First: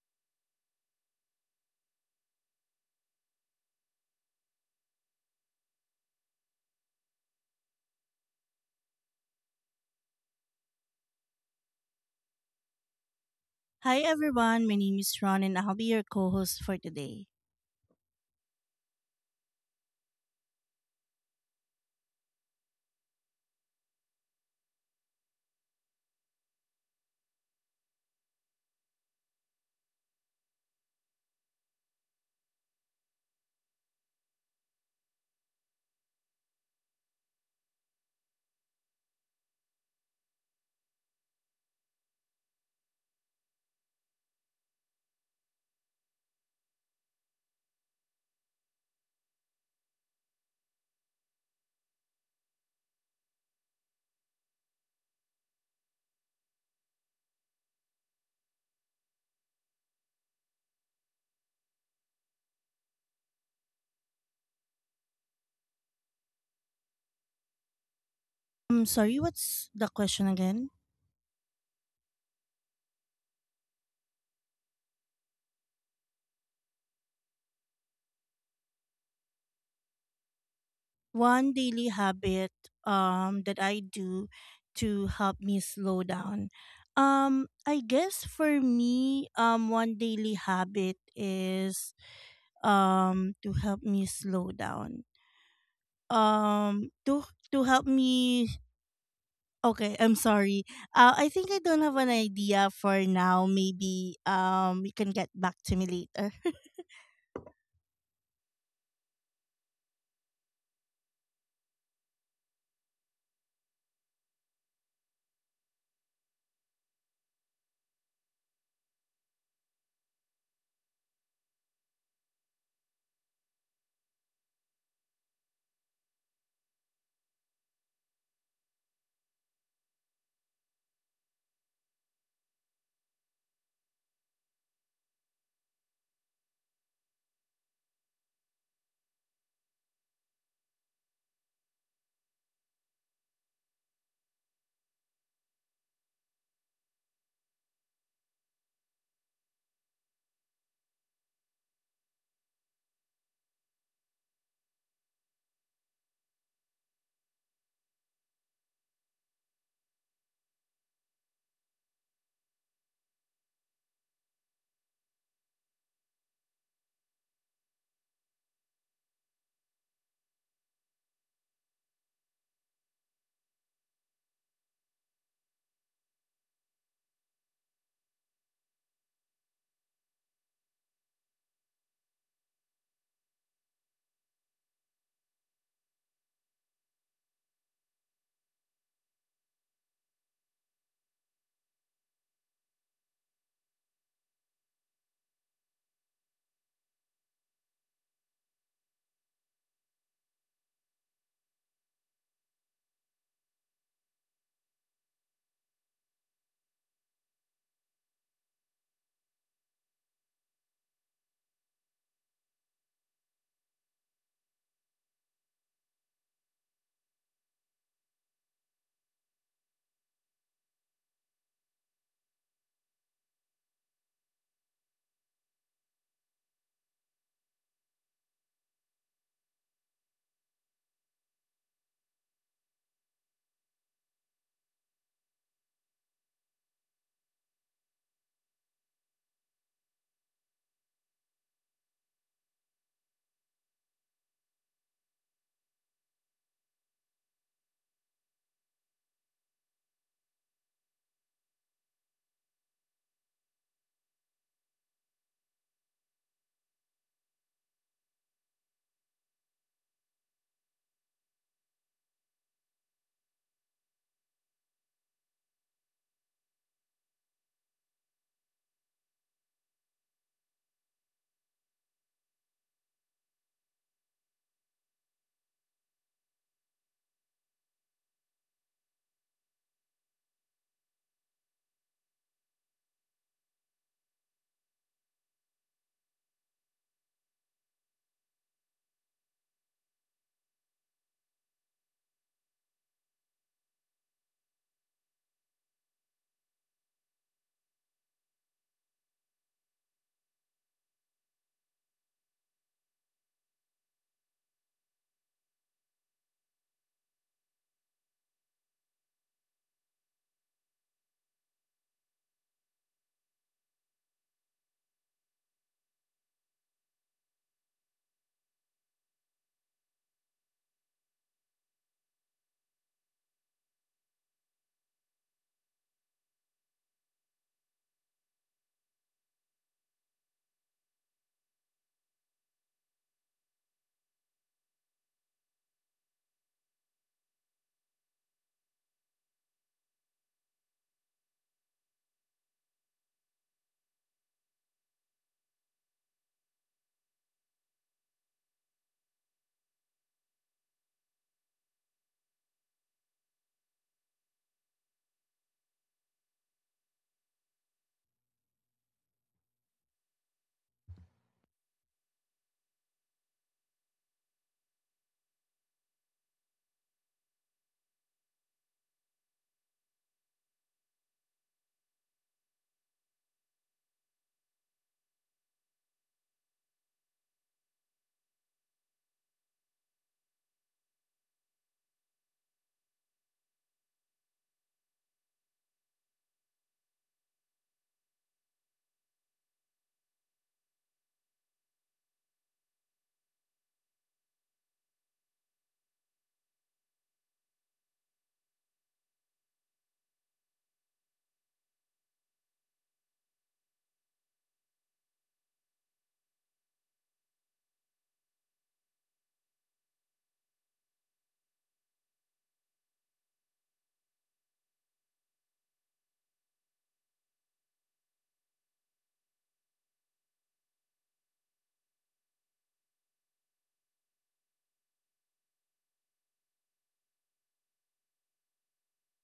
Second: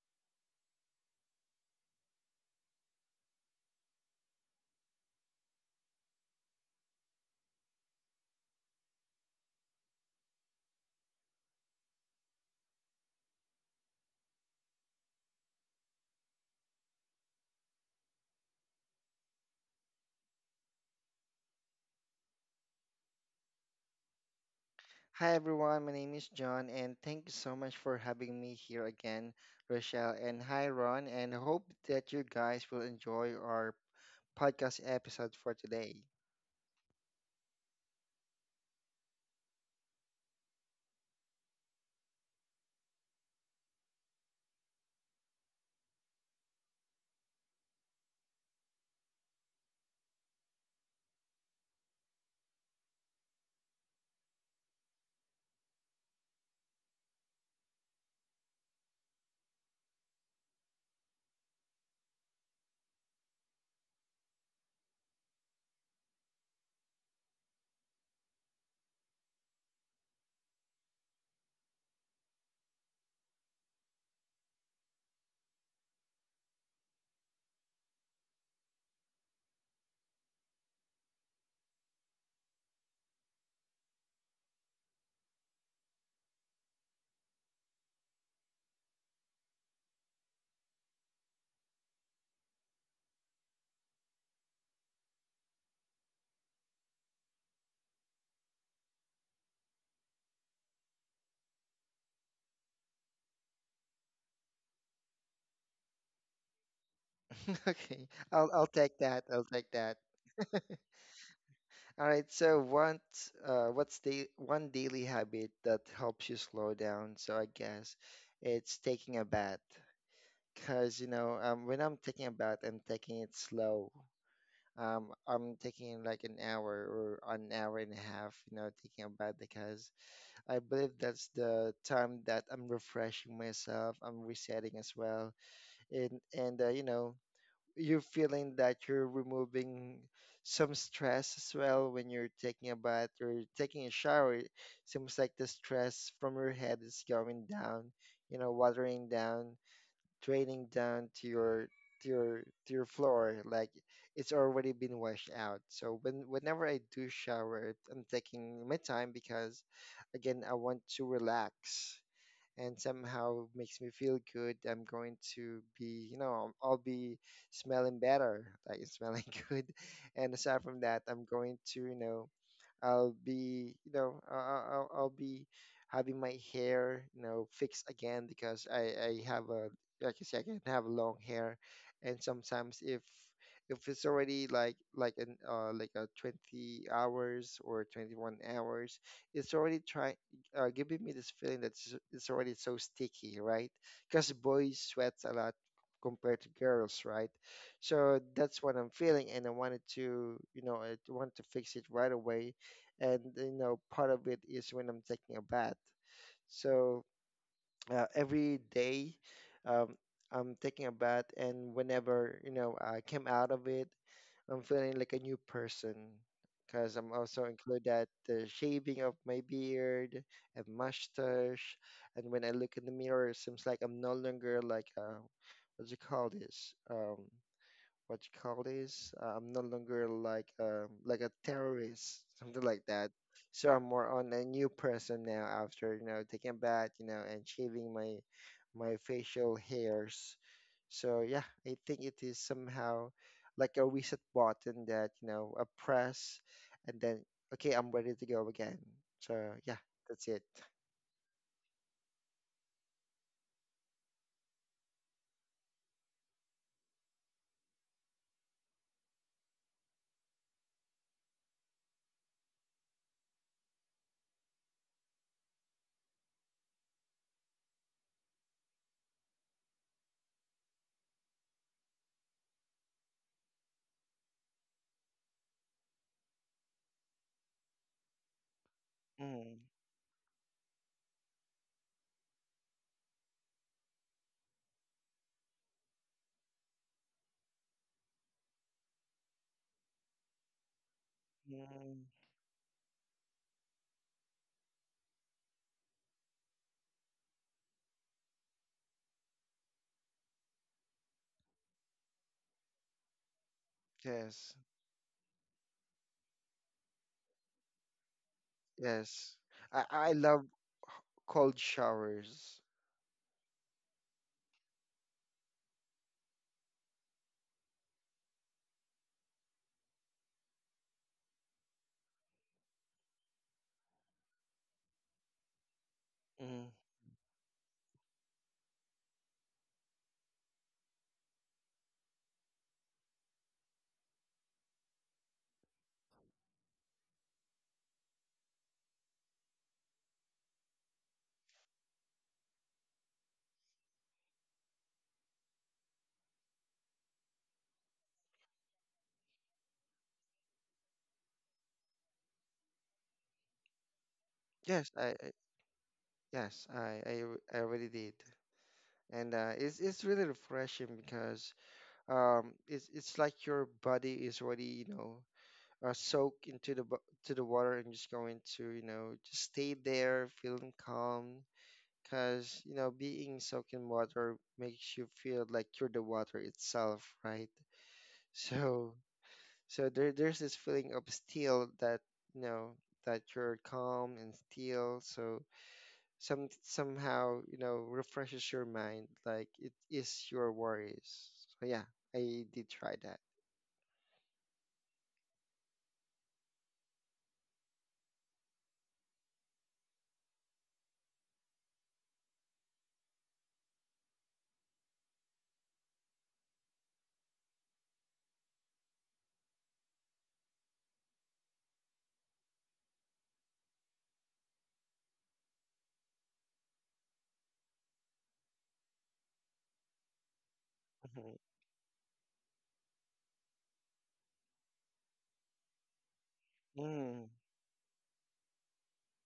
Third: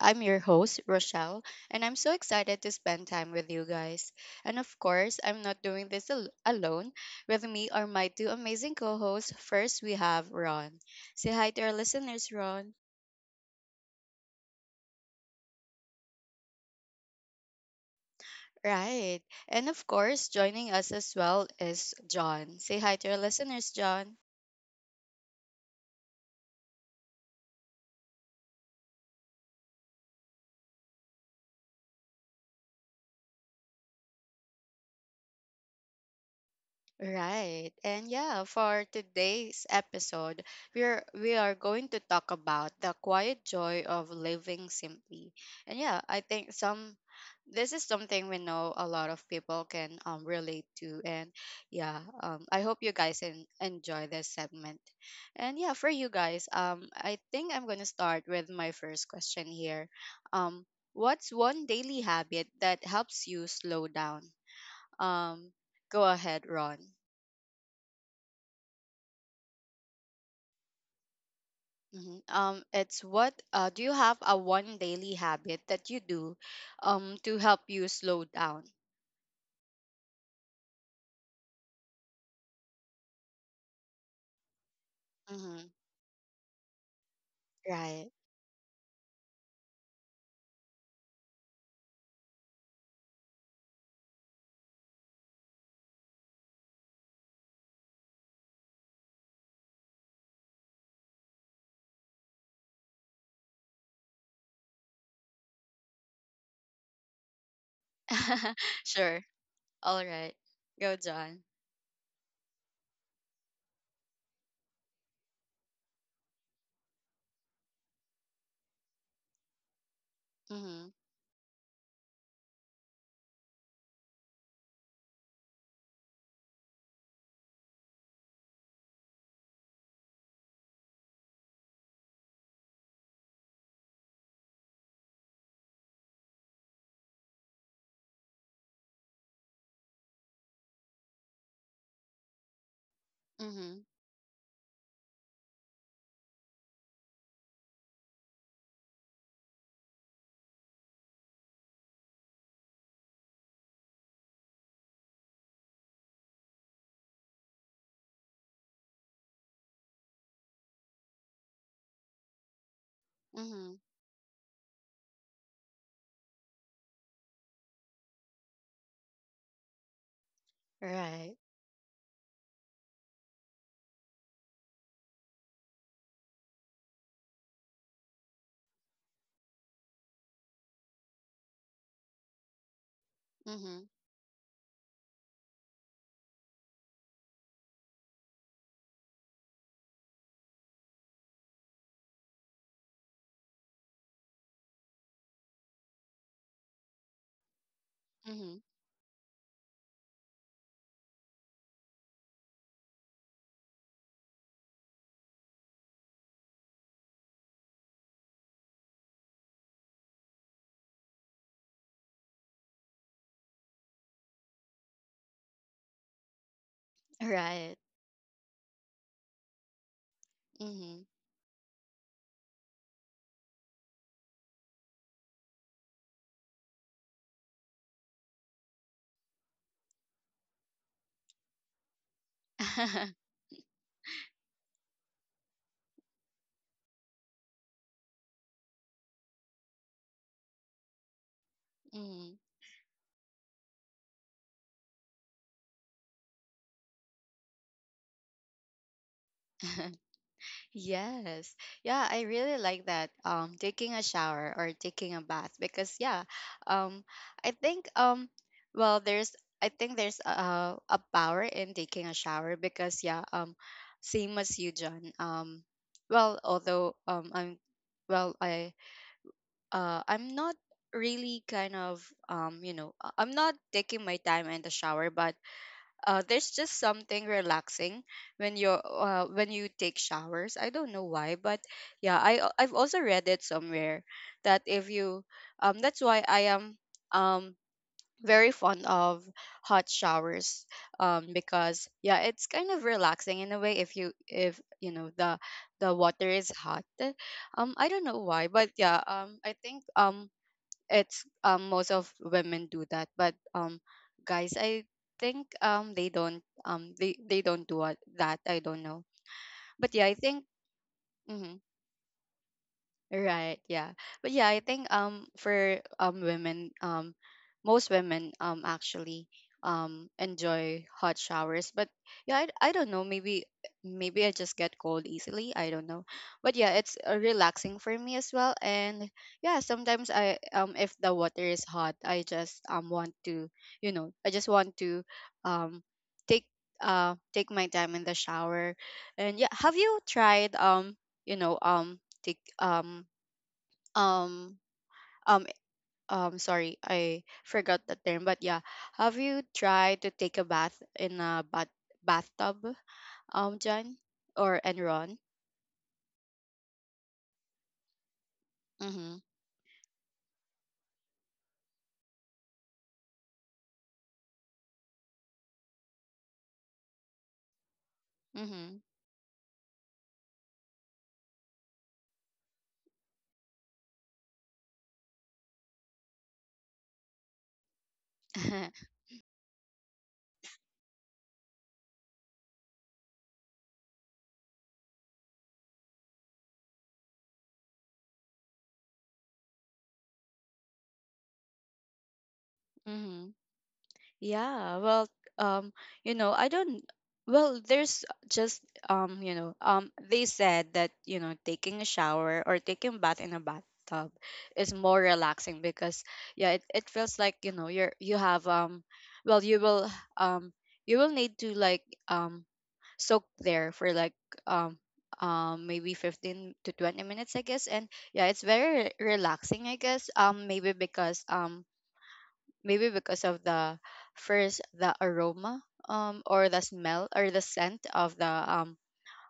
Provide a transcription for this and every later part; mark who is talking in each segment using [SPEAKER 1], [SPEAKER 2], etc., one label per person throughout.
[SPEAKER 1] I'm your host, Rochelle, and I'm so excited to spend time with you guys. And of course, I'm not doing this alone. With me are my two amazing co hosts. First, we have Ron. Say hi to our listeners, Ron.
[SPEAKER 2] Hi everyone, my name is Ron and I'll be your co-host for today.
[SPEAKER 1] Right. And of course, joining us as well is John. Say hi to our listeners, John.
[SPEAKER 3] Hi everyone, my name is John, and thank you so much for having me here again, Rochelle. And hi Ron, and hope that you guys will enjoy our podcast episode for today.
[SPEAKER 1] Right. And yeah, for today's episode, we are going to talk about the quiet joy of living simply. And yeah, I think some this is something we know a lot of people can relate to. And yeah, I hope you guys enjoy this segment. And yeah, for you guys, I think I'm going to start with my first question here. What's one daily habit that helps you slow down? um, go ahead, Ron.
[SPEAKER 2] I'm sorry, what's the question again?
[SPEAKER 1] Mhm. It's what Do you have a one daily habit that you do to help you slow down?
[SPEAKER 2] One daily habit that I do to help me
[SPEAKER 1] Mm-hmm.
[SPEAKER 2] slow down. I
[SPEAKER 1] Right.
[SPEAKER 2] guess for me, one daily habit is to help me slow down. Um to to help me Okay, I'm sorry. I think I don't have an idea for now. Maybe you can get back to me later.
[SPEAKER 3] Okay, I'll I'll take
[SPEAKER 1] Sure.
[SPEAKER 3] that. I'll take that.
[SPEAKER 1] All right. Go, John.
[SPEAKER 3] All right. So what's the one daily habit that helps you slow down? So I guess it's taking a bath,
[SPEAKER 1] Mm-hmm.
[SPEAKER 3] cause you know when I'm taking a bath, I'm taking it slow. I'm taking like an hour or an hour and a half, you know, taking a bath because I believe that's the time that I'm refreshing myself, I'm resetting as well. And You know, you're feeling that you're removing some stress as well when you're taking a bath or
[SPEAKER 1] Mm-hmm.
[SPEAKER 3] taking a shower. It seems like the stress from your head is going down, you know, watering down, draining down to your floor, like it's already been washed out. So when whenever I do shower, I'm taking my time because again, I want to relax and somehow
[SPEAKER 1] Mm-hmm.
[SPEAKER 3] makes me feel good. I'm going to be, you know, I'll be smelling better, like smelling good. And aside from that, I'm
[SPEAKER 1] Right.
[SPEAKER 3] going to, you know, I'll be, you know, I'll be having my hair, you know, fixed again because I have a, like you say, I can have long hair, and sometimes
[SPEAKER 1] Mm-hmm.
[SPEAKER 3] if it's already like a 20 hours or 21 hours, it's already trying, giving me this feeling that it's already so sticky, right? Because boys sweat a lot compared to girls, right? So
[SPEAKER 1] Mm-hmm.
[SPEAKER 3] that's what I'm feeling, and I wanted to, you know, I wanted to fix it right away. And you know, part of it is when I'm taking a bath. So every day, um, I'm taking a bath, and whenever you know I came out of it, I'm feeling like a new person because I'm also
[SPEAKER 1] Right.
[SPEAKER 3] include that the shaving of my beard and
[SPEAKER 1] Mm-hmm.
[SPEAKER 3] mustache, and when I look in the mirror, it seems like I'm no longer like what do you call this? What you call this? I'm no longer like a terrorist, something like that. So I'm more on a new person now after, you know, taking a bath, you know, and shaving my facial hairs. So yeah, I think it
[SPEAKER 1] Mm-hmm.
[SPEAKER 3] is somehow like a reset button that, you know, a press and then okay, I'm ready to go again. So yeah, that's it.
[SPEAKER 1] Yes. Yeah, I really like that. Taking a shower or taking a bath, because yeah, um, I think, well, there's I think there's a power in taking a shower, because yeah, same as you, John. Well, although I'm well, I'm not really kind of, you know, I'm not taking my time in the shower, but there's just something relaxing when
[SPEAKER 3] Mm,
[SPEAKER 1] you take showers. I don't know why, but yeah, I've also read it somewhere that if you that's why I am um very fond of hot showers, because
[SPEAKER 3] mm,
[SPEAKER 1] yeah, it's kind of relaxing in a way, if you, if you know the water is hot. I don't know why, but yeah, I think, it's, most of women do that, but guys,
[SPEAKER 3] yes.
[SPEAKER 1] I think, they don't, they don't do that. I don't know,
[SPEAKER 3] Yes. I,
[SPEAKER 1] but yeah, I
[SPEAKER 3] I
[SPEAKER 1] think.
[SPEAKER 3] love
[SPEAKER 1] Mhm.
[SPEAKER 3] cold showers.
[SPEAKER 1] Right, yeah. But yeah, I think, for women, most women, actually, enjoy hot showers. But yeah, I don't know, maybe, maybe I just get cold easily, I don't know. But
[SPEAKER 3] Mm.
[SPEAKER 1] yeah, it's, relaxing for me as well. And yeah, sometimes I, if the water is hot, I just, want to, you know, I just want to, um take, take my time in the shower. And yeah, have you tried, you know, take um um sorry, I forgot the term, but yeah, have you tried to take a bath in a bathtub, John, or
[SPEAKER 3] Yes,
[SPEAKER 1] enron?
[SPEAKER 3] I already did.
[SPEAKER 1] Mm.
[SPEAKER 3] And it's really refreshing because it's like your body is already, you know, soaked into to the water, and just going to,
[SPEAKER 1] Mm-hmm.
[SPEAKER 3] you know, just stay there feeling calm because, you know, being soaked in water makes you feel like you're the water itself, right? So so there there's this feeling of still that, you know, that you're calm and still. So some somehow you know refreshes your mind like it is your worries. So yeah, I did try that.
[SPEAKER 1] Mm-hmm. Yeah, well, um, you know, I don't. Well, there's just, you know, they said that, you know, taking a shower or taking a bath in a bathtub is more relaxing because yeah, it feels like, you know, you have, well, you will, um, you will need to like, soak there for like, um. Maybe 15 to 20 minutes, I guess. And yeah, it's very relaxing, I guess, maybe because,
[SPEAKER 3] Mhm.
[SPEAKER 1] maybe because of the, first, the aroma, or the smell or
[SPEAKER 3] Mm.
[SPEAKER 1] the scent of the,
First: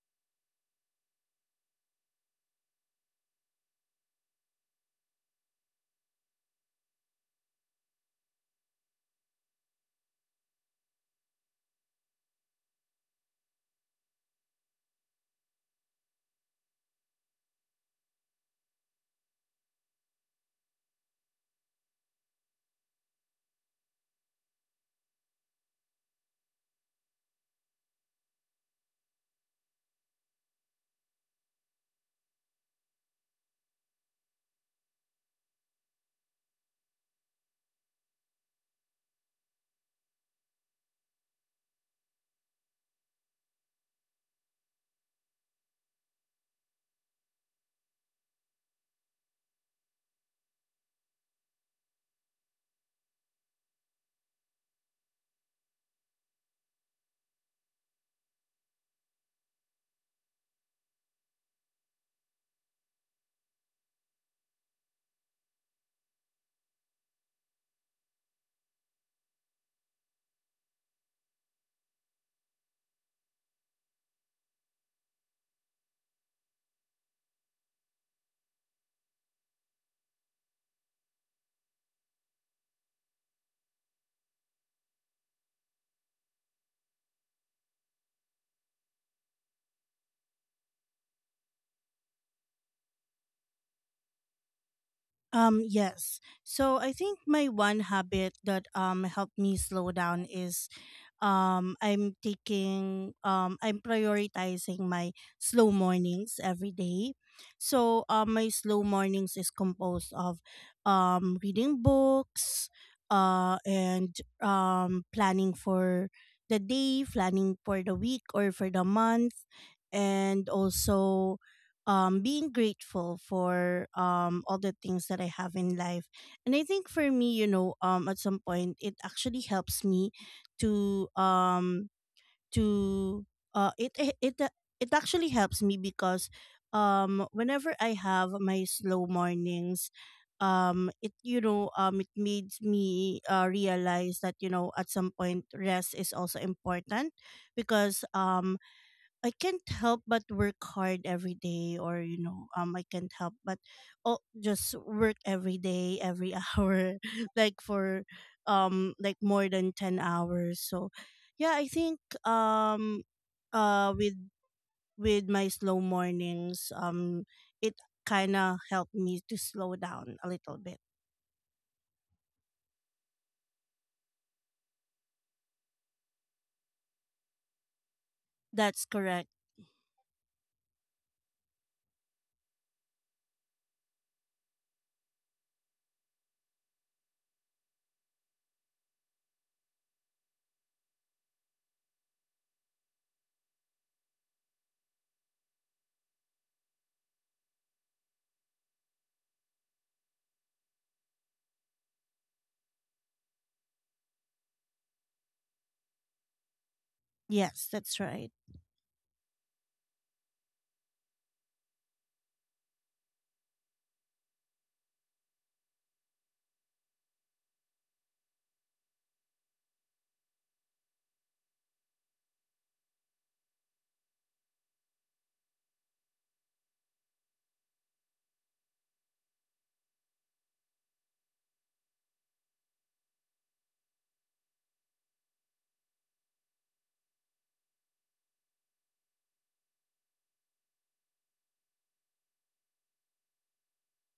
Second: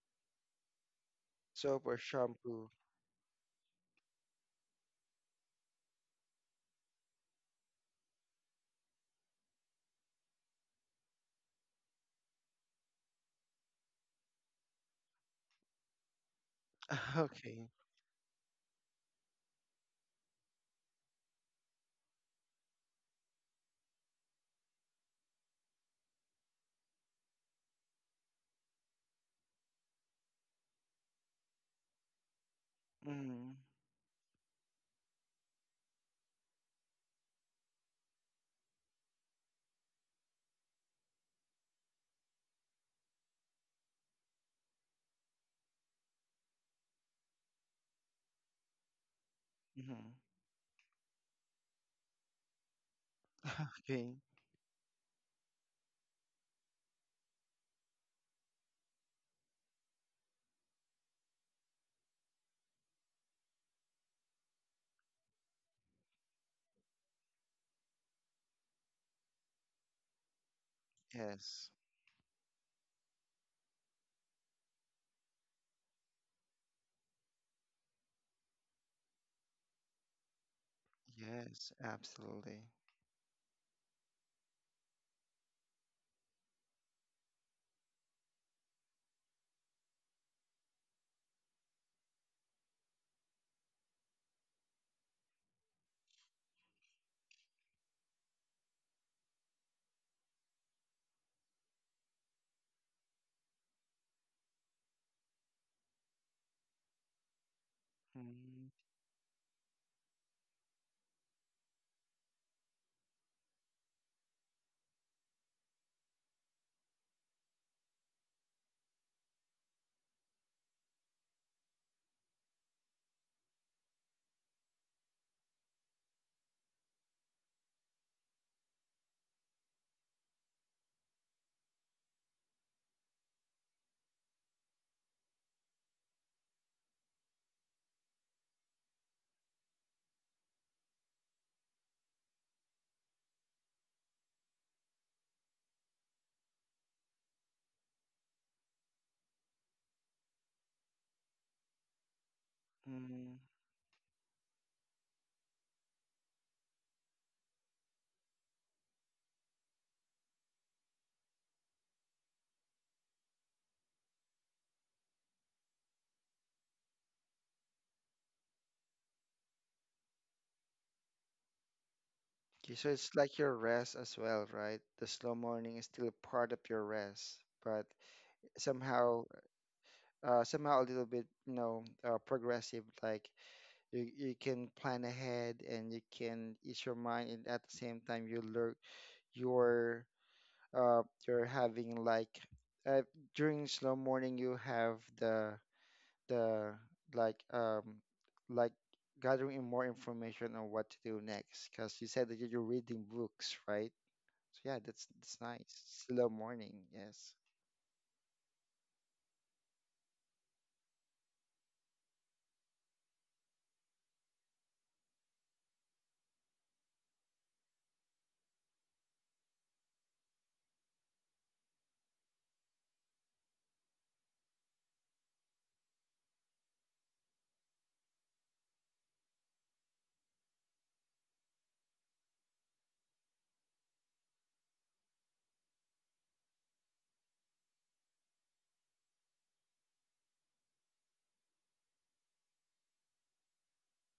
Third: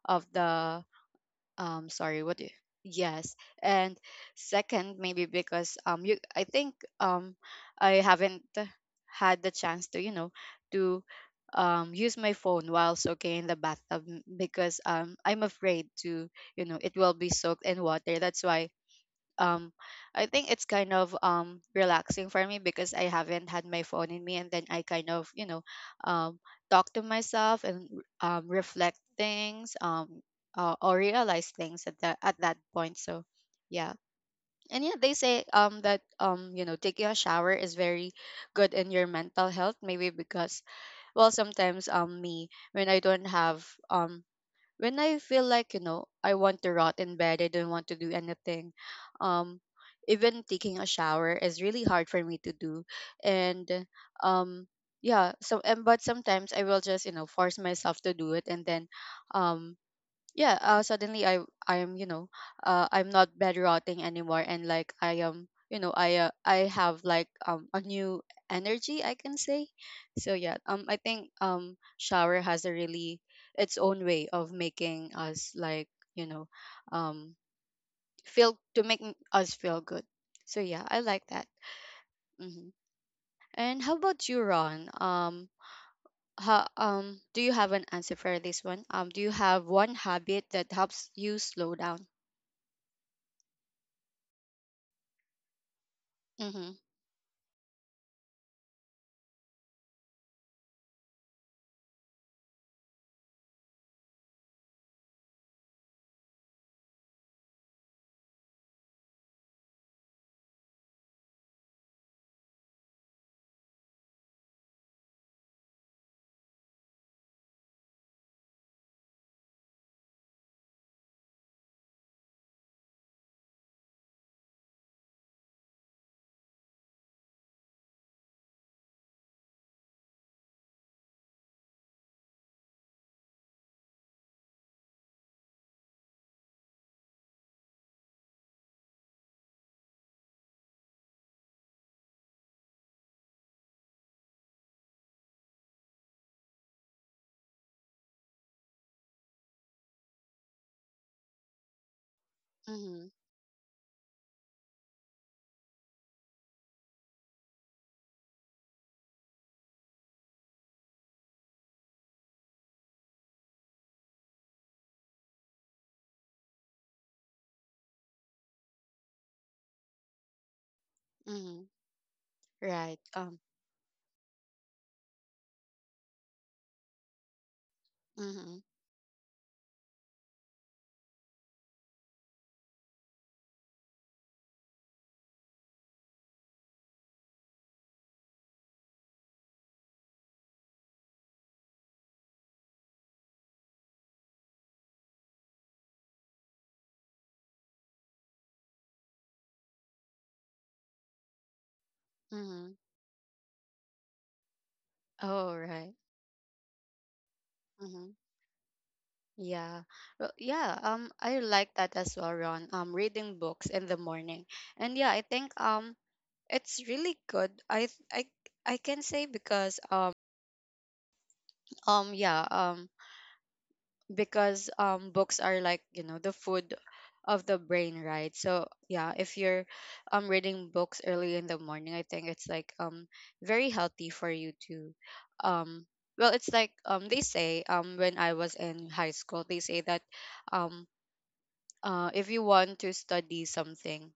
[SPEAKER 1] of the,
[SPEAKER 3] Soap or
[SPEAKER 1] sorry, what do you?
[SPEAKER 3] shampoo.
[SPEAKER 1] Yes. And second, maybe because, you I think, um I haven't had the chance to, you know, to, use my phone while soaking in the bathtub, because, I'm afraid to, you know, it will be soaked
[SPEAKER 3] Okay.
[SPEAKER 1] in water, that's why. um I think it's kind of, relaxing for me, because I haven't had my phone in me, and then I kind of, you know, um talk to myself and reflect things, or realize things at that point, so
[SPEAKER 3] Mm.
[SPEAKER 1] yeah. And yeah, they say, that, you know, taking a shower is very good in your mental health, maybe because, well, sometimes, me, when I don't have, um when I feel like, you know, I want to rot in bed, I don't want to do anything, um,
[SPEAKER 3] Mm.
[SPEAKER 1] even taking a shower is really hard for me to do. And
[SPEAKER 3] Okay.
[SPEAKER 1] um yeah, so, and but sometimes I will just, you know, force myself to do it, and then, um yeah, suddenly I am, you know, I'm not bed rotting anymore, and like I am, you know, I, I have like, a new energy, I can say. So yeah, I think,
[SPEAKER 3] Yes.
[SPEAKER 1] shower has a really, its own way of making us like, you know, um feel, to make us feel good. So yeah, I like that.
[SPEAKER 3] Yes, absolutely.
[SPEAKER 1] Hmm. And how about you, Ron? How, do you have an answer for this one, do you have one habit that helps you slow down?
[SPEAKER 2] Yes. So
[SPEAKER 1] Mm-hmm.
[SPEAKER 2] I think my one habit that helped me slow down is I'm prioritizing my slow mornings every day. So my
[SPEAKER 3] Mm.
[SPEAKER 2] slow mornings is composed of reading books, and planning for the day, planning for the week or for the month, and also being grateful for all the things that I have in life. And I think for me, you know, at some point it actually helps me to um to it it it, it actually helps me because whenever I have my slow mornings, it you know it made me realize that, you know, at some point rest is also important, because I can't help but work hard every day, or, you know, I can't
[SPEAKER 1] Mhm,
[SPEAKER 2] help
[SPEAKER 3] Mm.
[SPEAKER 2] but oh, just work every day, every hour, like for like more than 10 hours. So, yeah, I think with my slow mornings, it kind of helped me to slow down a little bit.
[SPEAKER 1] mhm.
[SPEAKER 3] Okay, so
[SPEAKER 1] Right.
[SPEAKER 3] it's like your rest as well, right? The slow morning is still part of your rest, but
[SPEAKER 1] Mhm,
[SPEAKER 2] That's
[SPEAKER 3] somehow
[SPEAKER 2] correct.
[SPEAKER 3] somehow a little bit, you know, progressive, like you can plan ahead and you can ease your mind, and at the same time you learn you're uh you're having like uh, during slow morning you have the like um like gathering in more information on what to do next because you said that you're
[SPEAKER 1] mhm.
[SPEAKER 3] reading books, right? So yeah, that's
[SPEAKER 1] Oh,
[SPEAKER 3] nice,
[SPEAKER 1] right.
[SPEAKER 3] slow morning. Yes.
[SPEAKER 2] Yes, that's
[SPEAKER 1] Mhm.
[SPEAKER 2] right.
[SPEAKER 1] Yeah. Well, yeah. I like that as well, Ron. Reading books in the morning, and yeah, I think, it's really good. I can say, because, yeah, because, books are like, you know, the food of the brain, right? So yeah, if you're, reading books early in the morning, I think it's like, very healthy for you to, um well, it's like, they say, when I was in high school, they say that, um if you want to study something,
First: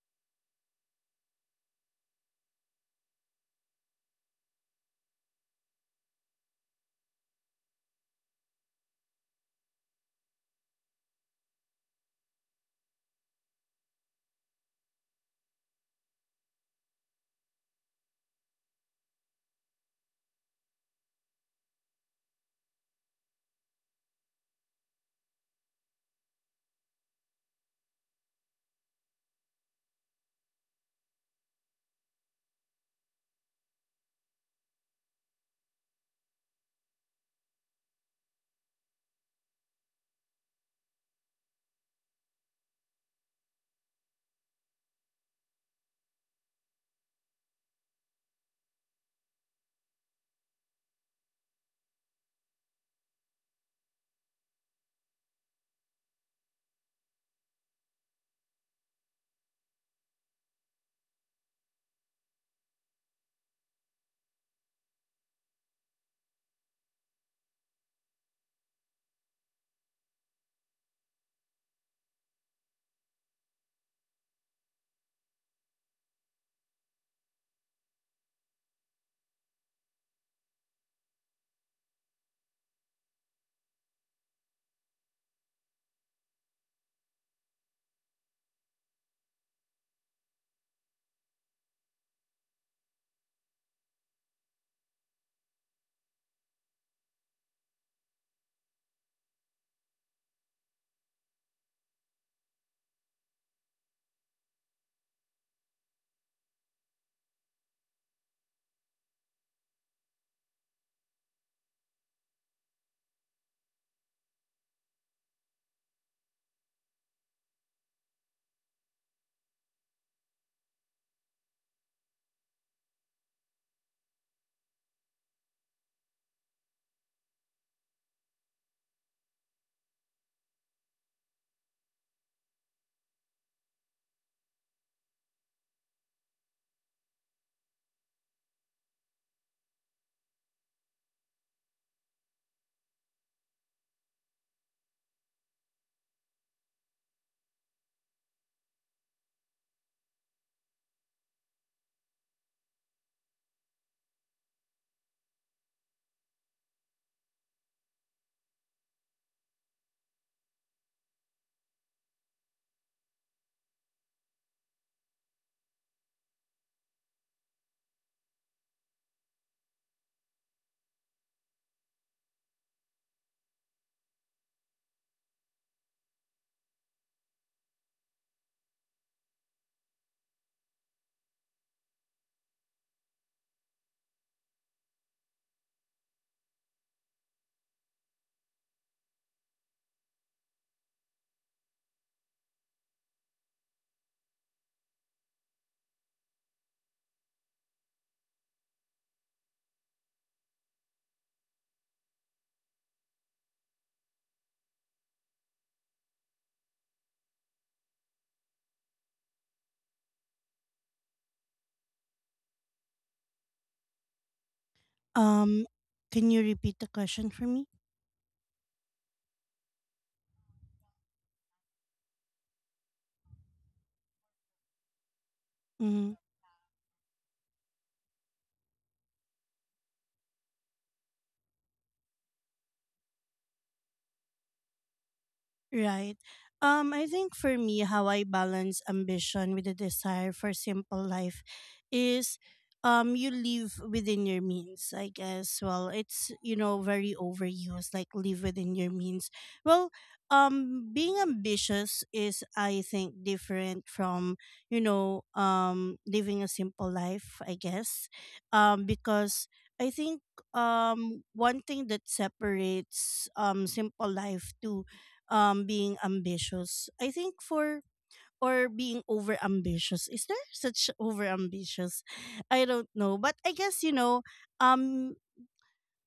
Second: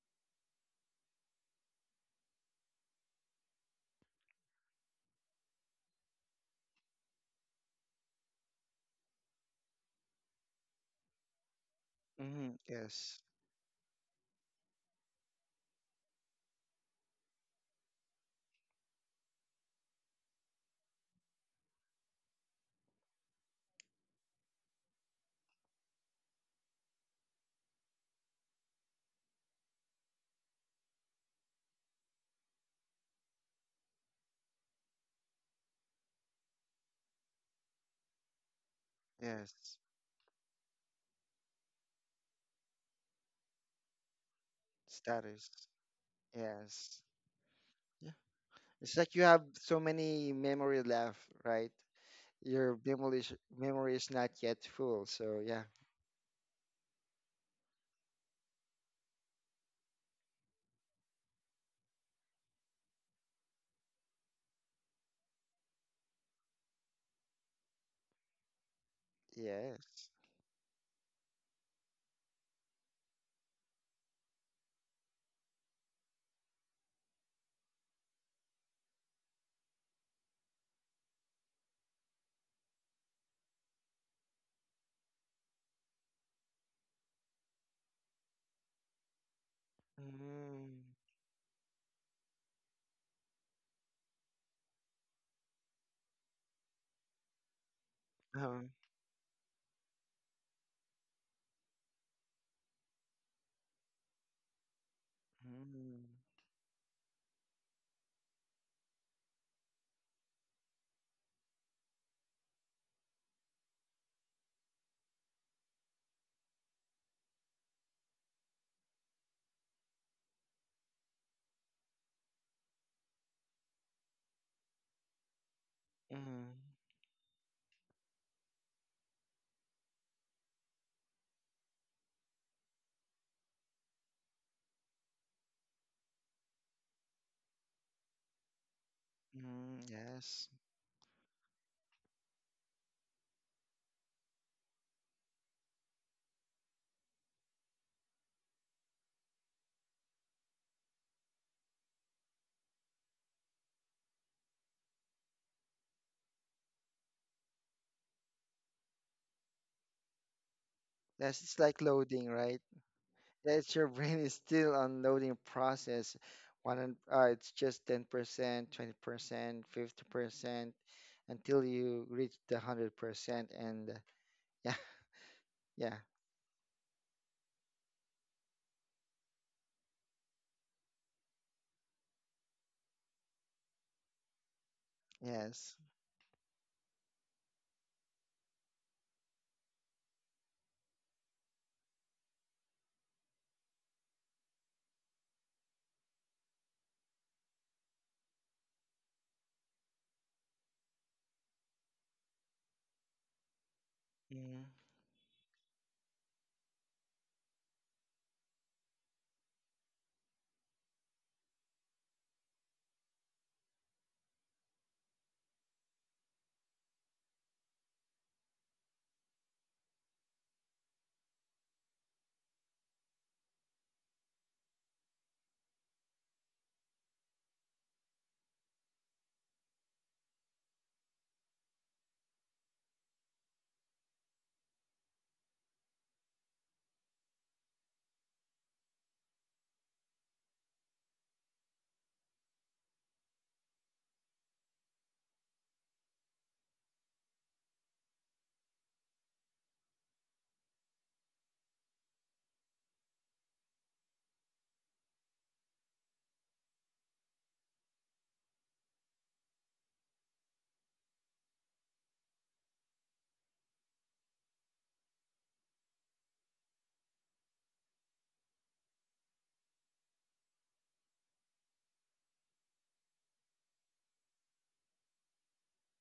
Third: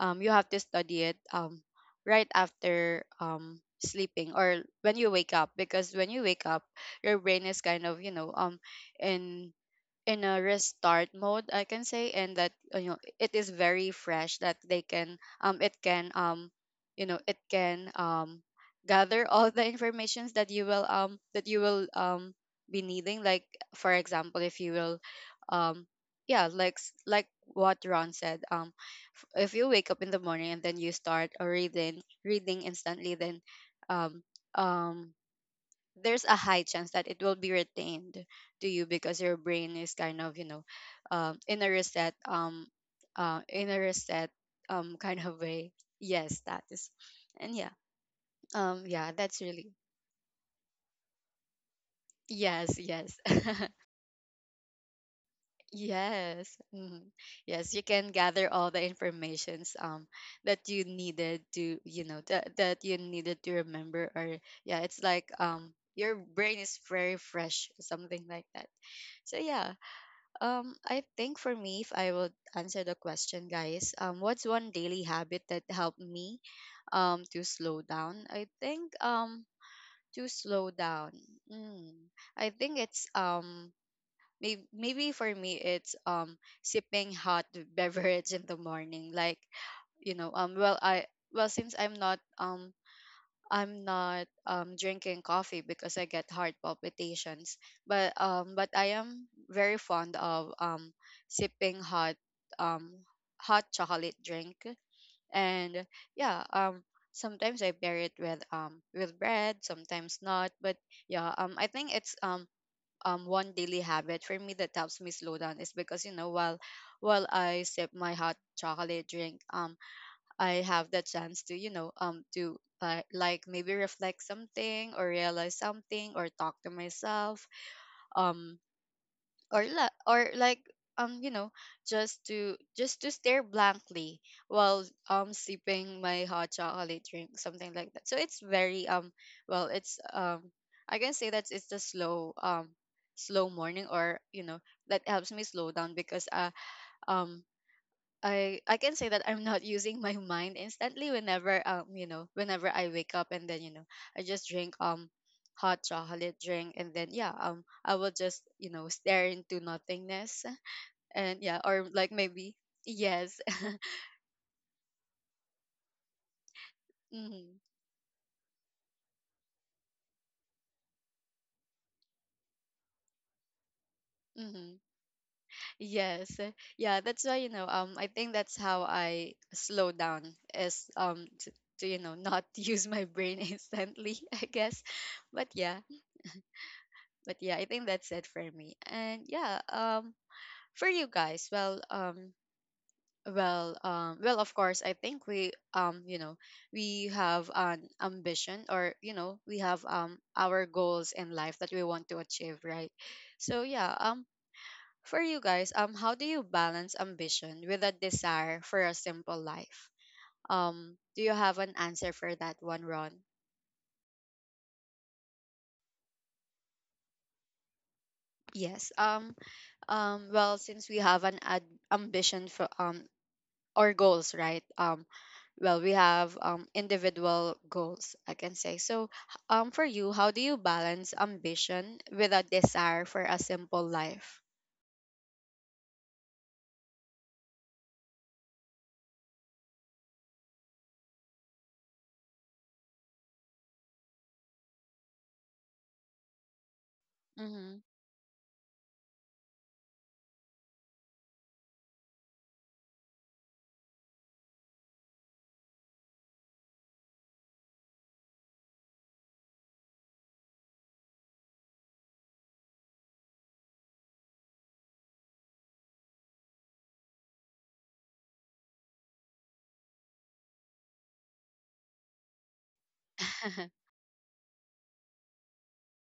[SPEAKER 1] you have to study it, right after, sleeping or when you wake up, because when you wake up, your brain is kind of, you know, in in a restart mode, I can say. And
[SPEAKER 3] Mm-hmm.
[SPEAKER 1] that, you know,
[SPEAKER 3] Yes.
[SPEAKER 1] it is very fresh, that they can, it can, you know, it can, gather all the informations that you will, that you will, be needing, like, for example, if you will, um yeah, like, like what Ron said, if you wake up in the morning and then you start, reading instantly, then, um um there's a high chance that it will be retained to you, because your brain
[SPEAKER 3] Yes,
[SPEAKER 1] is kind of, you know, in a reset, in a reset, kind of
[SPEAKER 3] status.
[SPEAKER 1] way. Yes, that is.
[SPEAKER 3] Yes.
[SPEAKER 1] And yeah,
[SPEAKER 3] It's
[SPEAKER 1] yeah,
[SPEAKER 3] like you
[SPEAKER 1] that's
[SPEAKER 3] have
[SPEAKER 1] really.
[SPEAKER 3] so many memory left, right?
[SPEAKER 1] Yes, yes.
[SPEAKER 3] Memory is not yet full. So yeah.
[SPEAKER 1] yes. Mhm. Yes, you can gather all the informations, that you needed to, you know, that you needed to remember, or, yeah, it's like, your brain is very fresh, something like that. So yeah.
[SPEAKER 3] Yes.
[SPEAKER 1] I think for me, if I would answer the question, guys, what's one daily habit that helped me, to slow down? I think, to slow down. Mm, I think it's, maybe, maybe for me it's, sipping hot beverage in the morning. Like, you know, well,
[SPEAKER 3] Mm.
[SPEAKER 1] I, well, since I'm not, I'm not, drinking coffee because I get heart palpitations.
[SPEAKER 3] uh
[SPEAKER 1] But I am very fond of, sipping hot, um, hot chocolate drink, and
[SPEAKER 3] Mm.
[SPEAKER 1] yeah, sometimes I pair it with, with bread, sometimes not. But yeah, I think it's, one daily habit for me that helps me slow down is because, you know, while I sip my hot chocolate drink, I have that chance to, you know, to, like, maybe reflect something or realize something or
[SPEAKER 3] Mm.
[SPEAKER 1] talk to myself, um, or or like, you know, just to, just to stare blankly while, sipping my hot chocolate drink, something like that. So it's very, well,
[SPEAKER 3] Mm.
[SPEAKER 1] it's,
[SPEAKER 3] Yes.
[SPEAKER 1] I can say that it's a slow, slow morning or, you know, that helps me slow down, because, um I can say that I'm not using my mind instantly, whenever, you know, whenever I wake up and then, you know, I just drink, hot chocolate drink, and then yeah, I will just, you know, stare into nothingness, and
[SPEAKER 3] That's,
[SPEAKER 1] yeah,
[SPEAKER 3] it's like
[SPEAKER 1] or like
[SPEAKER 3] loading,
[SPEAKER 1] maybe.
[SPEAKER 3] right?
[SPEAKER 1] Yes.
[SPEAKER 3] That's your brain is still on loading process. One, it's
[SPEAKER 1] Mm-hmm,
[SPEAKER 3] just 10%, 20%, 50% until you reach the 100%. And
[SPEAKER 1] mm-hmm.
[SPEAKER 3] yeah, yeah,
[SPEAKER 1] Yes. Yeah, that's why, you know, I think that's how I slow down is, to, you know, not use my brain instantly, I guess. But yeah,
[SPEAKER 3] yes.
[SPEAKER 1] but yeah, I think that's it for me. And yeah, for you guys, well, well, well, of course, I think we, you know, we have an ambition, or, you know, we have, our goals in life that we want to achieve, right? So yeah,
[SPEAKER 3] Mm-hmm.
[SPEAKER 1] for you guys, how do you balance ambition with a desire for a simple life? Do you have an answer for that one, Ron?
[SPEAKER 2] Um, can you repeat the question for me?
[SPEAKER 1] Yes, well, since we have an ambition for, or goals, right? Well, we
[SPEAKER 2] Mm-hmm.
[SPEAKER 1] have individual goals, I can say. So, for you, how do you balance ambition with a desire for a simple life?
[SPEAKER 2] Right. I think for me, how I balance ambition with the desire for simple life is you live within your means, I guess. Well, it's, you know, very
[SPEAKER 1] Mm-hmm.
[SPEAKER 2] overused, like live within your means. Well, being ambitious is, I think, different from, you know, living a simple life, I guess. Because I think one thing that separates simple life to being ambitious. I think for, or being over ambitious. Is there such over ambitious? I don't know, but I guess, you know, um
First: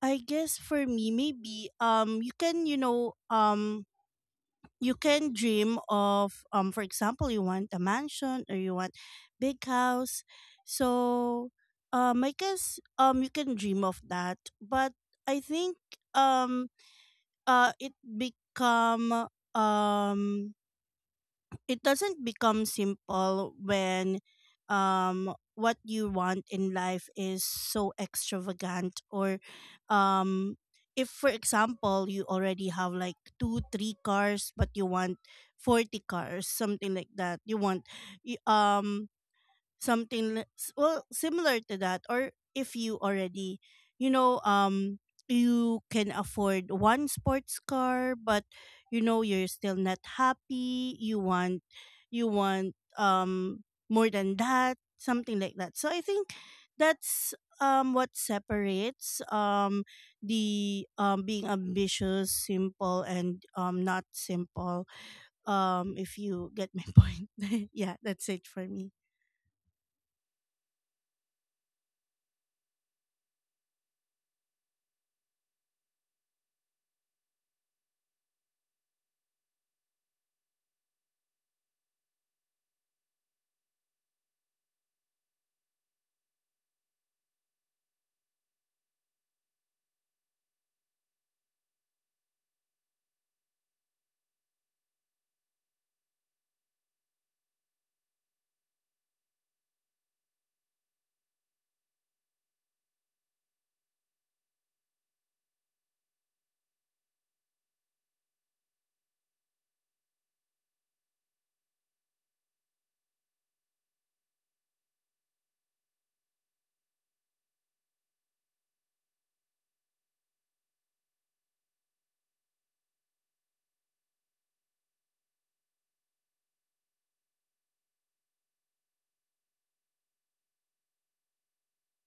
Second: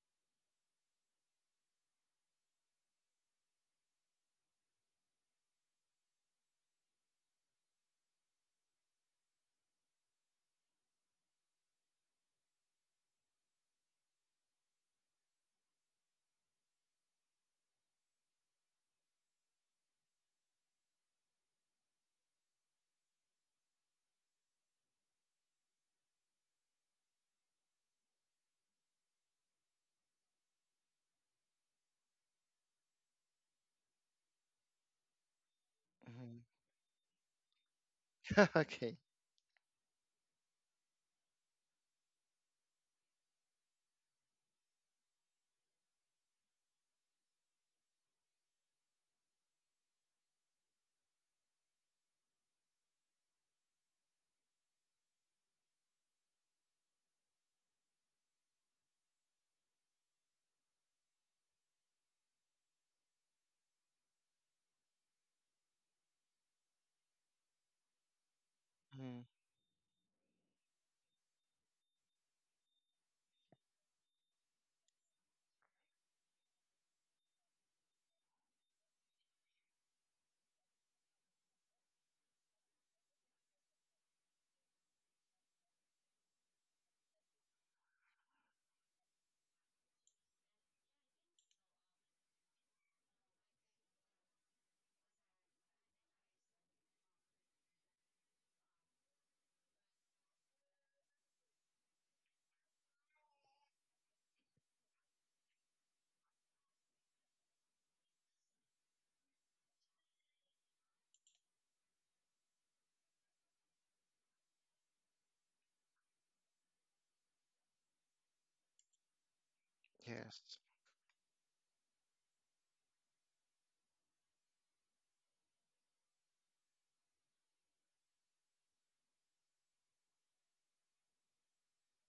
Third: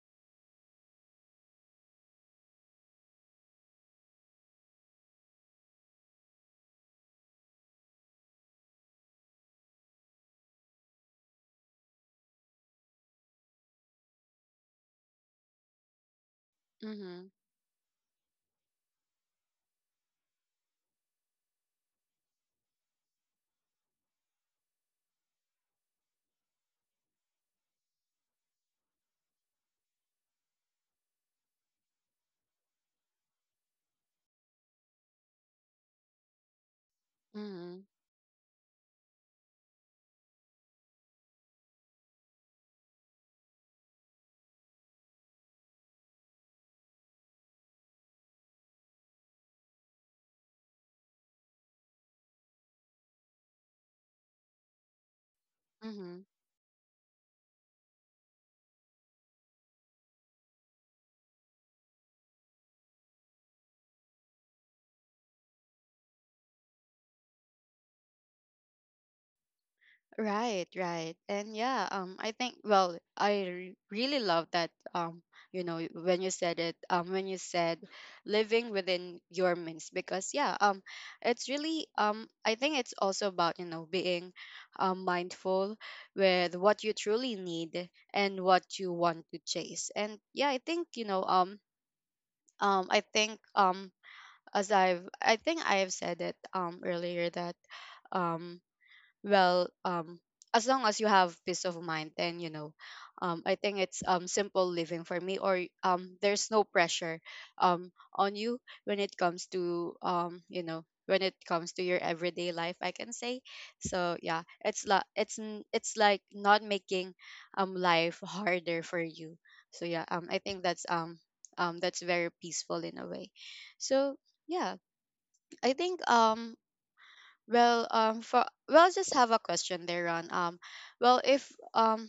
[SPEAKER 2] for me maybe you can, you know, you can dream of, for example, you want a mansion or you want big house. So I guess you can dream of that, but I think um
[SPEAKER 1] Mm-hmm.
[SPEAKER 2] uh it become um it doesn't become simple when what you want in life is so extravagant, or um if, for example, you already have like two three cars but you want 40 cars, something like that. You
[SPEAKER 1] Mm-hmm.
[SPEAKER 2] want y-
[SPEAKER 3] Okay.
[SPEAKER 2] um well, similar to that, or if you already, you know, you can afford one sports car, but you know you're still not happy. You want, you want um more than that, something like that. So I think that's what separates the being ambitious simple and not simple, if you get my point. Yeah, that's it for me.
[SPEAKER 3] Mm,
[SPEAKER 1] Right, right. And yeah, I think I really love that you know when you said it when you said living within your means because yeah, it's really I think it's also about, you know, being mindful with what you truly need and what you want to chase. And yeah, I think, you know, I think as I've I think I have said it earlier that um well um as long as you have peace of mind, then you know I think it's simple living for me, or there's no pressure on you when it comes to you know, when it comes to your everyday life, I can say. So yeah, it's it's it's like not making life harder for you. So yeah, I
[SPEAKER 3] yes.
[SPEAKER 1] think that's very peaceful in a way. So yeah, I think well, for well, I just have a question there on well, if um,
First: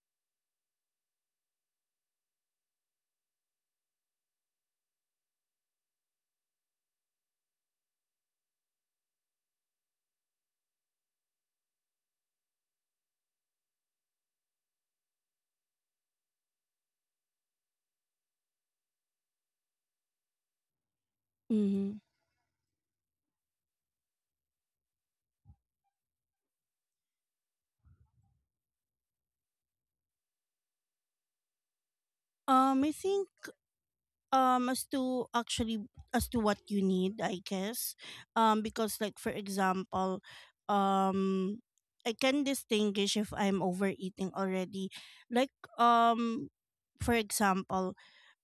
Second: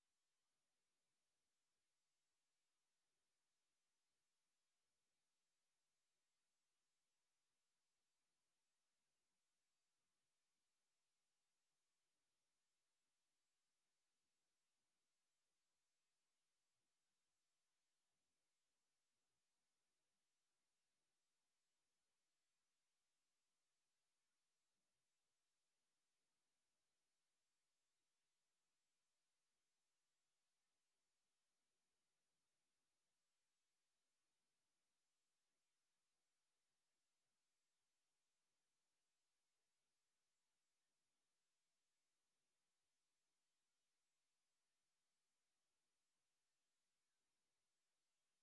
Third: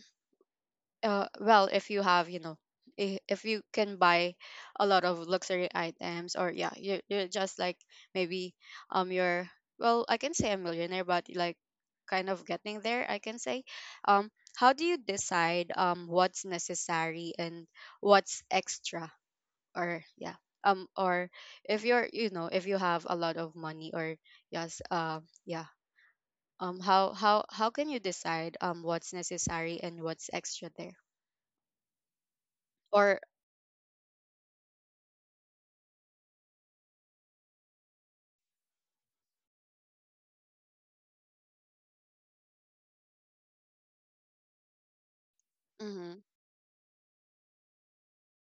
[SPEAKER 1] well, if you have, you know, if you can buy a lot of luxury items, or yeah, you're just like maybe you're well, I can say a millionaire, but like kind of getting there, I can say. Um, how do you decide what's necessary and what's extra, or yeah, or if you're you know if you have a lot of money, or yes, yeah, how can you decide what's necessary and what's extra there
[SPEAKER 2] I
[SPEAKER 1] or
[SPEAKER 2] think, um as to actually as to what you need, I guess. Because, like, for example, um, I can distinguish if I'm overeating already. Like,
[SPEAKER 1] mm-hmm,
[SPEAKER 2] for example,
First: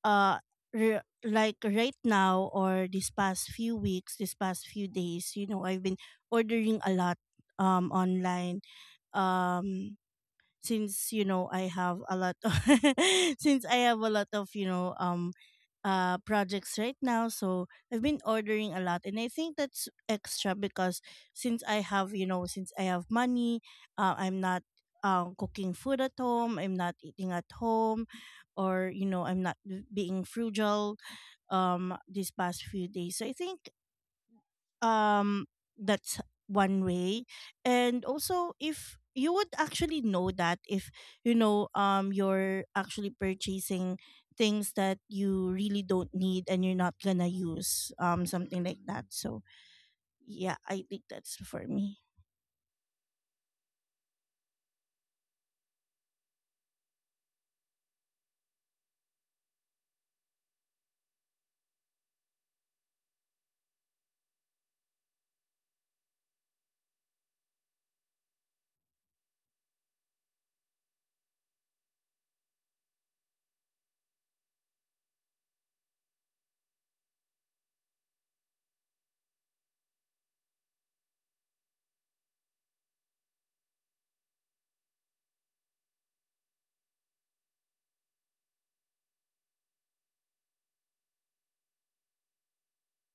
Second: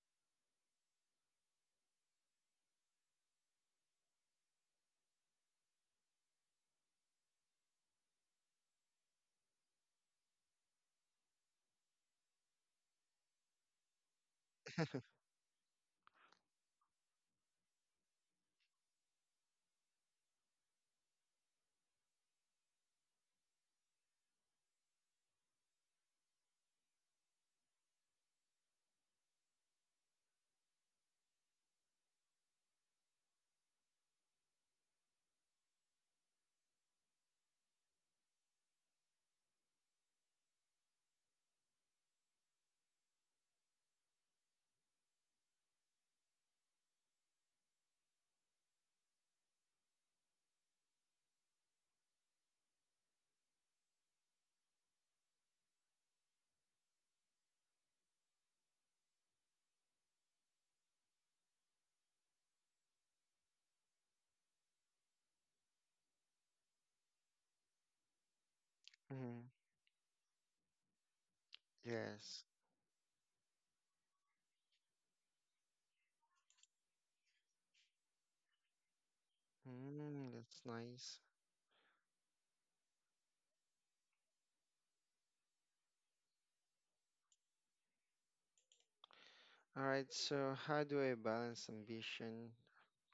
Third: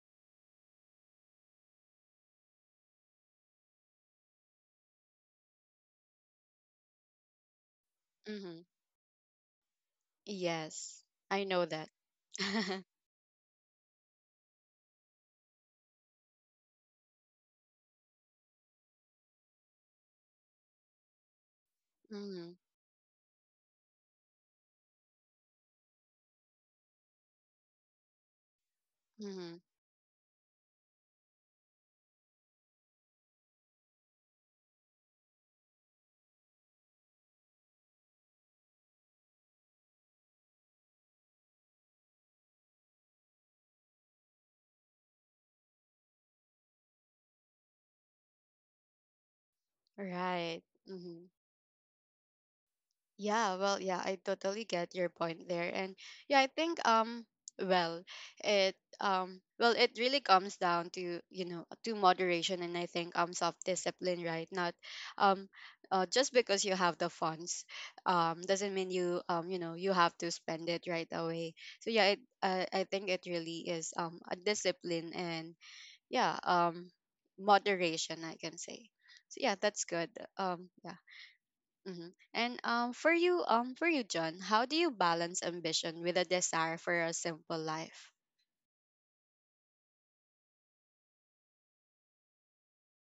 [SPEAKER 2] uh, like right now, or this past few weeks, this past few days, you know, I've been ordering a lot online,
[SPEAKER 1] mm-hmm,
[SPEAKER 2] um
[SPEAKER 1] yes,
[SPEAKER 2] since, you
[SPEAKER 1] I
[SPEAKER 2] know,
[SPEAKER 1] know
[SPEAKER 2] I
[SPEAKER 1] that.
[SPEAKER 2] have a lot of since I have a lot of, you know, projects right now, so I've been ordering a lot, and I think that's extra because
[SPEAKER 1] Mm-hmm,
[SPEAKER 2] since I have money, I'm not cooking food at home, I'm not eating at home, or, you know, I'm not
[SPEAKER 1] mm-hmm,
[SPEAKER 2] being frugal these past few days, so I think um that's one way. And also, if you would actually know that, if you know, you're actually purchasing things that you really don't need and you're not gonna use, something like that. So yeah,
[SPEAKER 1] right.
[SPEAKER 2] I think
[SPEAKER 1] Mm-hmm.
[SPEAKER 2] that's for me.
[SPEAKER 1] Yeah, well, yeah, I totally get your point there. And yeah, I think well, well, it really comes down to, you know, to moderation and I think self-discipline, right? Not um just because you have the funds doesn't mean you
[SPEAKER 3] Mm,
[SPEAKER 1] you know, you have to spend it right away. So yeah,
[SPEAKER 3] yes.
[SPEAKER 1] I think it really is a discipline and yeah, moderation, I can say. So yeah, that's good.
[SPEAKER 3] Mm, that's
[SPEAKER 1] Um yeah
[SPEAKER 3] nice.
[SPEAKER 1] And for you, John, how do you balance ambition with a desire for a simple life?
[SPEAKER 3] All right, so how do I balance ambition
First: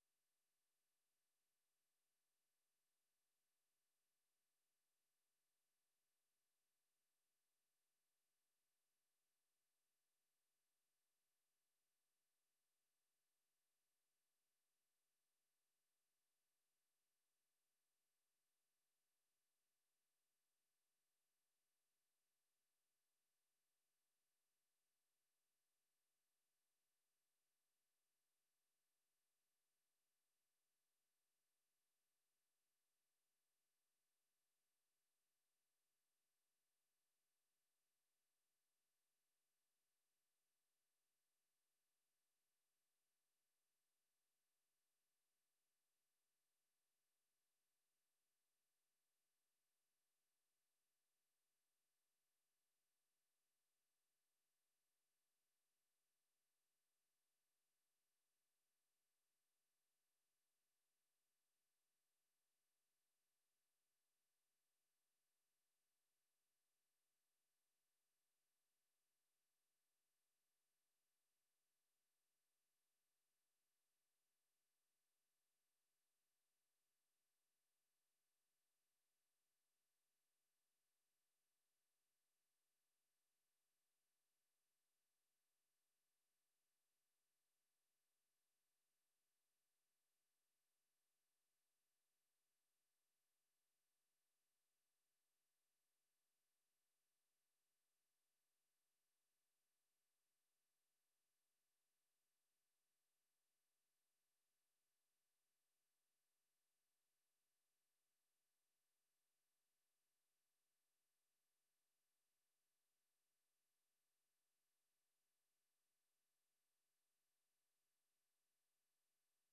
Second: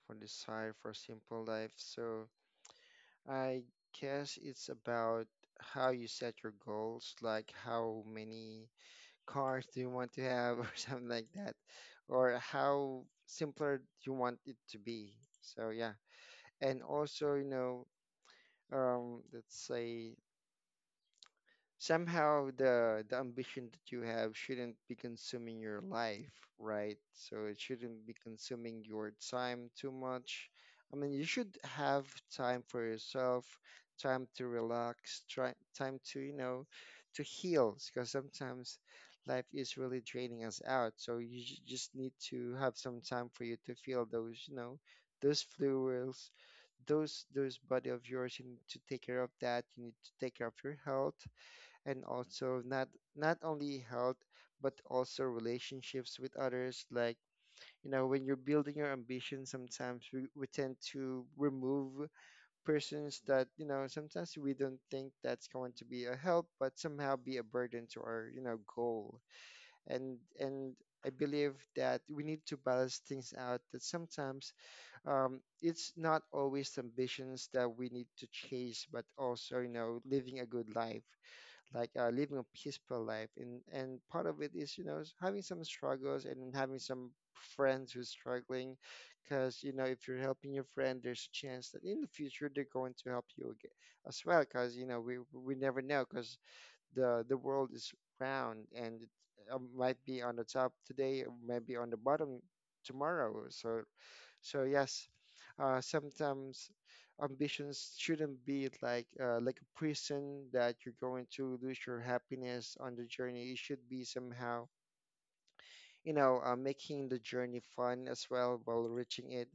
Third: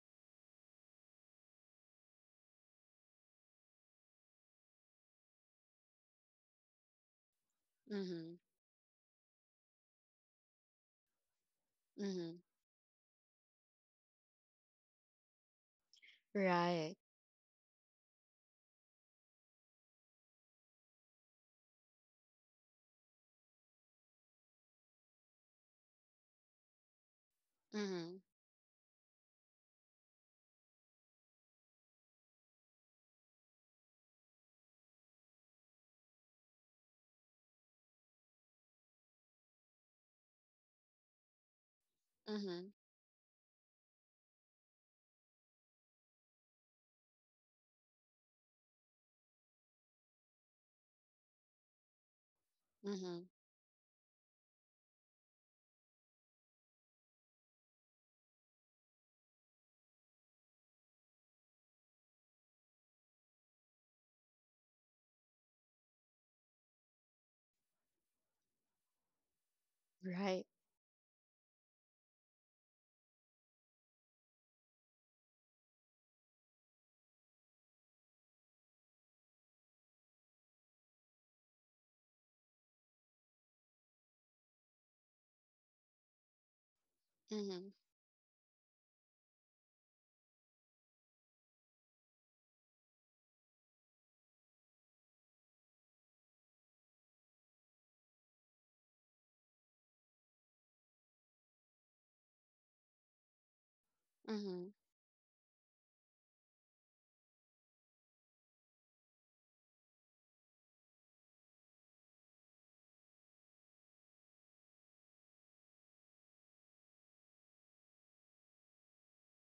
[SPEAKER 3] for desire for simple life? So I guess it's about how you set your goals, like how
[SPEAKER 1] Mm-hmm.
[SPEAKER 3] many cars do you want to have or something like that,
[SPEAKER 1] Mm-hmm.
[SPEAKER 3] or how simpler you want it to be. So yeah, and
[SPEAKER 1] Right.
[SPEAKER 3] also, you know, let's say somehow the ambition that you have shouldn't be consuming your life, right? So it shouldn't be
[SPEAKER 1] Mm-hmm.
[SPEAKER 3] consuming your time too much. I mean, you should have time for yourself, time to relax, try, time to, you know, to heal, because sometimes life is really draining us out. So you just need to
[SPEAKER 1] Mm-hmm.
[SPEAKER 3] have some time for you to feel those, you know, those fluids, those body of yours. You need to take care of that. You need to take care of your health, and also not
[SPEAKER 1] Mm-hmm.
[SPEAKER 3] not only health, but also relationships with others, like you know when you're building your ambition, sometimes we tend to remove persons that, you know, sometimes we don't think that's going to be a help but somehow be a burden to our, you know, goal.
[SPEAKER 1] Right.
[SPEAKER 3] And I believe that we need to balance things out, that sometimes it's not always ambitions that we need to chase, but also you know living a good life, like living a peaceful life, and part of it is you know having some struggles and then having some
[SPEAKER 1] Mm-hmm.
[SPEAKER 3] friends who's struggling, because you know if you're helping your friend, there's a chance that in the future they're going to help you again as well, because you know we never know, because the world is round, and it might be on the top today, maybe on the bottom tomorrow. So so
[SPEAKER 1] Mm-hmm.
[SPEAKER 3] yes, sometimes ambitions shouldn't be like a prison that you're going to lose your happiness on the journey. It should be somehow, you know, making the journey fun as well while reaching it,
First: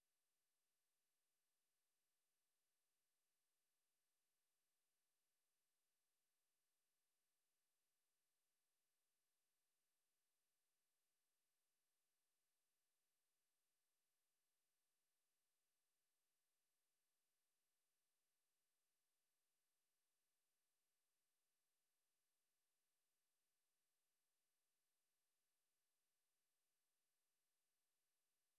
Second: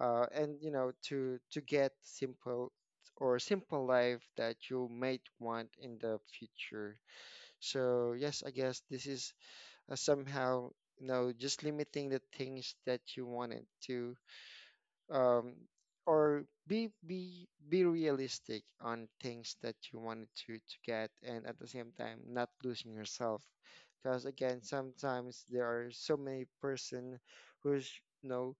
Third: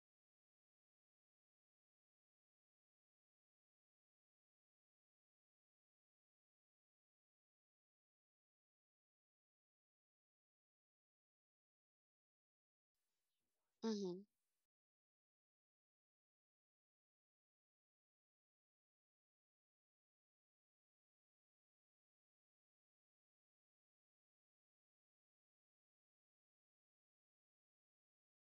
[SPEAKER 3] and you know, to get simple or simple life that you might want in the future. So yes, I guess this is somehow you know just limiting the things that you wanted to
[SPEAKER 1] Mm-hmm.
[SPEAKER 3] um, or be realistic on things that you wanted to get, and at the same time not losing yourself, because again sometimes there are so many person who's you know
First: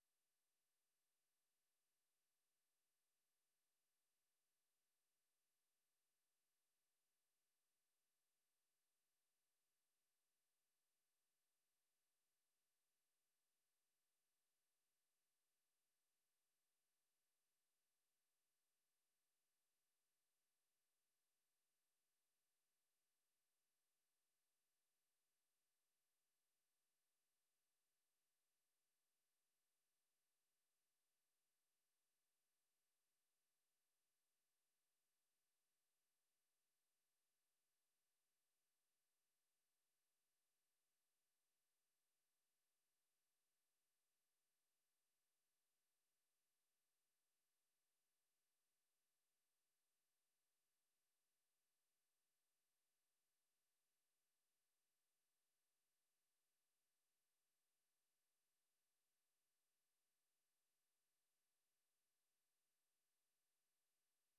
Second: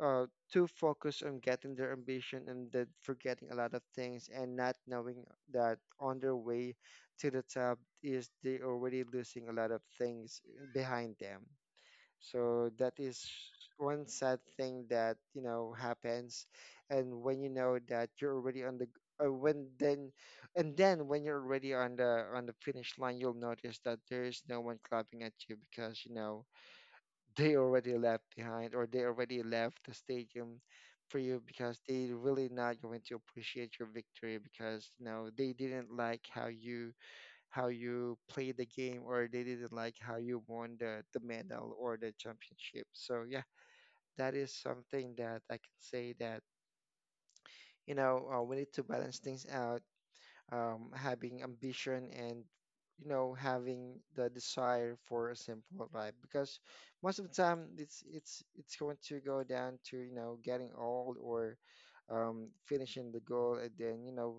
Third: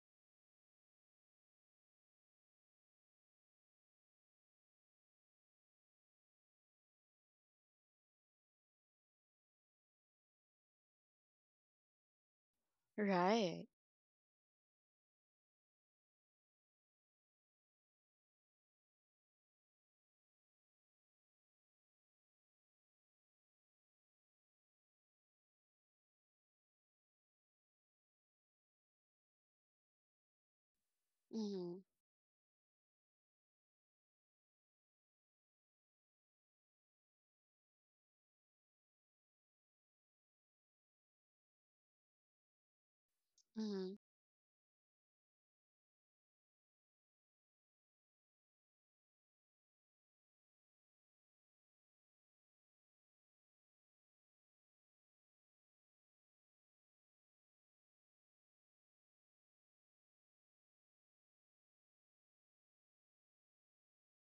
[SPEAKER 3] uh, too focused on getting their ambition, and that forgetting a lot of things and not knowing that on their way to the top is they already losing a lot of things behind them. So that is
[SPEAKER 1] Right.
[SPEAKER 3] one sad thing that, you know, happens. And when you know that you're already on the when then and then when you're already on the finish line, you'll notice that there is no one clapping at you because, you know, they already left behind, or they already left the stadium for you,
[SPEAKER 1] Mm-hmm.
[SPEAKER 3] because they really not going to appreciate your victory, because, you know, they didn't like how you played the game, or they didn't like how you won the medal or the championship. So yeah,
[SPEAKER 1] Mm-hmm.
[SPEAKER 3] that is something that I can say that, you know, we need to balance things out, having ambition, and, you know, having the desire for a simple life, because most of the time it's going to go down to, you know, getting old, or finishing the goal, and then, you know,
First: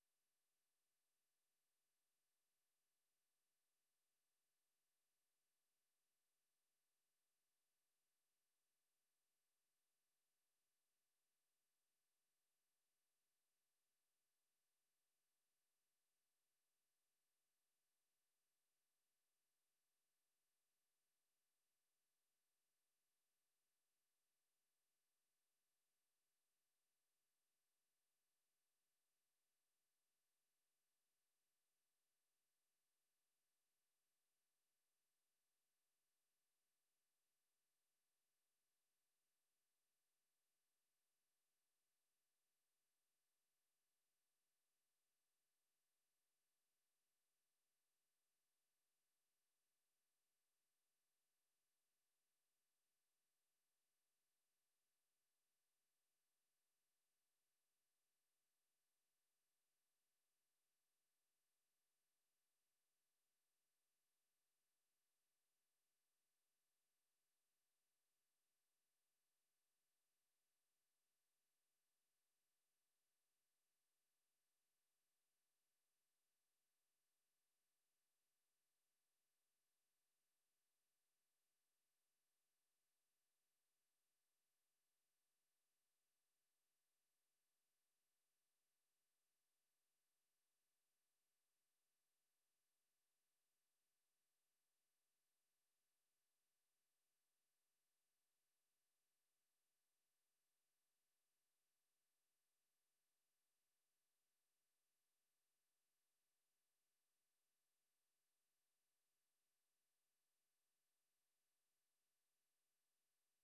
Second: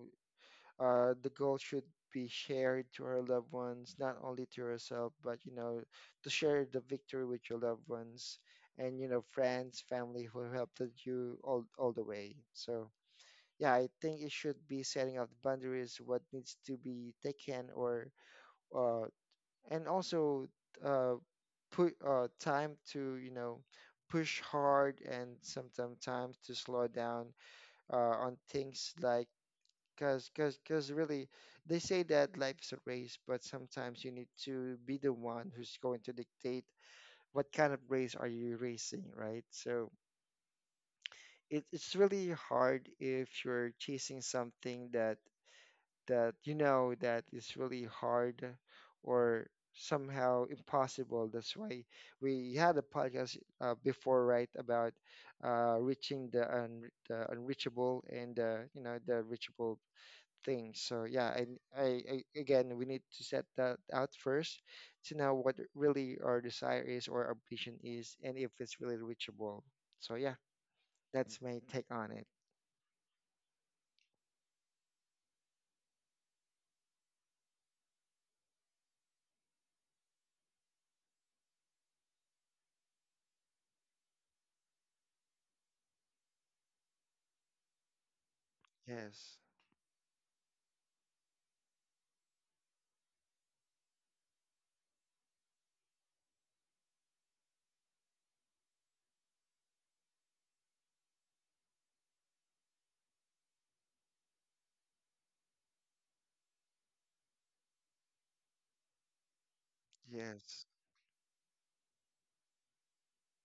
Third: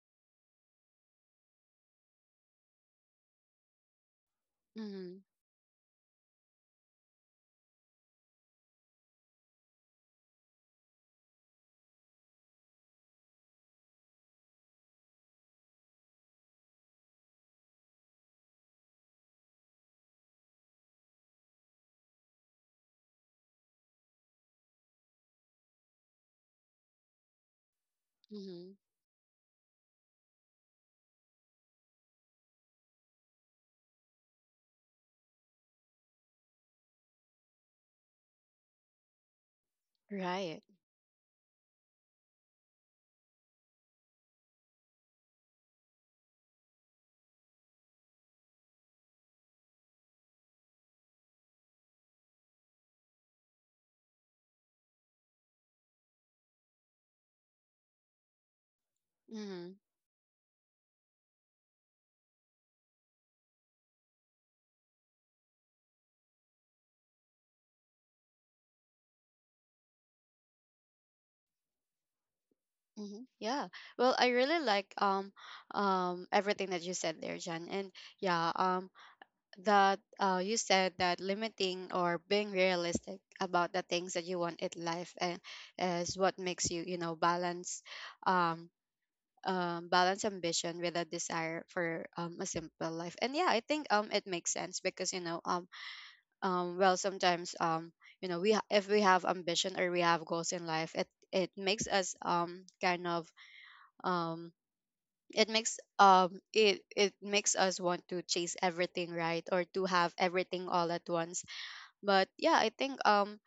[SPEAKER 3] the goal should be shared to our loved ones, not only to yourself,
[SPEAKER 1] Mm-hmm.
[SPEAKER 3] but you know, to share the victory with your loved ones and you know, friends, family who helped you all the way. So yeah, I think it should be setting up the boundaries, what needs to be taken, or uh, and also uh, put time to you know push hard and sometimes time to slow down on
[SPEAKER 1] Mm-hmm.
[SPEAKER 3] things like Cause really, they say that life's a race, but sometimes you need to be the one who's going to dictate what kind of race are you racing, right? So
[SPEAKER 1] Right.
[SPEAKER 3] it's really hard if you're chasing something that you know that is really hard or somehow impossible. That's why we had a podcast before, right, about reaching the unreachable and you know the
[SPEAKER 1] Mm-hmm.
[SPEAKER 3] reachable thing. So yeah, and I again we need to set that out first to know what really our desire is, or our vision is, and if it's really reachable. So yeah, that's my take on it.
[SPEAKER 1] Mm-hmm. Yeah. Well, I really like everything that you said there, John. And yeah, that you said that limiting or being realistic about the things that you want in life and is what makes you you know balance um,
[SPEAKER 3] Yes,
[SPEAKER 1] balance ambition with a desire for a simple life. And yeah, I think it makes sense because you know well, sometimes you know we if we have ambition or we have goals in life, it makes us kind of um it makes it it makes us want to chase everything, right? Or to have
[SPEAKER 3] yes,
[SPEAKER 1] everything all at once. But yeah, I think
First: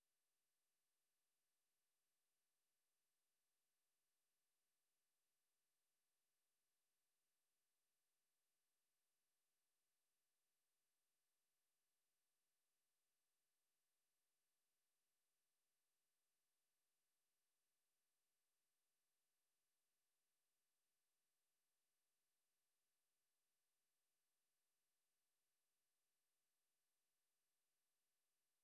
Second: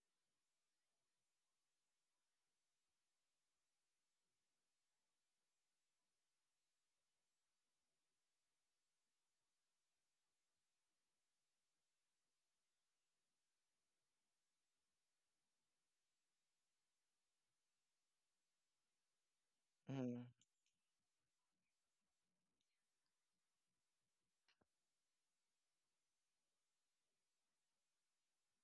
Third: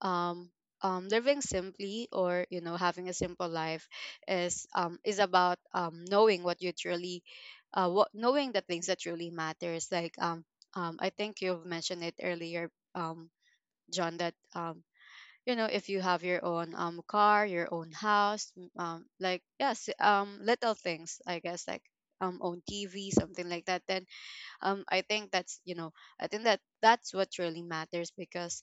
[SPEAKER 1] um living simply, or you know, having a simple life is about knowing what you truly what knowing the things that truly matters, like I think you've mentioned it earlier, John, that you know if you have your own car, your own house, like yes
[SPEAKER 3] mm-hmm.
[SPEAKER 1] little things, I guess, like own TV, something like that, then I think that's you know, I think that that's what really matters. Because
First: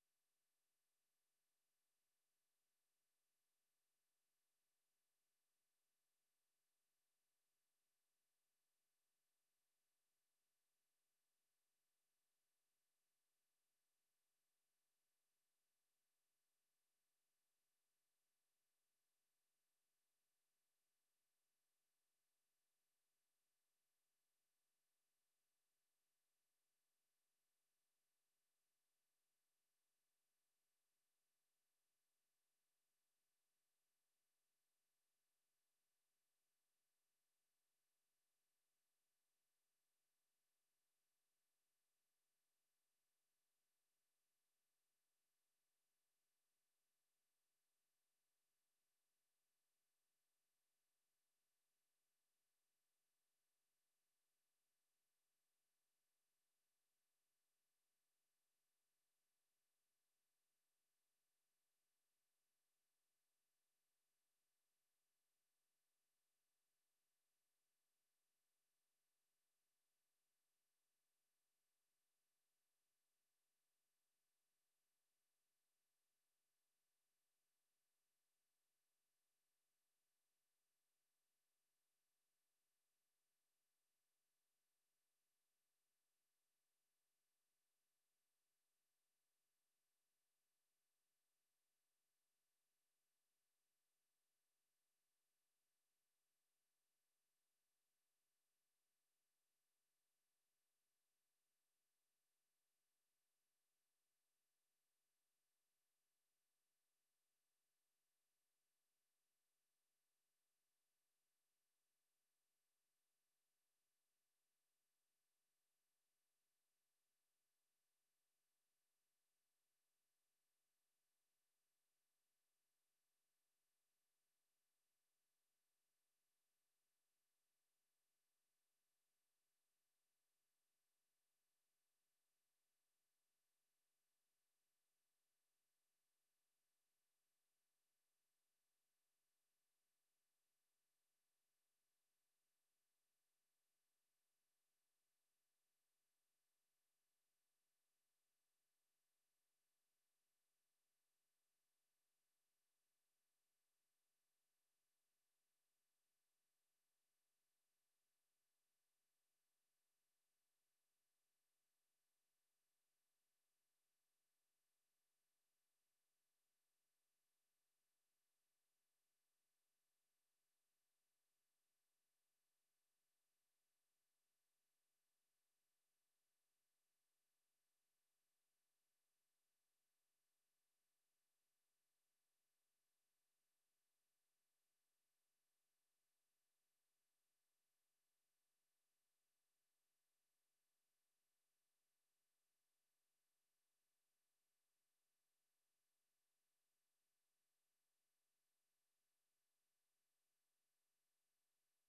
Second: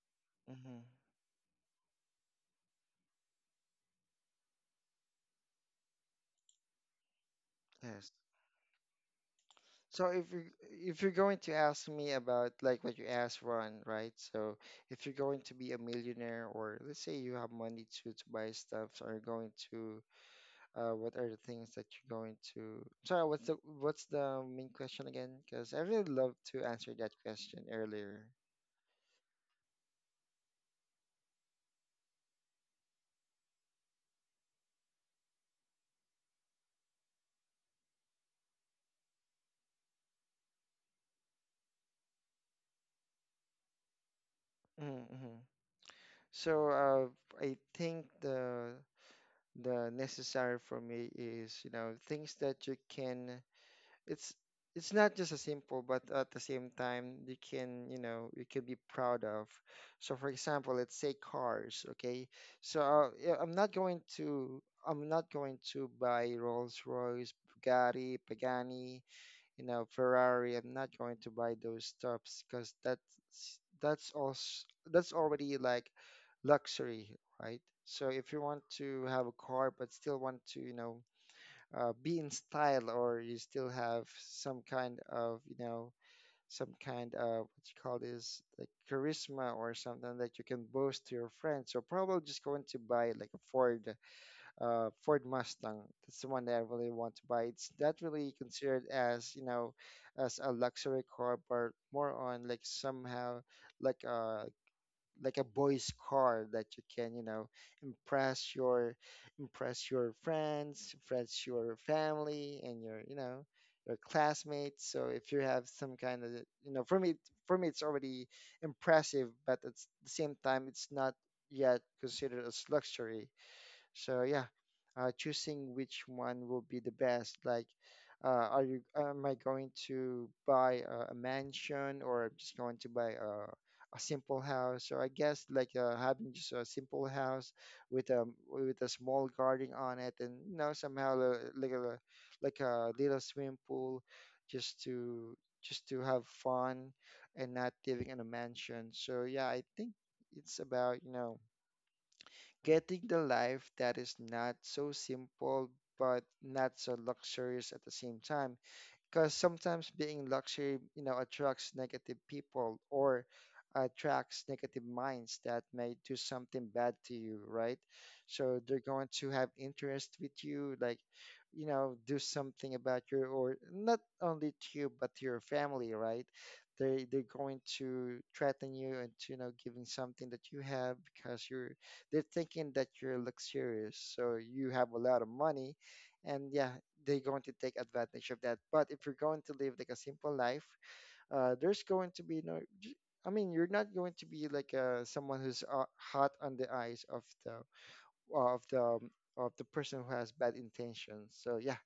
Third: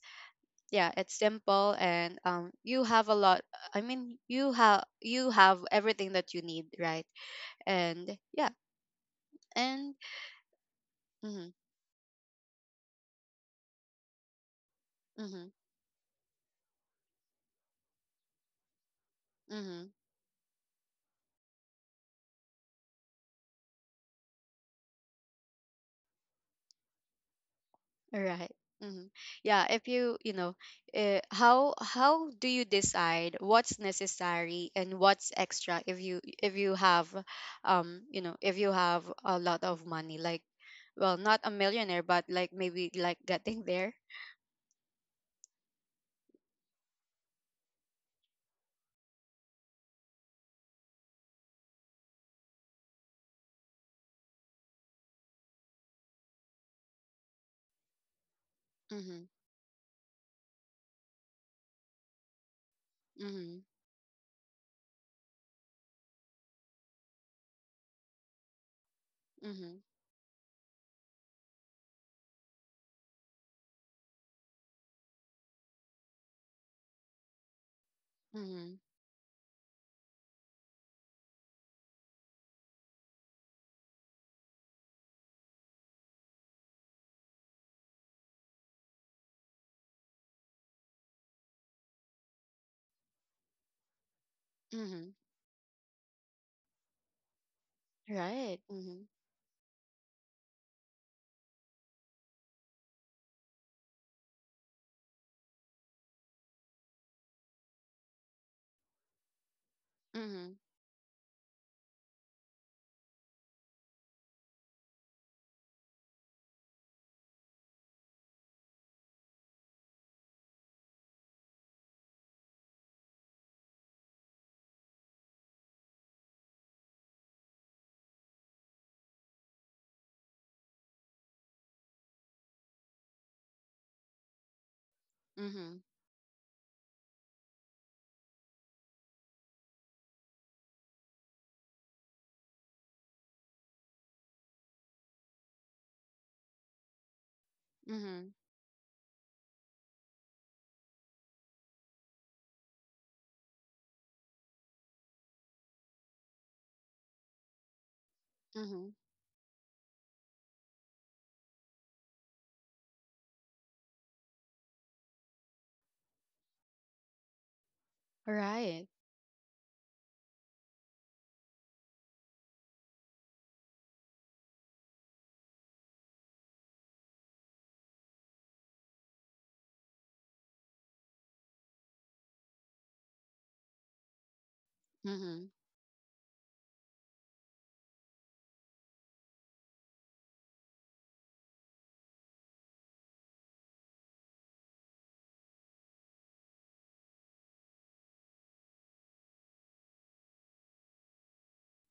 [SPEAKER 3] Mm-hmm.
[SPEAKER 1] yeah, it's simple and you have a lot. I mean, you have everything that you need, right?
[SPEAKER 3] Yes.
[SPEAKER 1] And yeah, and
[SPEAKER 3] So if you're going
[SPEAKER 1] mhm,
[SPEAKER 3] to ask me about like what you asked Ron, right? So if you're going
[SPEAKER 1] mhm,
[SPEAKER 3] to be a millionaire or let's say you have money to buy stuff or you're going
[SPEAKER 1] mhm,
[SPEAKER 3] to what are the things that you're going to? Sorry, what's the main question again? Because I really love to answer that question earlier.
[SPEAKER 1] right, mhm. Yeah, if you you know, how do you decide what's necessary and what's extra if you have you know if you have a lot of money, like well not a millionaire, but like maybe like getting there.
[SPEAKER 3] Mm-hmm. So I think the necessary for me is you know things that you can it's it's not just a simple but at the same time you can you know you can be proud
[SPEAKER 1] Mhm,
[SPEAKER 3] of. So for example, let's say cars, okay. So I'm
[SPEAKER 1] mhm,
[SPEAKER 3] not going to, I'm not going to buy Rolls Royce, Bugatti, Pagani, you
[SPEAKER 1] mhm,
[SPEAKER 3] know, Ferrari. I'm not going to buy those stuffs because that's also that's already like luxury, right? So if you want
[SPEAKER 1] mhm,
[SPEAKER 3] to have a car but still want to, you know, be in style or you still have some kind of, you know, some kind of what you call this like charisma or something that you can boast to your friends, so probably just going to buy like a Ford,
[SPEAKER 1] mhm.
[SPEAKER 3] Ford Mustang. That's the one that I really want to buy. It's not really
[SPEAKER 1] Right.
[SPEAKER 3] considered
[SPEAKER 1] Mm-hmm.
[SPEAKER 3] as, you know, as a luxury car, but more on like somehow like a, like a boy's car that you can, you know, impress your, impress your
[SPEAKER 1] Mm-hmm.
[SPEAKER 3] friends, impress your family and your, you know, your classmates. So if you have some kind of, you know, for me, for me, it's already impressive, but at the same time, it's not yet considered as luxury. So choosing which one will be the best. Like, are you am I going to buy a mansion, or I'm just going to buy a simple house? So I guess like
[SPEAKER 1] Mm-hmm.
[SPEAKER 3] having just a simple house with a, with a small garden on it, and you know, somehow like a, like a little swimming pool, just to, just to have fun and not living in a
[SPEAKER 1] Mm-hmm.
[SPEAKER 3] mansion. So yeah, I think it's about, you know, getting the life that is not so simple but not so luxurious at the same time.
[SPEAKER 1] Mm-hmm.
[SPEAKER 3] Because sometimes being luxury, you know, attracts negative people or attracts negative minds that may do something bad to you, right? So they're
[SPEAKER 1] Right.
[SPEAKER 3] going to have interest with you, like, you know, do something about your, or not only to you, but to your family, right? They're going to threaten you and you know, giving something that you have because you're, they're thinking that you're luxurious, so you have a lot of
[SPEAKER 1] Mm-hmm.
[SPEAKER 3] money. And yeah, they're going to take advantage of that. But if you're going to live like a simple life, there's going to be no. j- I mean, you're not going to be like someone who's hot on the eyes of the, of the of the person who has bad intentions. So yeah, I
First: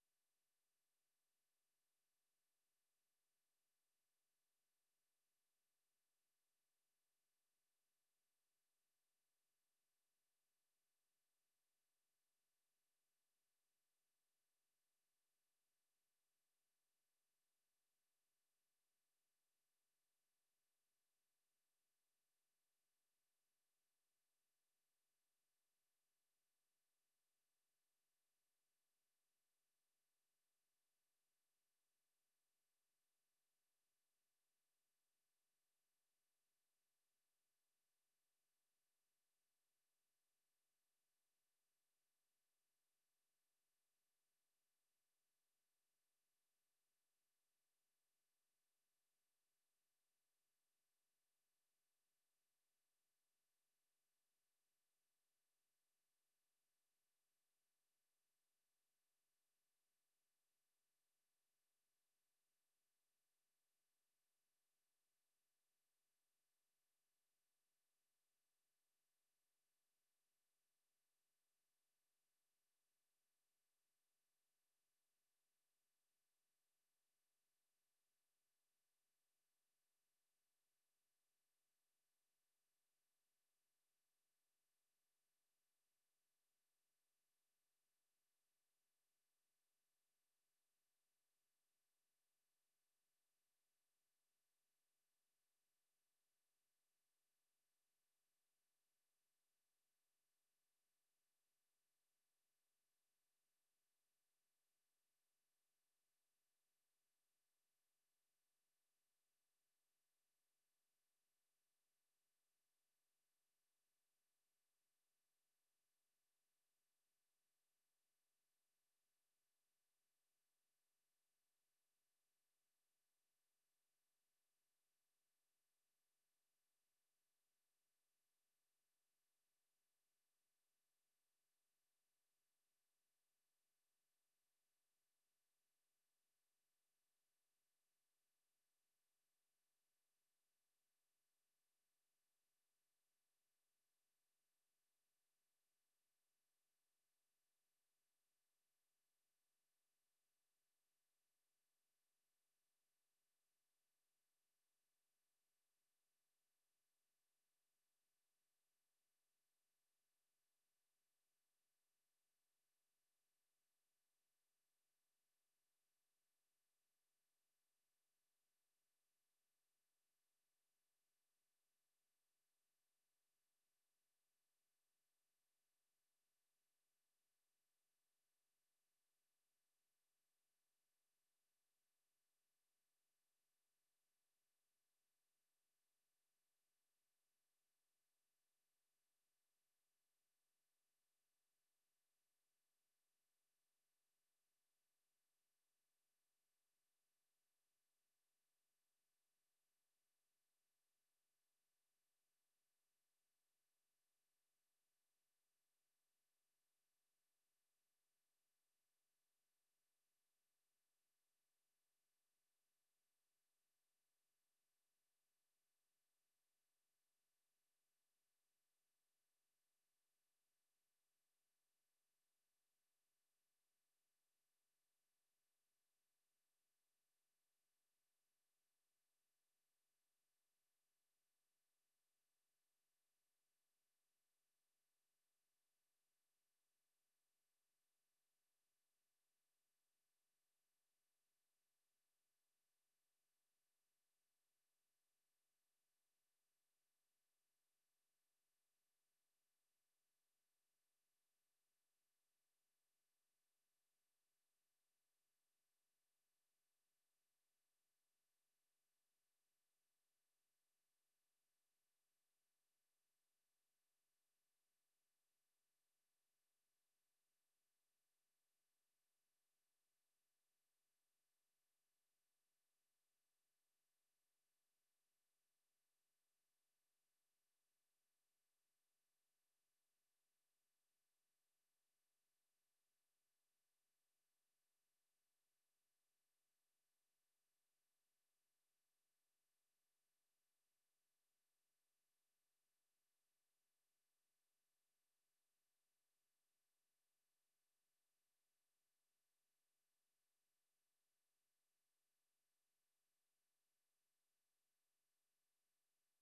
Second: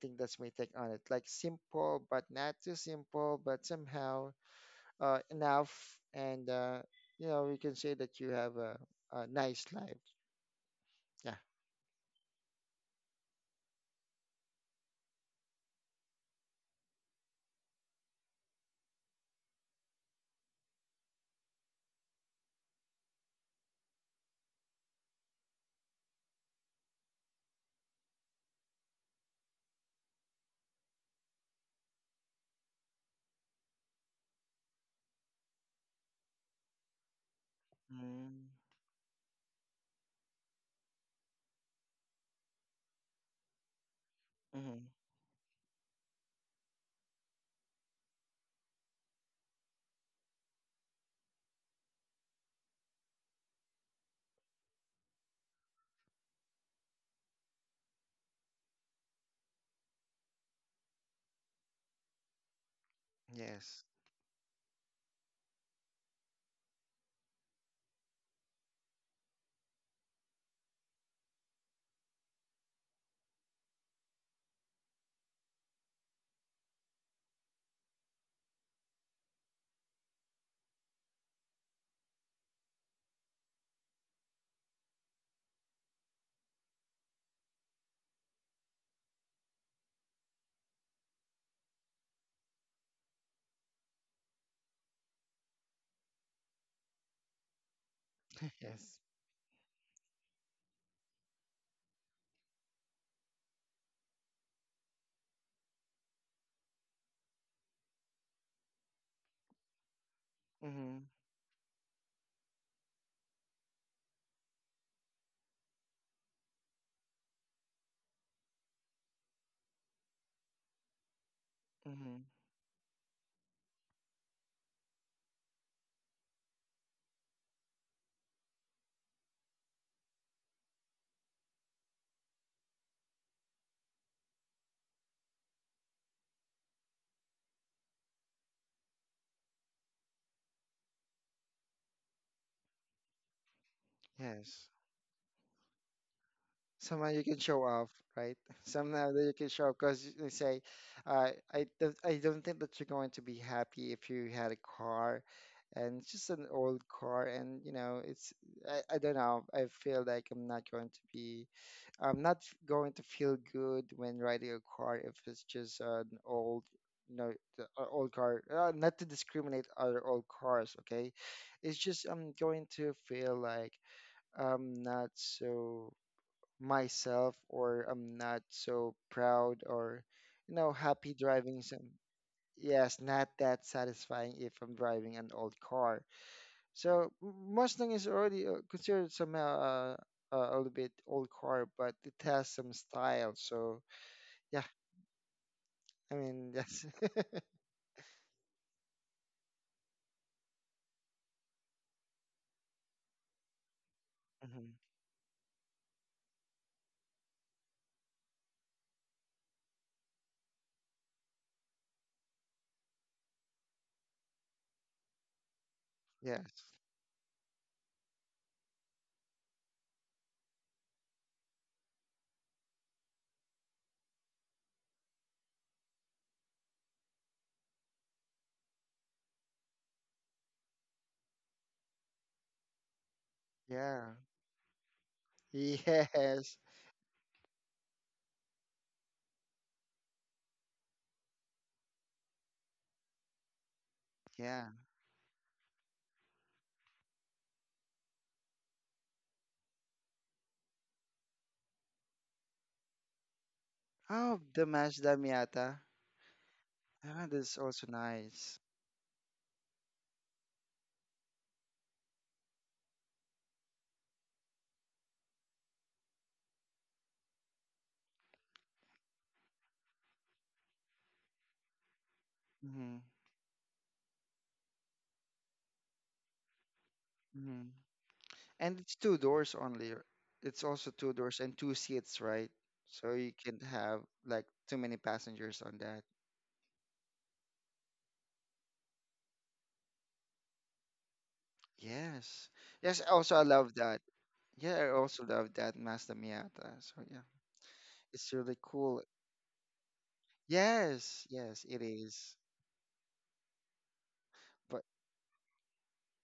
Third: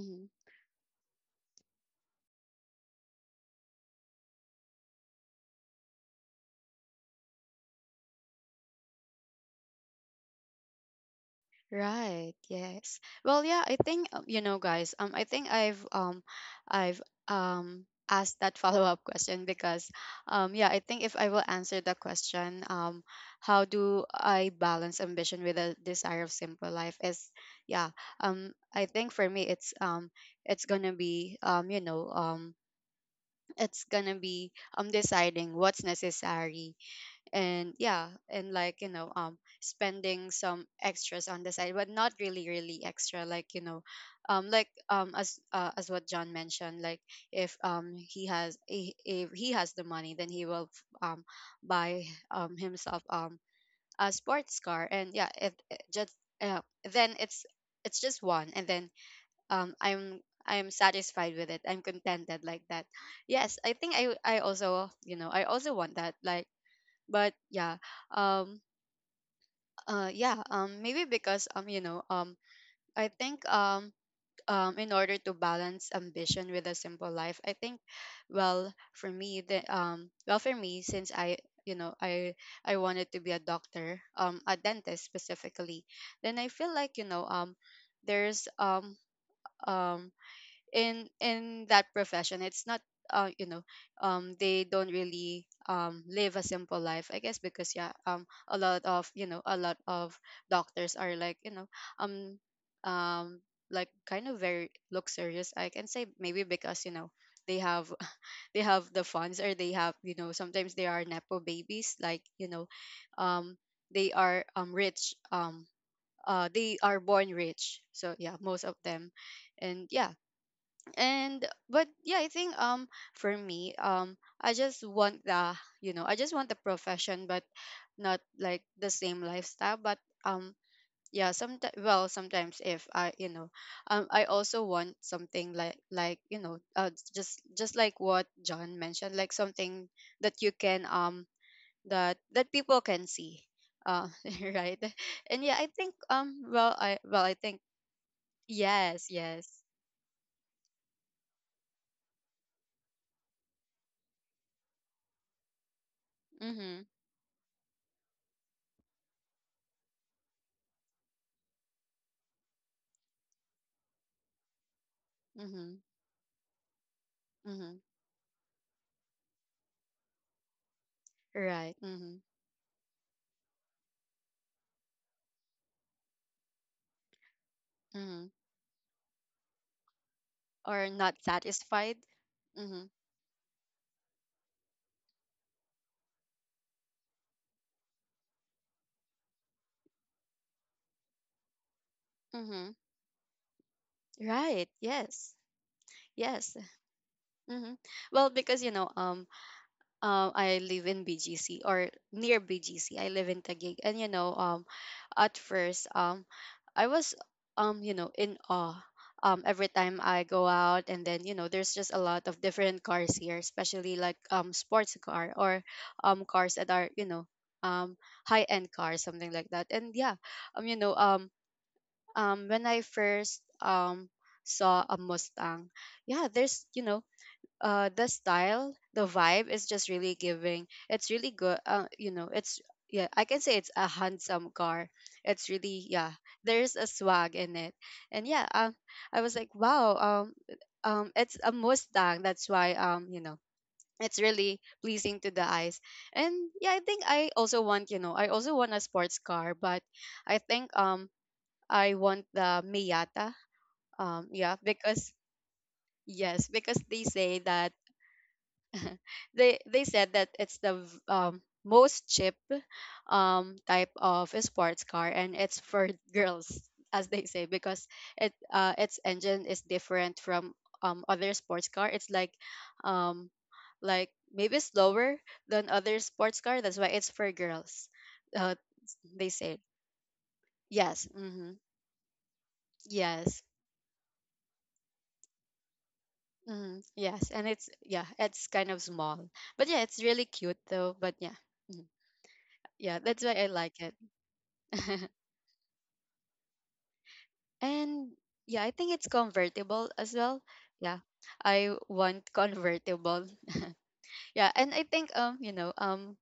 [SPEAKER 3] think that's my take on it. Like simple, but not too simple, but somehow enough, and you know, you can say that you have a nice life. Yeah.
[SPEAKER 1] Right. Yes. Well, yeah, I think you know, guys. I think I've asked that follow-up question because yeah, I think if I will answer the question how do I balance ambition with the desire of simple life, is yeah, I think for me it's gonna be you know it's gonna be deciding what's necessary. And yeah,
[SPEAKER 3] Mm-hmm.
[SPEAKER 1] and like you know spending some extras on the side, but not really really extra, like you know like as what John mentioned, like if he has if he has the money, then he will buy himself a sports car. And yeah, it just uh, then it's just one. And then um i'm I'm satisfied with it, I'm contented like that. Yes, I
[SPEAKER 3] Yes.
[SPEAKER 1] think I also you know I also want that, like but yeah um yeah maybe because you know I think in order to balance ambition with a simple life, I think well, for me, the well, for me, since I you know I wanted to be a doctor, a dentist specifically, then I feel like you know there's um in that profession, it's not you know they don't really live a simple life, I guess. Because yeah, a lot
[SPEAKER 3] Yes.
[SPEAKER 1] of you know a lot of doctors are like you know um um like kind of very luxurious, I can say. Maybe because you know they have they have the funds, or they have you know, sometimes they
[SPEAKER 3] Mm-hmm.
[SPEAKER 1] are nepo babies, like you know, um they are rich, they are born rich, so yeah, most of them. And yeah, and but yeah,
[SPEAKER 3] Mm-hmm.
[SPEAKER 1] I think for me, I just want the you know, I just want the profession, but not like the same lifestyle. But um yeah, sometimes well, sometimes if I you know I also want something like you know just like what John mentioned, like something that you can that that people can see. uh
[SPEAKER 3] Yes.
[SPEAKER 1] right. And yeah, I think well, I
[SPEAKER 3] Somehow you
[SPEAKER 1] well, I
[SPEAKER 3] can show
[SPEAKER 1] think
[SPEAKER 3] off, right?
[SPEAKER 1] yes,
[SPEAKER 3] Somehow that you can
[SPEAKER 1] yes,
[SPEAKER 3] show off. Because they say, I don't think that you're going to be happy if you had a car, and it's just an old
[SPEAKER 1] mm-hmm,
[SPEAKER 3] car, and you know, it's I don't know. I feel like I'm not going to be, I'm not f- going to feel good when riding a car if it's just
[SPEAKER 1] mm-hmm,
[SPEAKER 3] an old. You know,
[SPEAKER 1] hmm.
[SPEAKER 3] old car. Not to discriminate other old cars, okay? It's
[SPEAKER 1] Right.
[SPEAKER 3] just
[SPEAKER 1] Mhm.
[SPEAKER 3] I'm going to feel like I'm not so myself, or I'm
[SPEAKER 1] Mhm.
[SPEAKER 3] not so proud or, you know,
[SPEAKER 1] Or
[SPEAKER 3] happy
[SPEAKER 1] not
[SPEAKER 3] driving some.
[SPEAKER 1] satisfied. Mhm.
[SPEAKER 3] Yes, not that satisfying if I'm driving an old car. So Mustang is already considered somehow a little bit old car, but it has some
[SPEAKER 1] Mhm.
[SPEAKER 3] style. So yeah,
[SPEAKER 1] Right. Yes.
[SPEAKER 3] I mean,
[SPEAKER 1] Yes.
[SPEAKER 3] yes.
[SPEAKER 1] Mhm. Well, because you know, I live in BGC, or near BGC. I live in Taguig, and you know,
[SPEAKER 3] Mhm.
[SPEAKER 1] at first, I was, you know, in awe. Every time I go out, and then you know, there's just a lot of different cars here, especially like sports car, or cars that
[SPEAKER 3] Yes.
[SPEAKER 1] are you know um high end cars, something like that. And yeah, you know, when I first saw a Mustang, yeah, there's you know the style, the vibe is just really giving, it's really good. You know, it's yeah, I can say it's a
[SPEAKER 3] Yeah.
[SPEAKER 1] handsome car. It's really yeah,
[SPEAKER 3] Yes.
[SPEAKER 1] there's a swag in it. And yeah, I was like, wow, it's a Mustang, that's why you know it's really
[SPEAKER 3] Yeah.
[SPEAKER 1] pleasing to the eyes. And yeah, I think I also want you know I also want a sports car, but I think I want the Miata,
[SPEAKER 3] Oh,
[SPEAKER 1] yeah,
[SPEAKER 3] the
[SPEAKER 1] because
[SPEAKER 3] Mazda Miata.
[SPEAKER 1] yes, because they
[SPEAKER 3] Ah,
[SPEAKER 1] say
[SPEAKER 3] that's
[SPEAKER 1] that
[SPEAKER 3] also nice.
[SPEAKER 1] they said that it's the most cheap type of a sports car, and it's for girls, as they say. Because it its engine is different from other sports car, it's
[SPEAKER 3] Hmm.
[SPEAKER 1] um, like maybe slower than other sports car, that's why it's for
[SPEAKER 3] Hmm.
[SPEAKER 1] girls. uh,
[SPEAKER 3] And it's two
[SPEAKER 1] they
[SPEAKER 3] doors
[SPEAKER 1] said,
[SPEAKER 3] only. It's also
[SPEAKER 1] yes,
[SPEAKER 3] two doors
[SPEAKER 1] mm-hmm,
[SPEAKER 3] and two seats, right? So you
[SPEAKER 1] yes,
[SPEAKER 3] can have like too many passengers on that.
[SPEAKER 1] mm-hmm, yes. And it's yeah, it's kind of small, but yeah, it's really cute though. But yeah, mhm.
[SPEAKER 3] Yes. Yes,
[SPEAKER 1] Yeah, that's why
[SPEAKER 3] also I
[SPEAKER 1] I
[SPEAKER 3] love
[SPEAKER 1] like it.
[SPEAKER 3] that. Yeah, I also love that Mazda Miata. So yeah,
[SPEAKER 1] And
[SPEAKER 3] it's really
[SPEAKER 1] yeah, I think
[SPEAKER 3] cool.
[SPEAKER 1] it's convertible as well. Yeah.
[SPEAKER 3] Yes, yes,
[SPEAKER 1] I
[SPEAKER 3] it
[SPEAKER 1] want
[SPEAKER 3] is.
[SPEAKER 1] convertible. Yeah, and
[SPEAKER 3] But
[SPEAKER 1] I think you know,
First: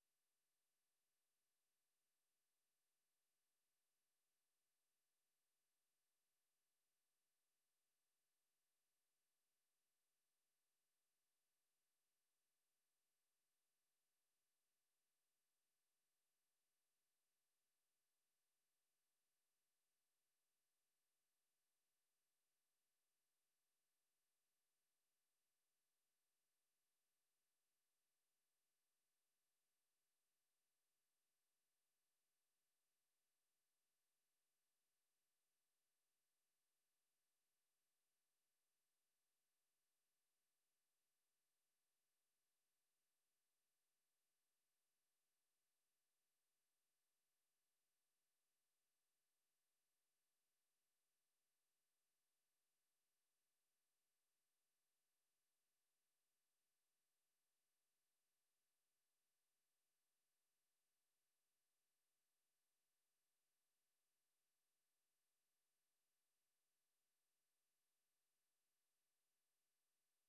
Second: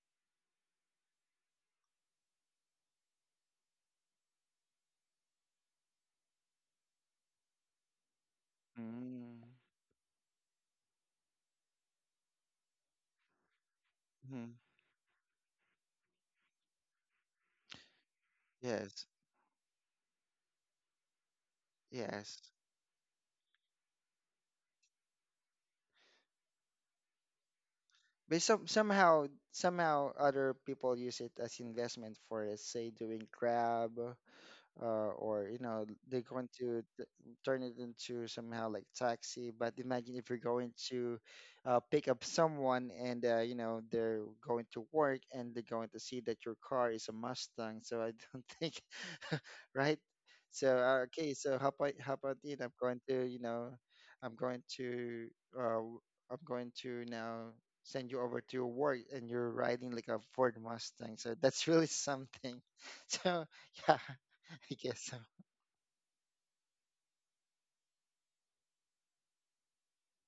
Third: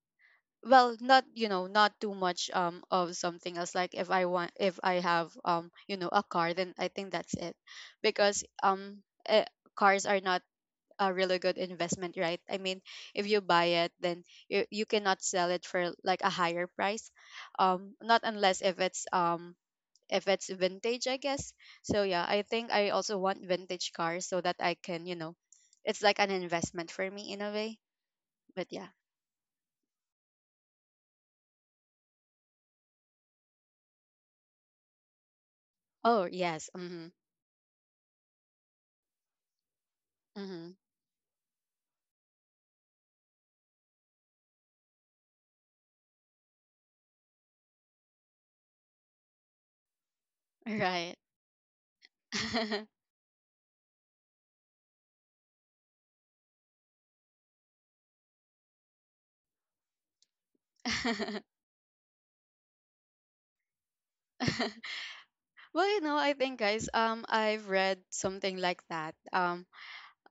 [SPEAKER 1] well, not you know, not too much of something else. Like if I want if I have you know, a car, then I think that's it. Because
[SPEAKER 3] mm,
[SPEAKER 1] cars are not a really good investment, right? I mean, if you buy it, then
[SPEAKER 3] mhm.
[SPEAKER 1] you cannot sell it for like a higher price. Not unless if it's
[SPEAKER 3] Yes,
[SPEAKER 1] if it's vintage, I guess. So yeah,
[SPEAKER 3] yes.
[SPEAKER 1] I think I also want vintage cars, so that I can, you know, it's like an investment for me in a way.
[SPEAKER 3] But some
[SPEAKER 1] But yeah.
[SPEAKER 3] somehow, somehow other people use it as investment for let's say doing Grab, or you know,
[SPEAKER 1] Oh
[SPEAKER 3] they're going
[SPEAKER 1] yes. Mm-hmm.
[SPEAKER 3] turn it into somehow like taxi. But imagine if you're
[SPEAKER 1] Mm-hmm.
[SPEAKER 3] going to pick up someone and you know, they're going to work, and they're going to see that your car is a Mustang. So I don't think, right? So
[SPEAKER 1] Right.
[SPEAKER 3] okay, so how about, how about it. I'm going to, you know, I'm going to uh, I'm going to now send you over to your work and you're riding like a Ford Mustang, so that's really something. So yeah. I guess so.
[SPEAKER 1] Well, you know, I think guys, I've read something like that. Um,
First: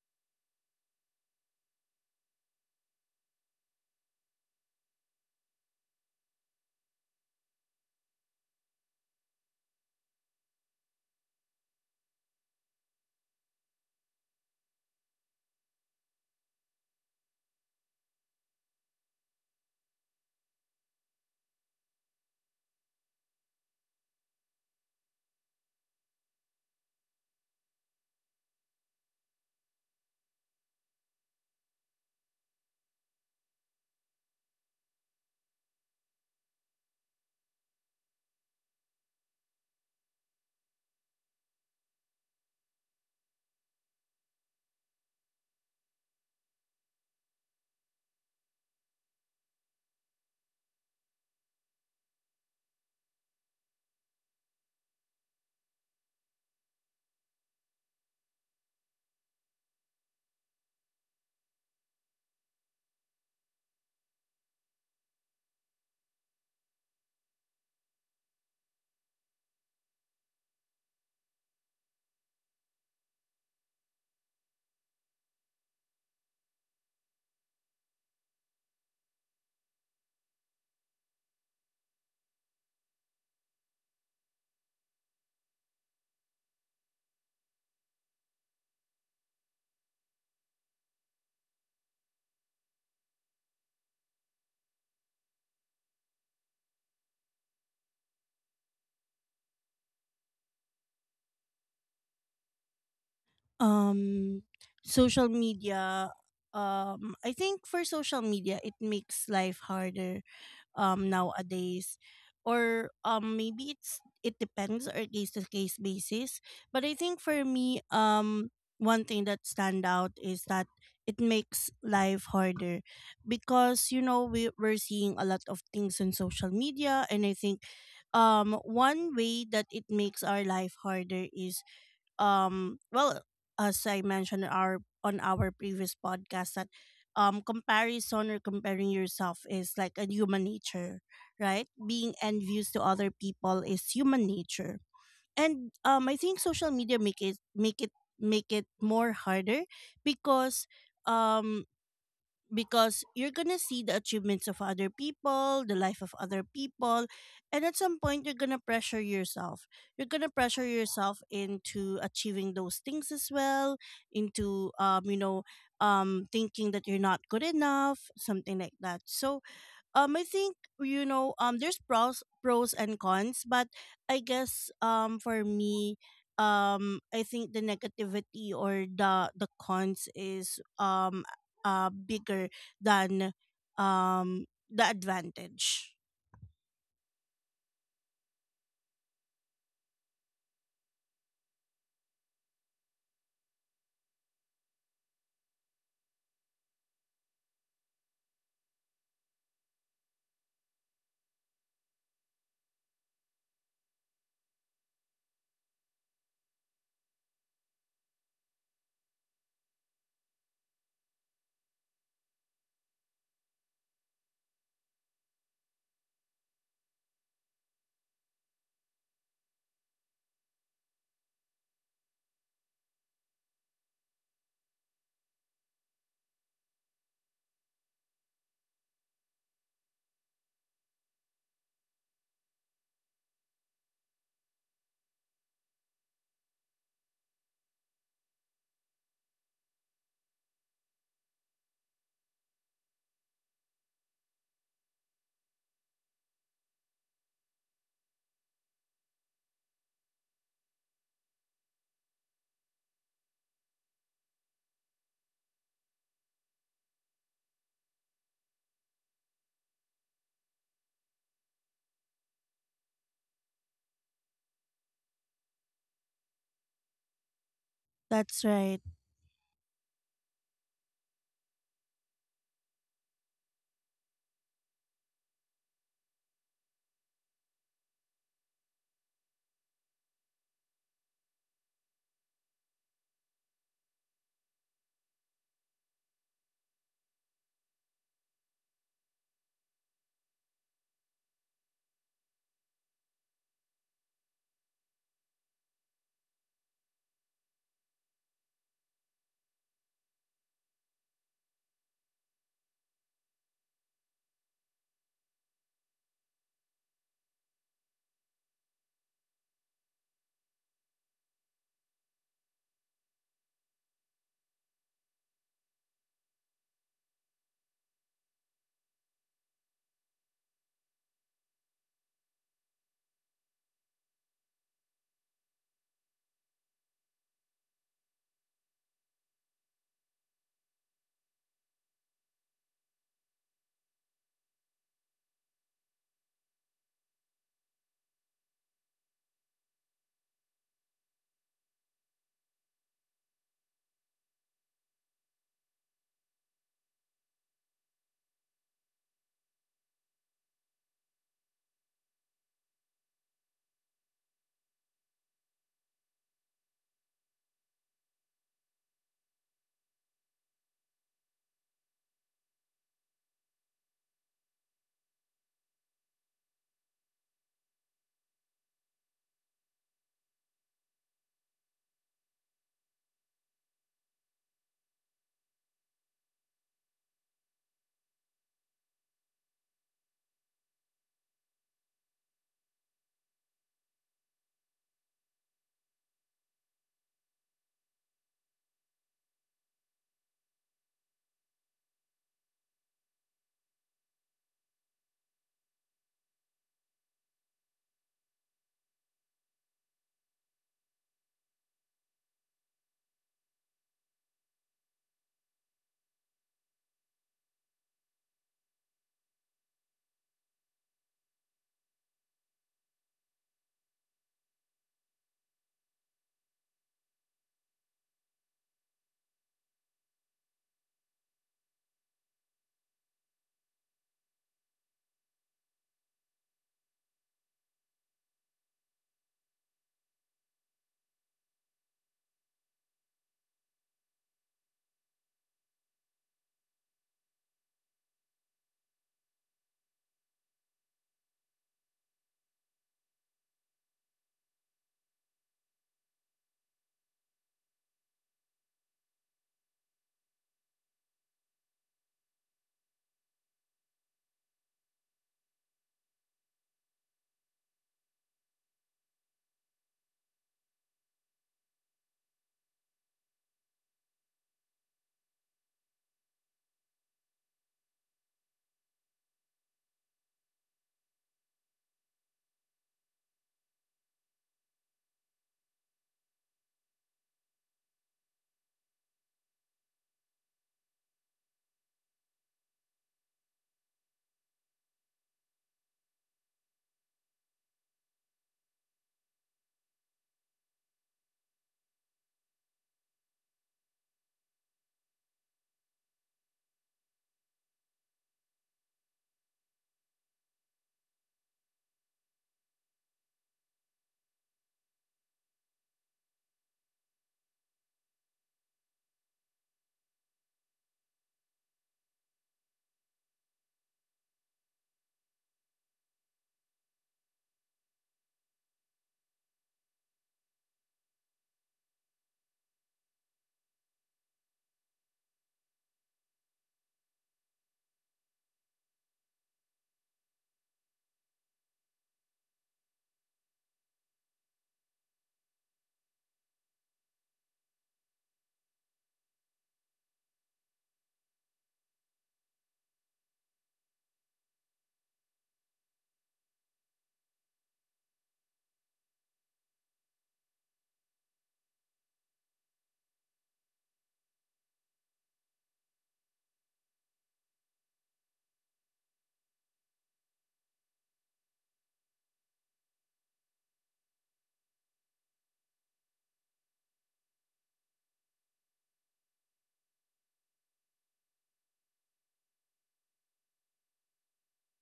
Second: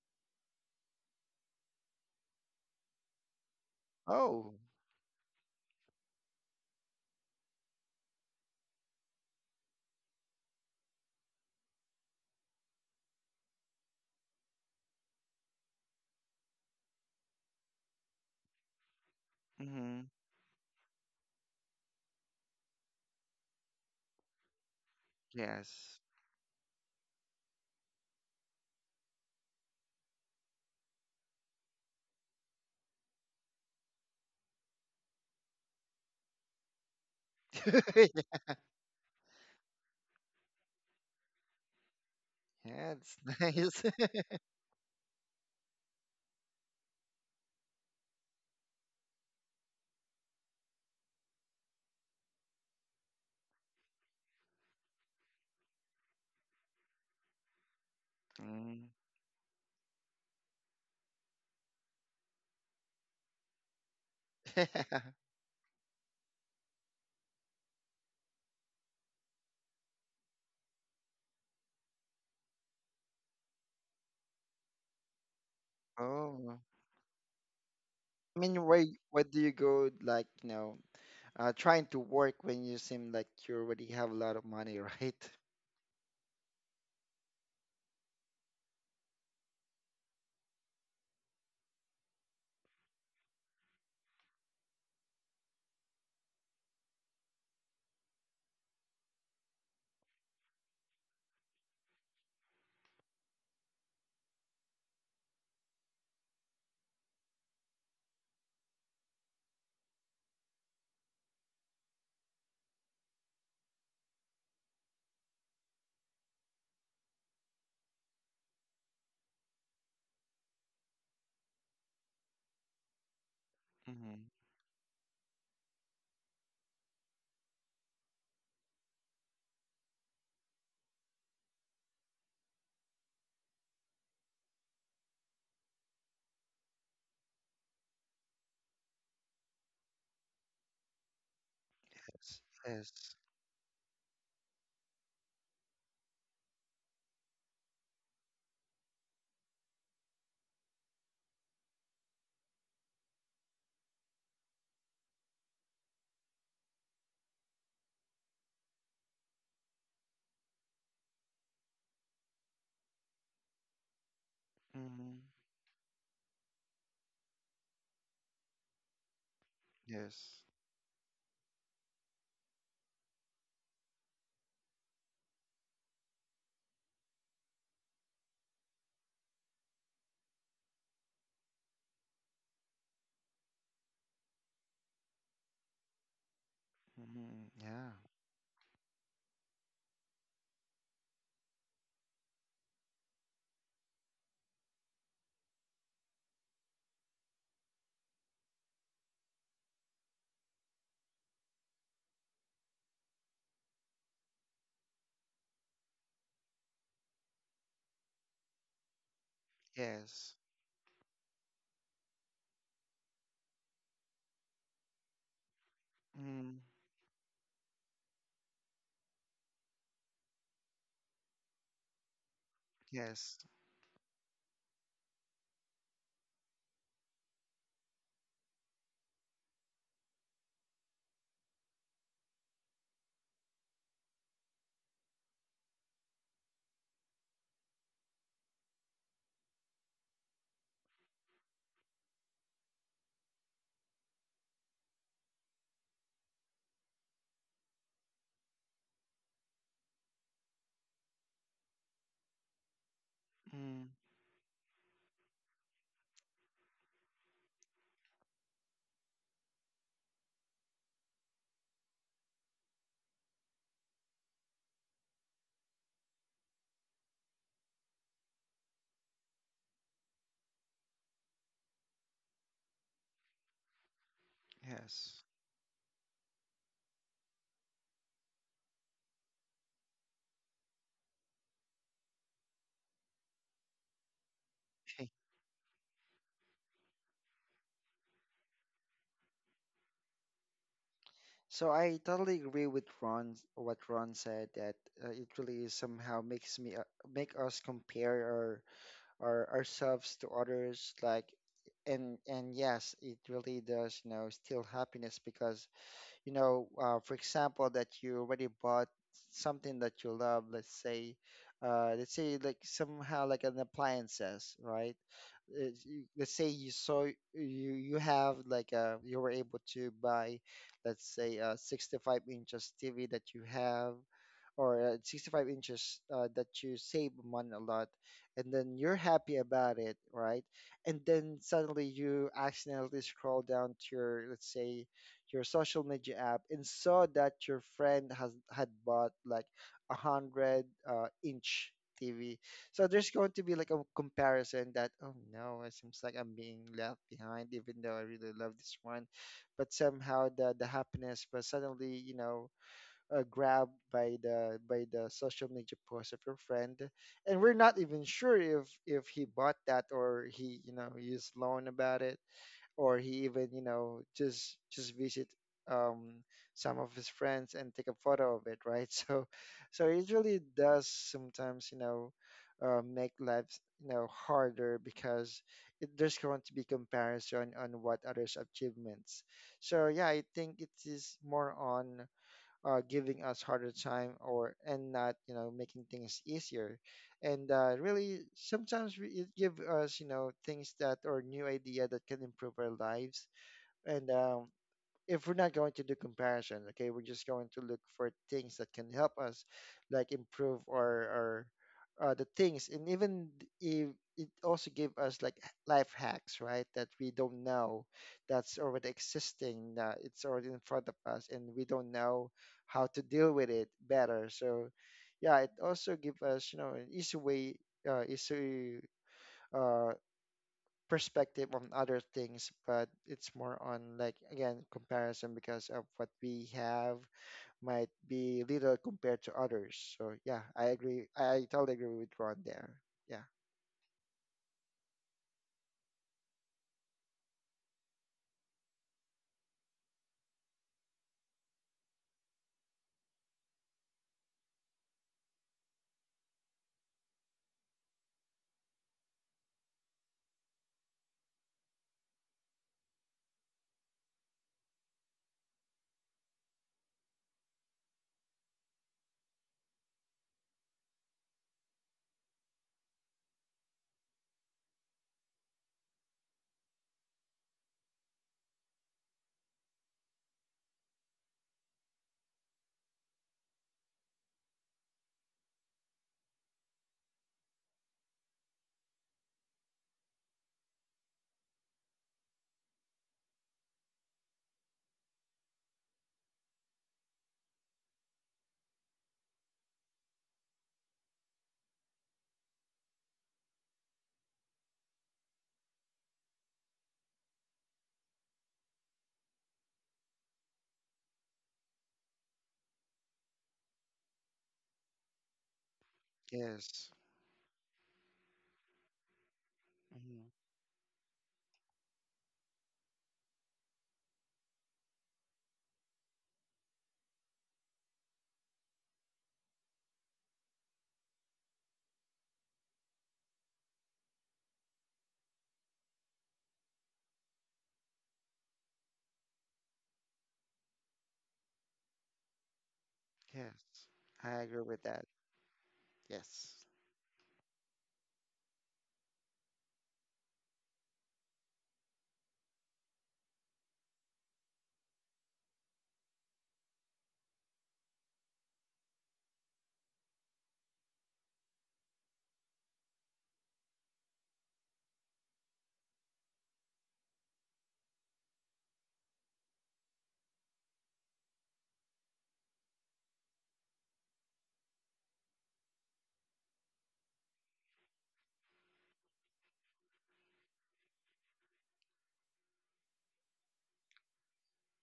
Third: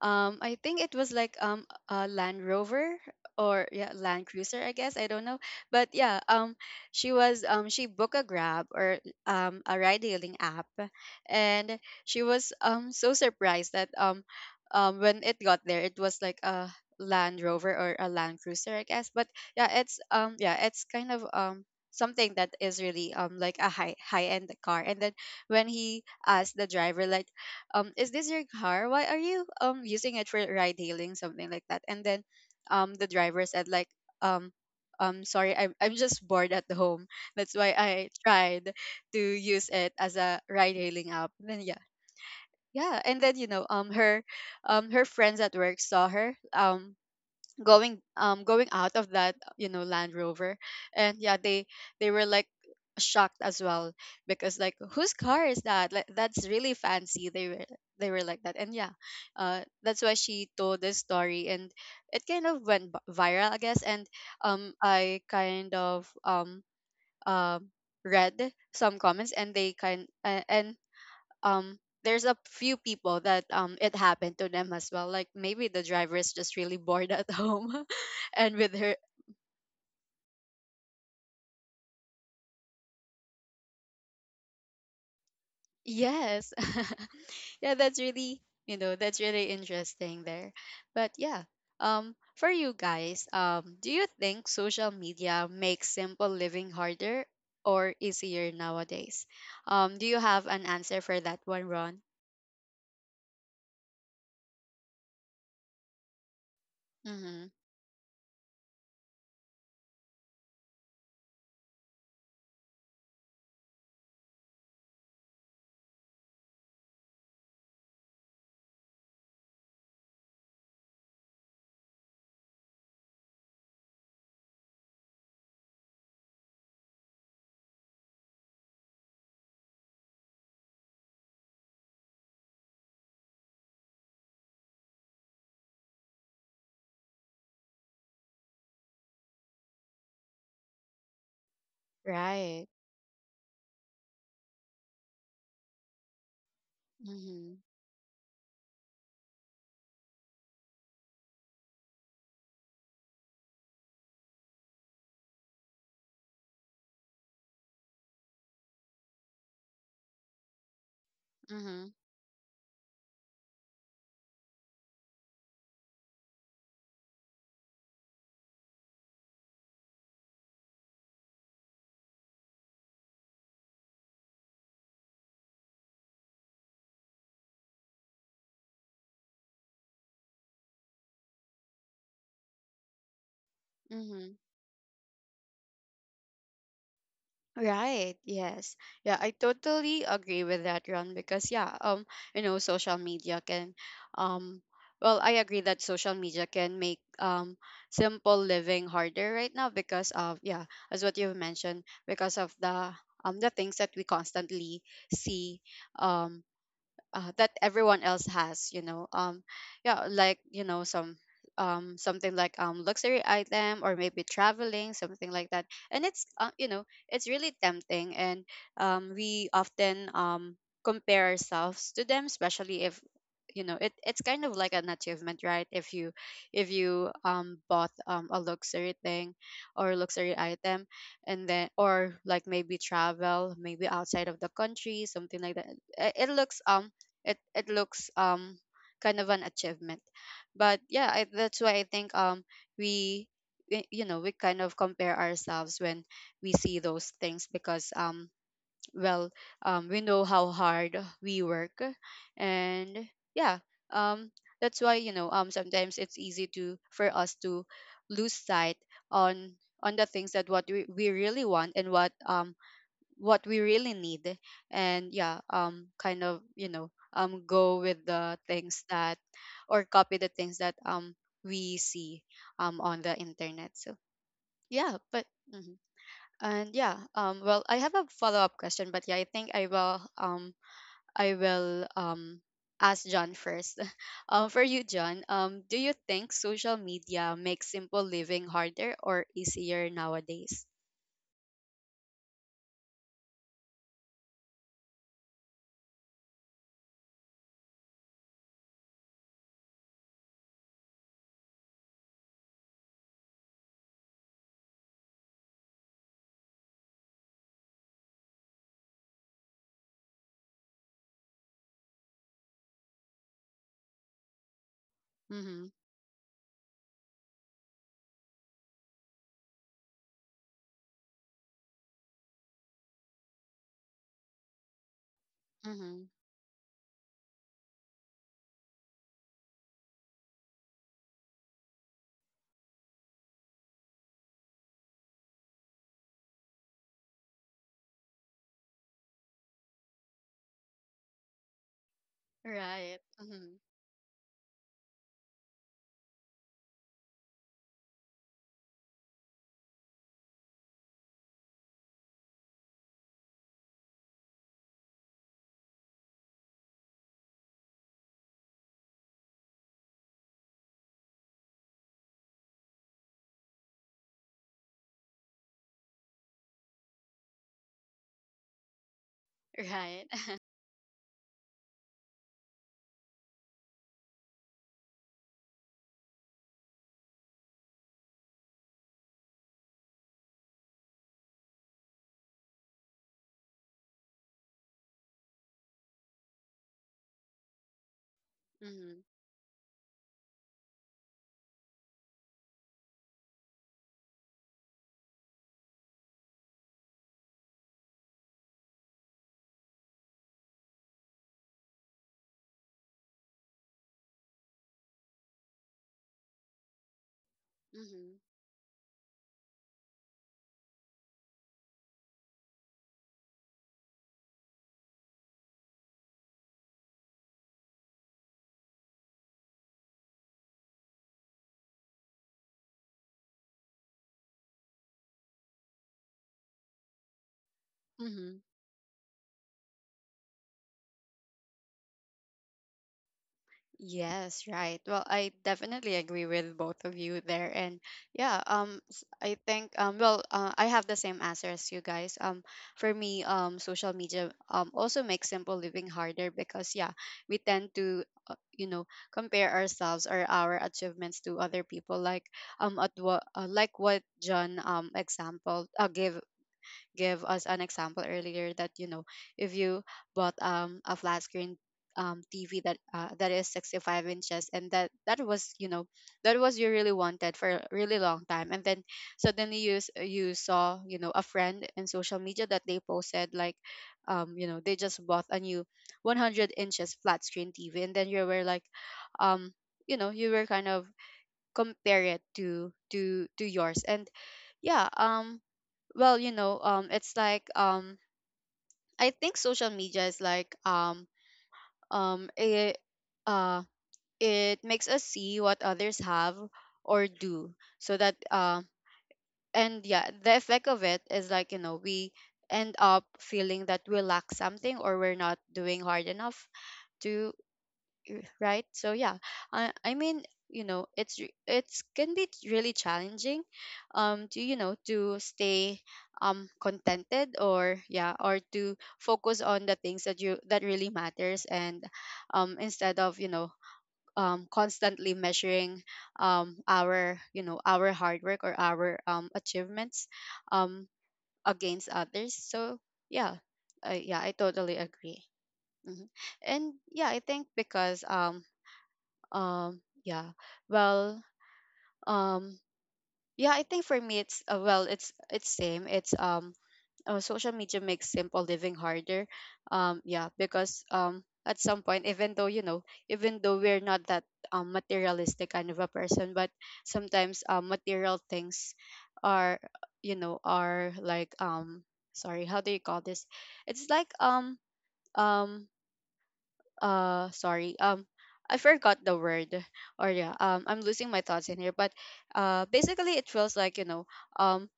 [SPEAKER 1] Um, I think it was like a Land Rover or yeah, Land Cruiser,
[SPEAKER 3] Oh.
[SPEAKER 1] I guess, I don't know. But yeah, she was she booked a Grab or a ride hailing app, and she was so surprised that when it got there, it was like a Land Rover or a Land Cruiser, I guess. But
[SPEAKER 3] Mm
[SPEAKER 1] yeah, it's
[SPEAKER 3] hmm.
[SPEAKER 1] yeah, it's kind of something that is really like a high end car. And then when
[SPEAKER 3] Yes.
[SPEAKER 1] he asked the driver like, is this your car, why are you using it for ride hailing, something like that? And then the driver said like, um sorry, I'm just bored at home, that's why I tried to use it as a ride hailing app, then yeah.
[SPEAKER 3] Yeah,
[SPEAKER 1] Yeah, and then
[SPEAKER 3] it's nice.
[SPEAKER 1] her her friends at work saw her going going out of that, you know, Land Rover. And yeah, they were like shocked as well, because like, whose car is that, like that's really fancy. They were, they were like that. And
[SPEAKER 3] Mm.
[SPEAKER 1] yeah, that's why she told this story, and it kind of went viral, I guess. And I kind of um read some comments, and they kind and um there's a few people that it happened to them as well, like maybe the driver is just
[SPEAKER 3] Oh.
[SPEAKER 1] really bored at home
[SPEAKER 3] I
[SPEAKER 1] and
[SPEAKER 3] mean,
[SPEAKER 1] with
[SPEAKER 3] why
[SPEAKER 1] her.
[SPEAKER 3] why do you go like, you know, trying to work when you seem like you already have a lot of money? Right?
[SPEAKER 1] Yes. Yeah, that's really, you know, that's really interesting there. But yeah, for you guys, do you think social media makes simple living harder or easier nowadays? Do you have an answer for that one, Ron?
[SPEAKER 2] um Social media, I
[SPEAKER 1] Hmm.
[SPEAKER 2] think for social media, it makes life harder nowadays, or maybe it depends, or case to case basis. But I think for me, one thing that stand out is that it makes life harder because, you
[SPEAKER 3] Mm-hmm.
[SPEAKER 2] know, we're seeing a lot of things in social media, and I think one way that it makes our life harder is well, as I mentioned in our on our previous podcast, that comparison, or comparing yourself, is like a human nature, right? Being
[SPEAKER 3] Yes.
[SPEAKER 1] Right.
[SPEAKER 2] envious to other
[SPEAKER 3] Yes.
[SPEAKER 2] people is human nature. And I think social media
[SPEAKER 1] Mm-hmm.
[SPEAKER 2] make it more harder, because um you're gonna see the achievements of other people, the life of other people, and at some point you're gonna pressure yourself. You're gonna pressure yourself
[SPEAKER 1] Mm-hmm.
[SPEAKER 2] into achieving those things as well, into, you
[SPEAKER 3] Mm-hmm.
[SPEAKER 2] know, thinking that you're not good enough, something like that. So I
[SPEAKER 3] Yes.
[SPEAKER 2] think, you know, there's pros and cons, but I guess for me, I think the negativity, or the cons, is bigger than
[SPEAKER 1] Mm-hmm.
[SPEAKER 2] um the advantage.
[SPEAKER 3] Mm-hmm. Yeah.
[SPEAKER 1] Right. Yes. Yeah, I totally agree with that, Ron, because yeah, you know, social media can um well, I agree that social media can make simple living harder right now because of, yeah, as what you've mentioned, because of the things that we constantly see, um that everyone else has, yeah,
[SPEAKER 3] Yes.
[SPEAKER 1] like, you know, some something like luxury item, or maybe traveling something like that. And it's
[SPEAKER 3] Mm.
[SPEAKER 1] you know, it's really tempting. And we often compare ourselves to them, especially if,
[SPEAKER 3] Yes.
[SPEAKER 1] you know, it's kind of like an achievement, right? If you, if you bought a luxury thing or luxury item, and then, or like maybe travel maybe outside of the country, something like that, it looks it looks kind of an achievement. But yeah, that's why I think we, you know, we kind of compare ourselves when we see those things, because well, we know how hard we work. And yeah,
[SPEAKER 3] Mm.
[SPEAKER 1] um that's why, you know, sometimes it's easy to for us to lose sight on on the things that what we really want, and what we really need. And yeah, kind of, you know, go with the
[SPEAKER 2] That's right.
[SPEAKER 1] things that, or copy the things that we see on the internet. So yeah.
[SPEAKER 3] Yes.
[SPEAKER 1] But mhm. And yeah, well, I have a follow-up question, but yeah, I think I will I will ask John first. For you, John, do you think social media makes simple living harder or easier nowadays?
[SPEAKER 3] So I totally agree with Ron, what Ron said, that it really somehow makes me make us compare our ourselves to others. Like, and yes, it really does, you know, steal happiness. Because you know, for example, that you already bought something that you love. Let's say like somehow like an appliances, right?
[SPEAKER 1] Mm-hmm.
[SPEAKER 3] Let's say you saw, you have like you were able to buy, let's say a 65 inches TV that you have, or 65 inches
[SPEAKER 1] Mm-hmm.
[SPEAKER 3] that you save money a lot, and then you're happy about it, right? And then suddenly you accidentally scroll down to your, let's say your social media app, and saw that your friend has had bought like 100 inch TV. So
[SPEAKER 1] Right.
[SPEAKER 3] there's going to be
[SPEAKER 1] Mm-hmm.
[SPEAKER 3] like a comparison that, oh no, it seems like I'm being left behind, even though I really love this one. But somehow the happiness was suddenly, you know, grabbed by the, by the social media post of your friend, and we're not even sure if he bought that or he, you know, used loan about it, or he even, you know, just visit um some of his friends and take a photo of it, right? So, so
[SPEAKER 1] Right.
[SPEAKER 3] it really does sometimes, you know, make life, you know, harder, because it, there's going to be comparison on what others achievements. So yeah, I think it is more on giving us harder time or and not, you know, making things easier. And really sometimes
[SPEAKER 1] Mm-hmm.
[SPEAKER 3] it give us, you know, things that or new idea that can improve our lives. And if we're not going to do comparison, okay, we're just going to look for things that can help us, like improve our the things, and even if it also give us like life hacks, right? That we don't know,
[SPEAKER 1] Mm-hmm.
[SPEAKER 3] that's already existing. It's already in front of us, and we don't know how to deal with it better. So, yeah, it also give us, you know, an easy way, easy. Uh, perspective on other things, but it's more on like again comparison because of what we have might
[SPEAKER 1] Mm-hmm.
[SPEAKER 3] be little compared to others. So yeah, I agree. I totally agree with Ron there. Yeah.
[SPEAKER 1] Yes, right. Well, I definitely agree with both of you there. And yeah, I think well, I have the same answer as you guys. For me, social media also makes simple living harder, because yeah, we tend to you know, compare ourselves or our achievements to other people, like at what like what John example gave, give us an example earlier, that, you know, if you bought a flat screen TV that that is 65 inches, and that that was, you know, that was you really wanted for a really long time, and then suddenly you you saw, you know, a friend in social media that they posted like, you know, they just bought a new 100 inches flat screen TV, and then you were like, um you know, you were kind of compare it to to yours. And yeah, well, you know, it's like I think social media is like it uh it makes us see what others have or do. So that and yeah, the effect of it is like, you know, we end up feeling that we lack something, or we're not doing hard enough
[SPEAKER 3] Yes.
[SPEAKER 1] to, right? So yeah, I
[SPEAKER 3] Hmm.
[SPEAKER 1] mean, you know, it's it's, can be really challenging to, you know, to stay contented, or yeah, or to focus on the things that you that really matters. And instead of, you know, constantly measuring our, you know, our hard work, or our achievements um against others. So yeah.
[SPEAKER 3] Yes.
[SPEAKER 1] Yeah,
[SPEAKER 3] I
[SPEAKER 1] I
[SPEAKER 3] agree
[SPEAKER 1] totally
[SPEAKER 3] with that.
[SPEAKER 1] agree. Mhm.
[SPEAKER 3] Yes.
[SPEAKER 1] And yeah, I think because yeah, well, um yeah, I think for me it's well, it's same, it's social media makes simple living harder. Yeah, because at some point, even though, you know, even though we're not that materialistic kind of a person, but sometimes material things are, you know, are like sorry, how do you call this? It's like um sorry, I forgot the word. Or yeah, I'm losing my thoughts in here, but basically it feels like, you know, um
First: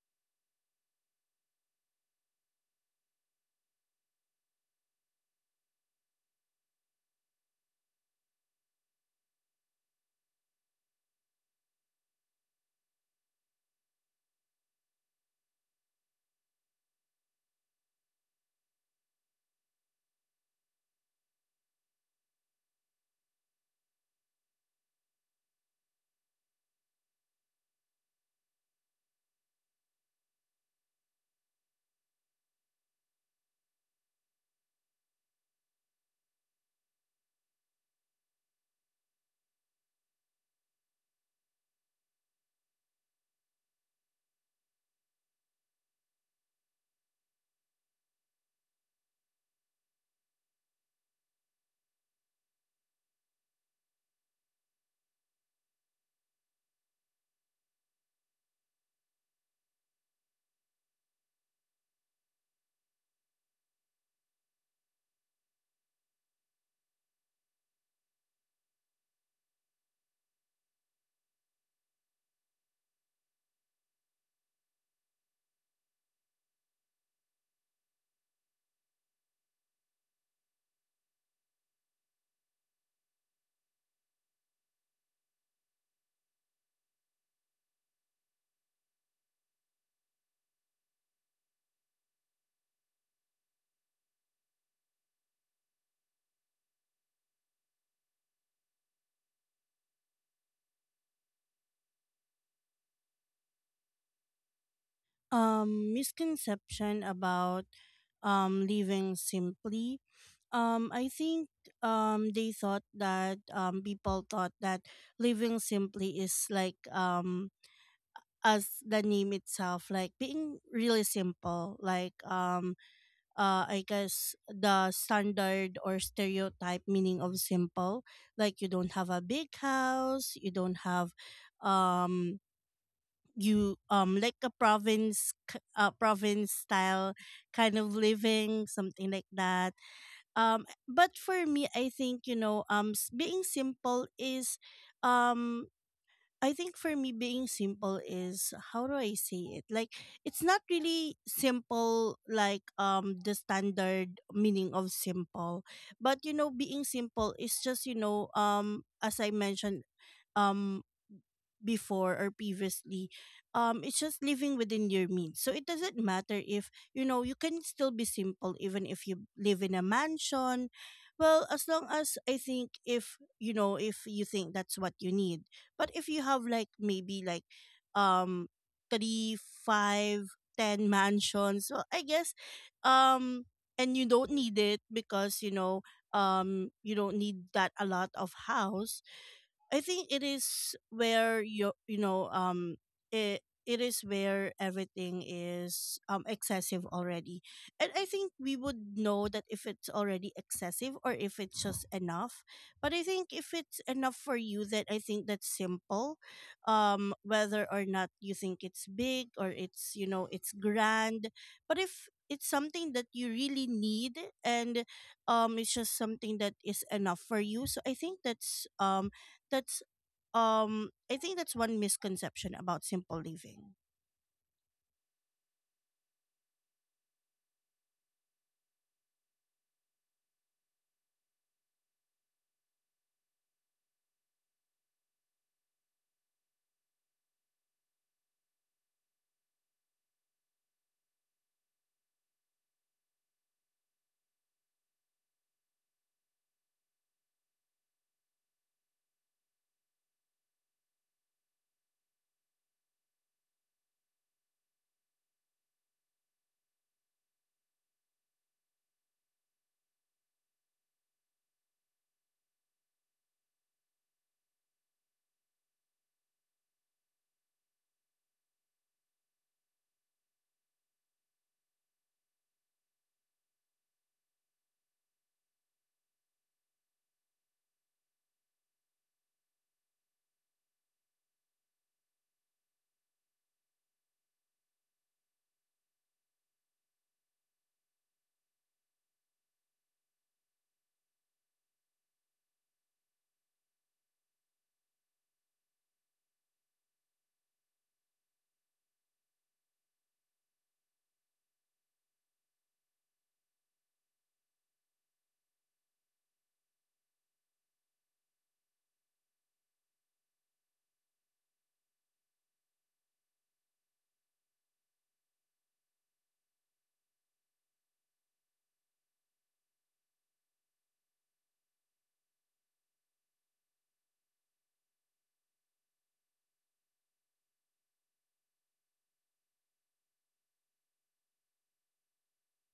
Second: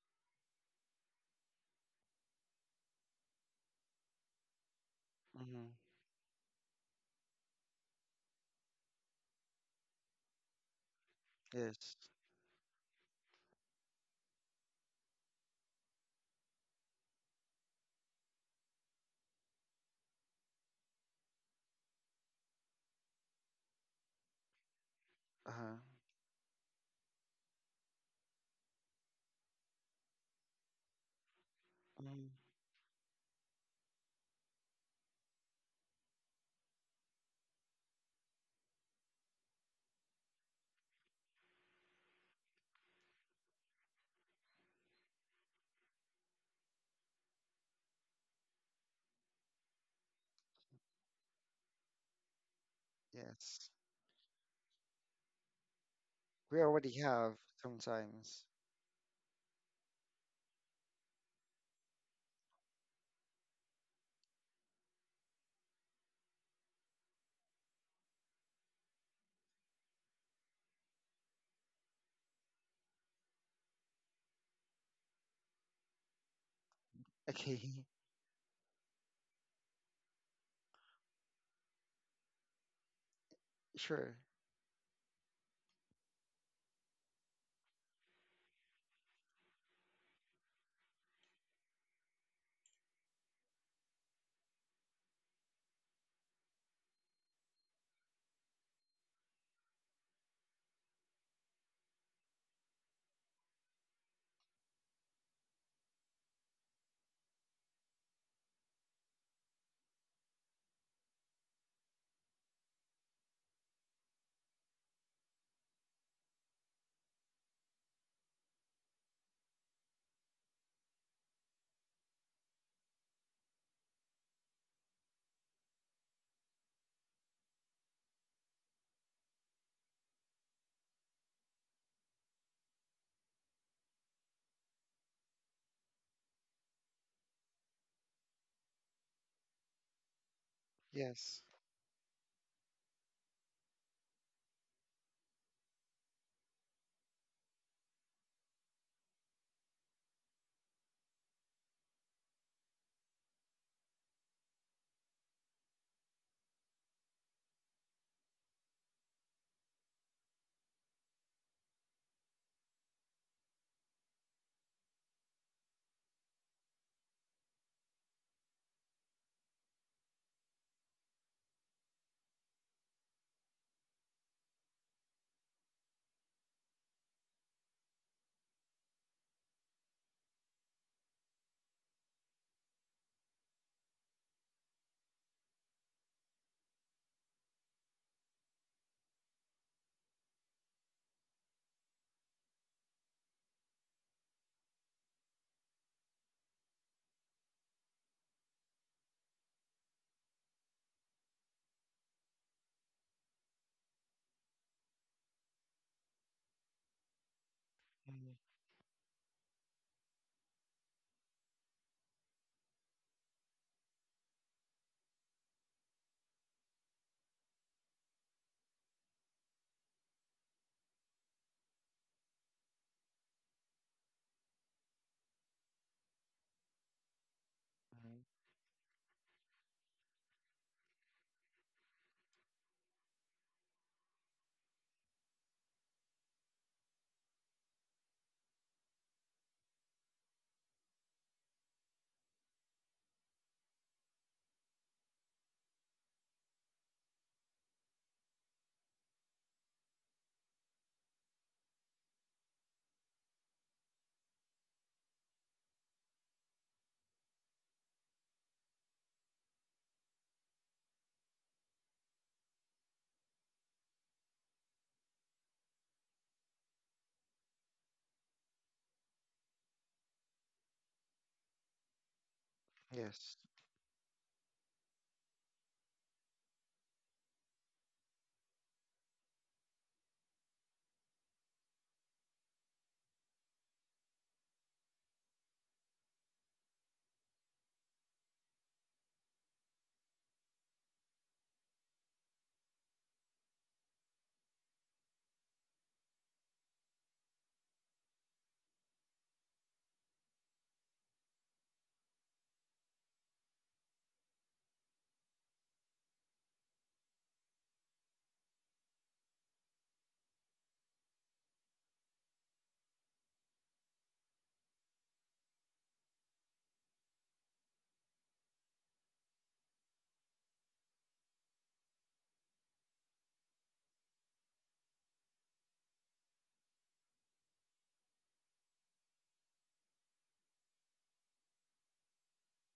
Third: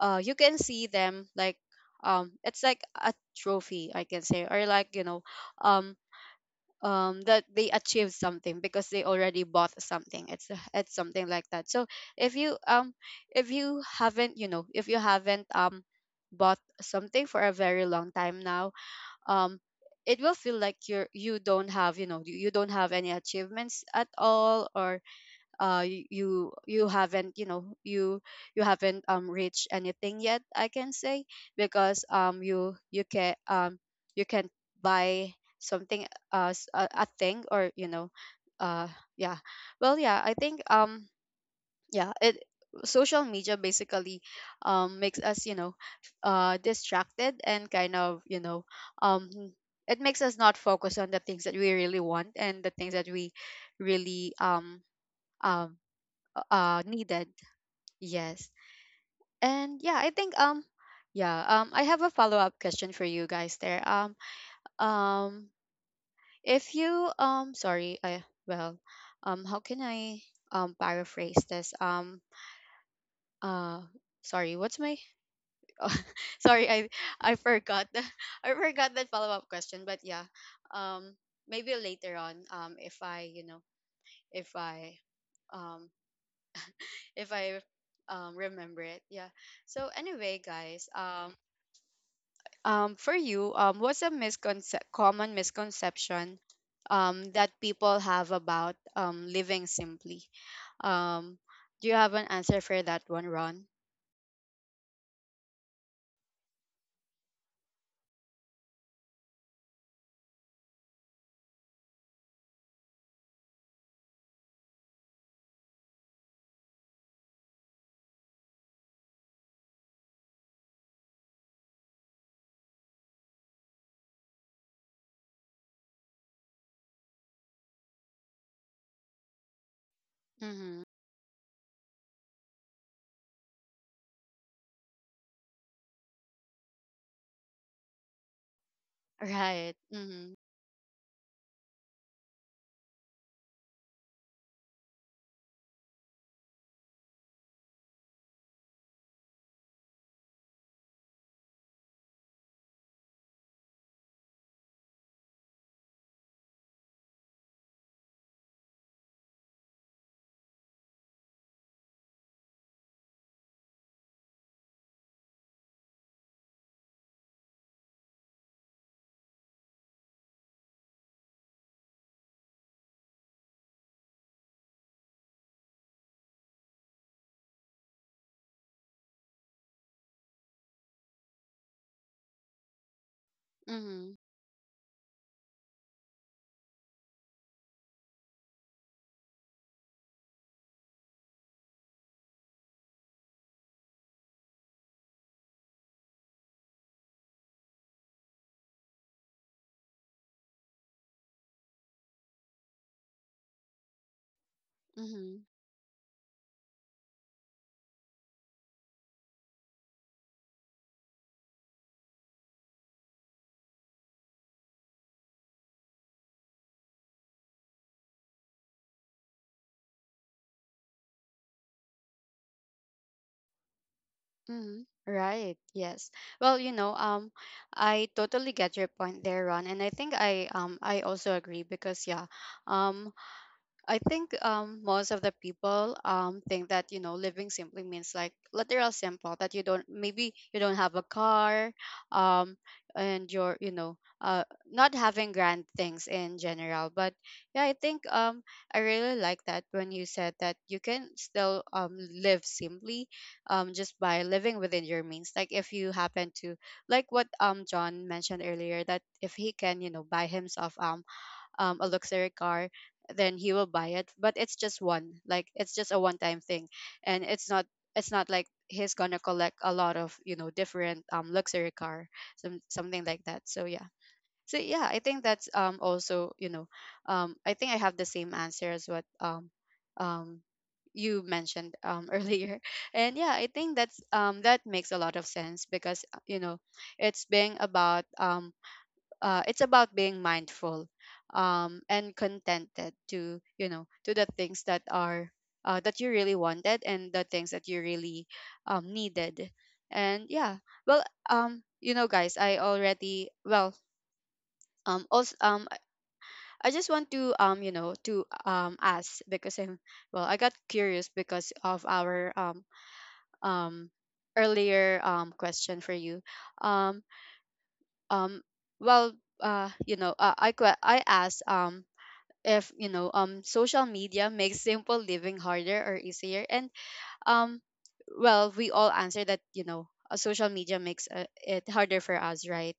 [SPEAKER 1] you can see them like it's like a trophy, I can say, or like, you know,
[SPEAKER 3] Hmm.
[SPEAKER 1] um that they achieved something because they already bought something, it's something like that. So
[SPEAKER 3] Yes.
[SPEAKER 1] if you um if you haven't, you know, if you haven't bought something for a very long time now, um it will feel like you don't have, you know, you don't have any achievements at all. Or
[SPEAKER 3] Uh huh.
[SPEAKER 1] you, you haven't, you know, you haven't reached anything yet, I can say. Because
[SPEAKER 3] Hmm.
[SPEAKER 1] you, you can buy something, a thing, or you know, uh yeah. Well yeah, I think yeah, it, social media basically makes us, you know, distracted, and kind of, you know, um it makes us not focus on the things that we really want, and the things that we
[SPEAKER 3] Yes.
[SPEAKER 1] really um
[SPEAKER 3] We already
[SPEAKER 1] needed.
[SPEAKER 3] have sometimes.
[SPEAKER 1] Yes. And yeah, I think yeah, I have a follow up question for you guys there. Um if you sorry, I well, how can I paraphrase this, uh sorry, what's my, Oh, sorry, I
[SPEAKER 3] Okay.
[SPEAKER 1] forgot the I forgot that follow-up question, but yeah, um maybe later on, if I, you know,
[SPEAKER 3] Sure.
[SPEAKER 1] if I um if I remember it. Yeah, so anyway guys, for you, what's a common misconception that people have about living simply? um do you have an answer for that one, Ron?
[SPEAKER 2] Misconception about living simply. I think they thought that people thought that living simply is like, as the name itself, like being really simple, like I guess the standard or stereotype meaning of simple, like you don't have a big house, you
[SPEAKER 1] Mm-hmm.
[SPEAKER 2] don't have, um you like a province style kind of living, something like
[SPEAKER 1] Right.
[SPEAKER 2] that.
[SPEAKER 1] Mm-hmm.
[SPEAKER 2] But
[SPEAKER 3] Yes.
[SPEAKER 2] for me, I think, you know, being simple is, um I think for me, being simple is, how do I say it? Like, it's not really simple, like the standard meaning of simple, but, you know, being simple is just, you know, as I mentioned, um before or previously, it's just living within your means, so it doesn't matter if, you know, you can still be simple even if you live in a mansion, well, as long as, I think, if you know, if you think that's what you need. But if you have, like, maybe, like, um three five ten mansions, well, I guess, um and you
[SPEAKER 1] Mm-hmm.
[SPEAKER 2] don't need it, because, you know, you don't need that a lot of house. I think it is where you know, it is where everything is excessive already. And I think we would know that if it's already excessive or if it's just enough. But I think if it's enough for you, that I think
[SPEAKER 1] Mm-hmm.
[SPEAKER 2] that's simple. Whether or not
[SPEAKER 3] Hmm.
[SPEAKER 2] you think it's big, or it's you know, it's grand. But if it's something that you really need, and it's just something that is enough for you, so I think that's that's I think that's one misconception about simple living.
[SPEAKER 1] Mm, right. Yes. Well, you know, I totally get your point there, Ron, and I think I also agree, because yeah, um, I think most of the people think that, you know, living simply means like literal simple, that you don't, maybe you don't have a car, um, and you're, you know, not having grand things in general. But yeah, I think I really like that when you said that you can still live simply, just by living within your means. Like if you happen to, like what John mentioned earlier, that if he can, you know, buy himself a luxury car, then he will buy it. But it's just one, like it's just a one-time thing, and it's not, it's not like he's gonna collect a lot of, you know, different luxury car, some something like
[SPEAKER 3] Yes.
[SPEAKER 1] that. So yeah. So yeah, I think that's also I think I have the same answer as what um you mentioned earlier. And yeah, I think that's that makes a lot of sense because it's being about it's about being mindful, and contented to to the things that are that you really wanted, and the things that you really needed. And yeah, well, guys, I already, well, also, I just want to to ask, because I'm, well, I got curious because of our um earlier question for you. um um well, I asked, if social media makes simple living harder or easier. And um well, we all answer that, social media makes, it harder for us, right?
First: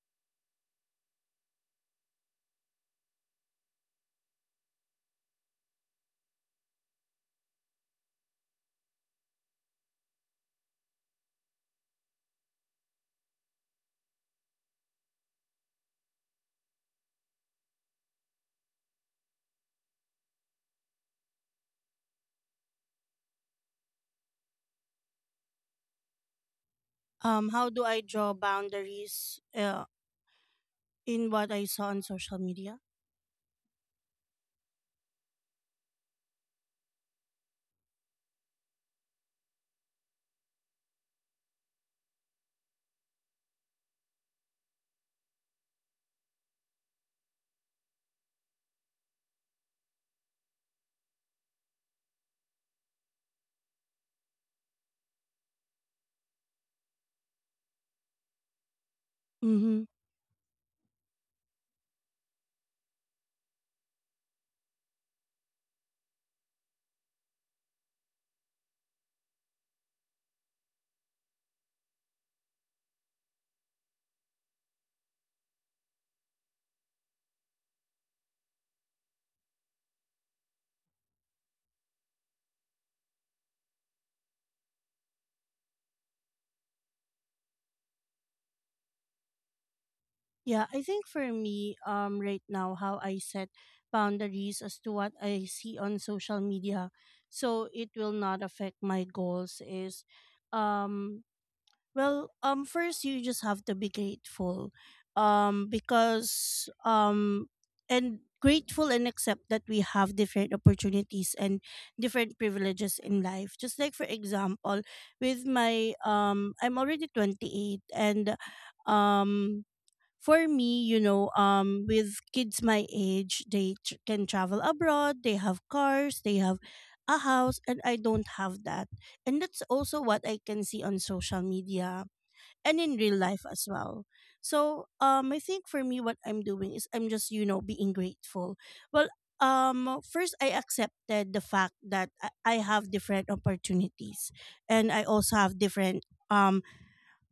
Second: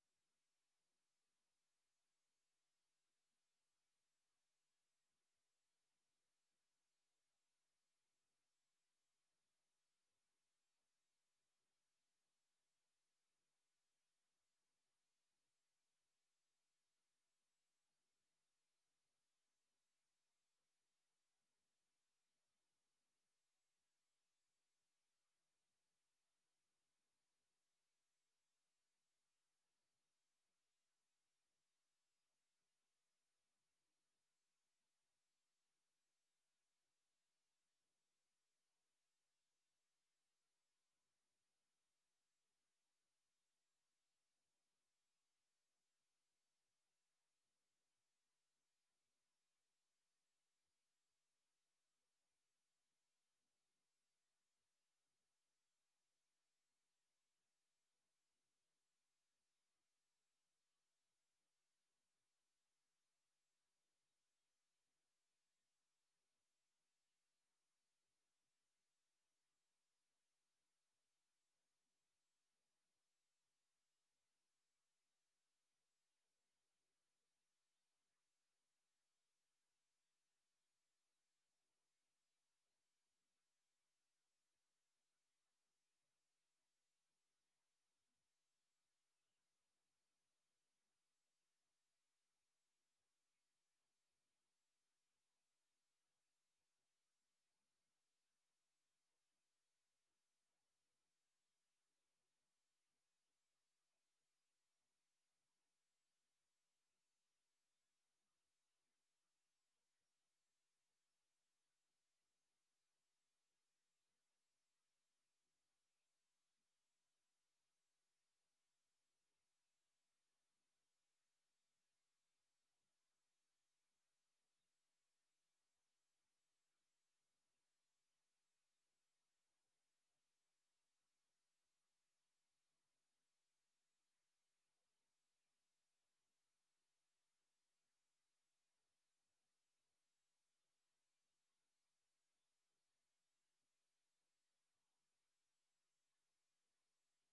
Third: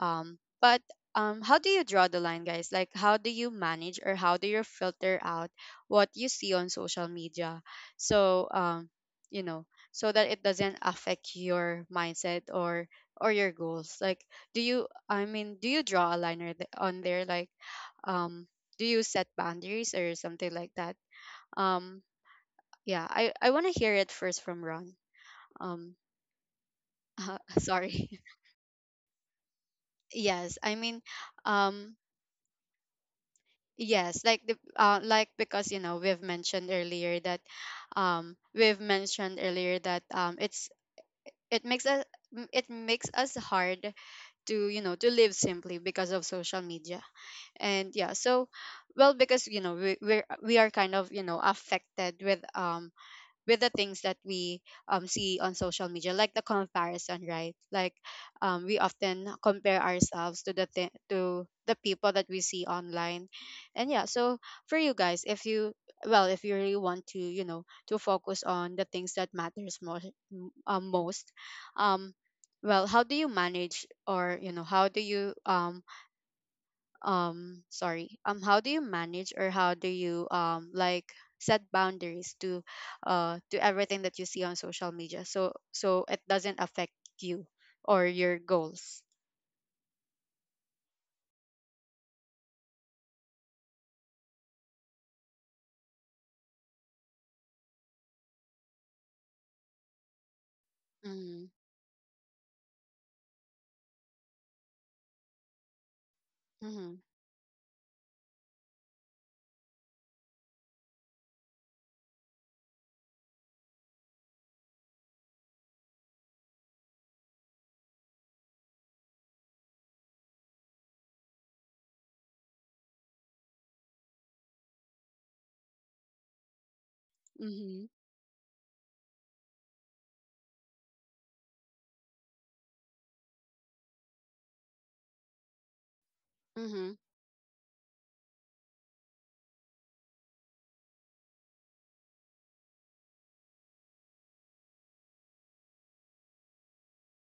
[SPEAKER 1] But how do you draw the line, guys? Like, how do you manage, or how do you filter out what you see on social media, so you know so that it doesn't affect your mindset, or your goals? Like, do you, I mean, do you draw a line, or on there, like um do you set boundaries or something like that? um yeah, I want to hear it first from Ron. um
[SPEAKER 2] How do I
[SPEAKER 1] Sorry.
[SPEAKER 2] draw boundaries,
[SPEAKER 1] Yes, I mean,
[SPEAKER 2] in what I saw
[SPEAKER 1] um
[SPEAKER 2] on social media?
[SPEAKER 1] yes, like the, like, because you know we've mentioned earlier that it's, it makes us, it makes us hard to you know to live simply because of social media. And yeah, so, well, because you know we are kind of you know affected with the things that we, see on social media, like the comparison, right? Like, we often compare
[SPEAKER 2] Mhm.
[SPEAKER 1] ourselves to the to the people that we see online. And yeah, so for you guys, if you, well, if you really want to you know to focus on the things that matters most, um, most um well, how do you manage, or you know how do you sorry, how do you manage, or how do you like set boundaries to, uh, to everything that you see on social media, so so it doesn't affect you or your goals?
[SPEAKER 2] Yeah, I think for me, right now, how I set boundaries as to what I see on social media so it will not affect my goals is. um
[SPEAKER 1] Mm-hmm.
[SPEAKER 2] Well, first, you just have to be grateful, because,
[SPEAKER 1] Mm-hmm.
[SPEAKER 2] and accept that we have different opportunities and different privileges in life. Just like, for example, with my I'm already 28, and um, for me, you know, with kids my age, they can travel abroad, they have cars, they have a house, and
[SPEAKER 1] Mm-hmm.
[SPEAKER 2] I don't have that, and that's also what I can see on social media and in real life as well. So I think for me, what I'm doing is,
[SPEAKER 1] Mm-hmm.
[SPEAKER 2] I'm just, you know, being grateful. Well, first, I accepted the fact that I have different opportunities, and I also have different. um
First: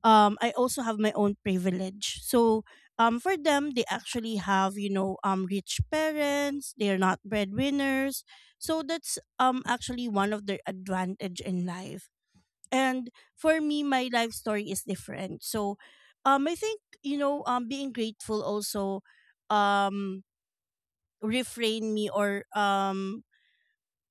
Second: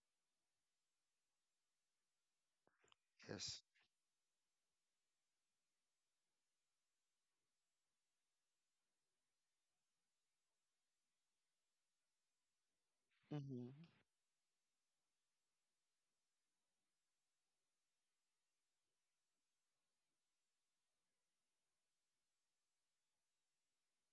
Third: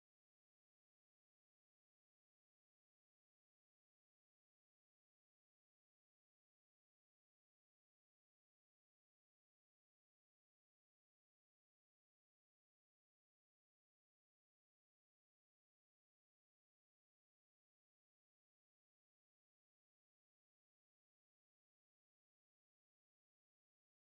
[SPEAKER 2] I also have my own privilege. So for
[SPEAKER 3] Yes.
[SPEAKER 2] them, they actually have, you know, rich parents, they're not breadwinners. So that's actually one of their advantage in life, and for
[SPEAKER 3] Mm-hmm.
[SPEAKER 2] me, my life story is different. So, I think, you know, being grateful also, um, refrain me, or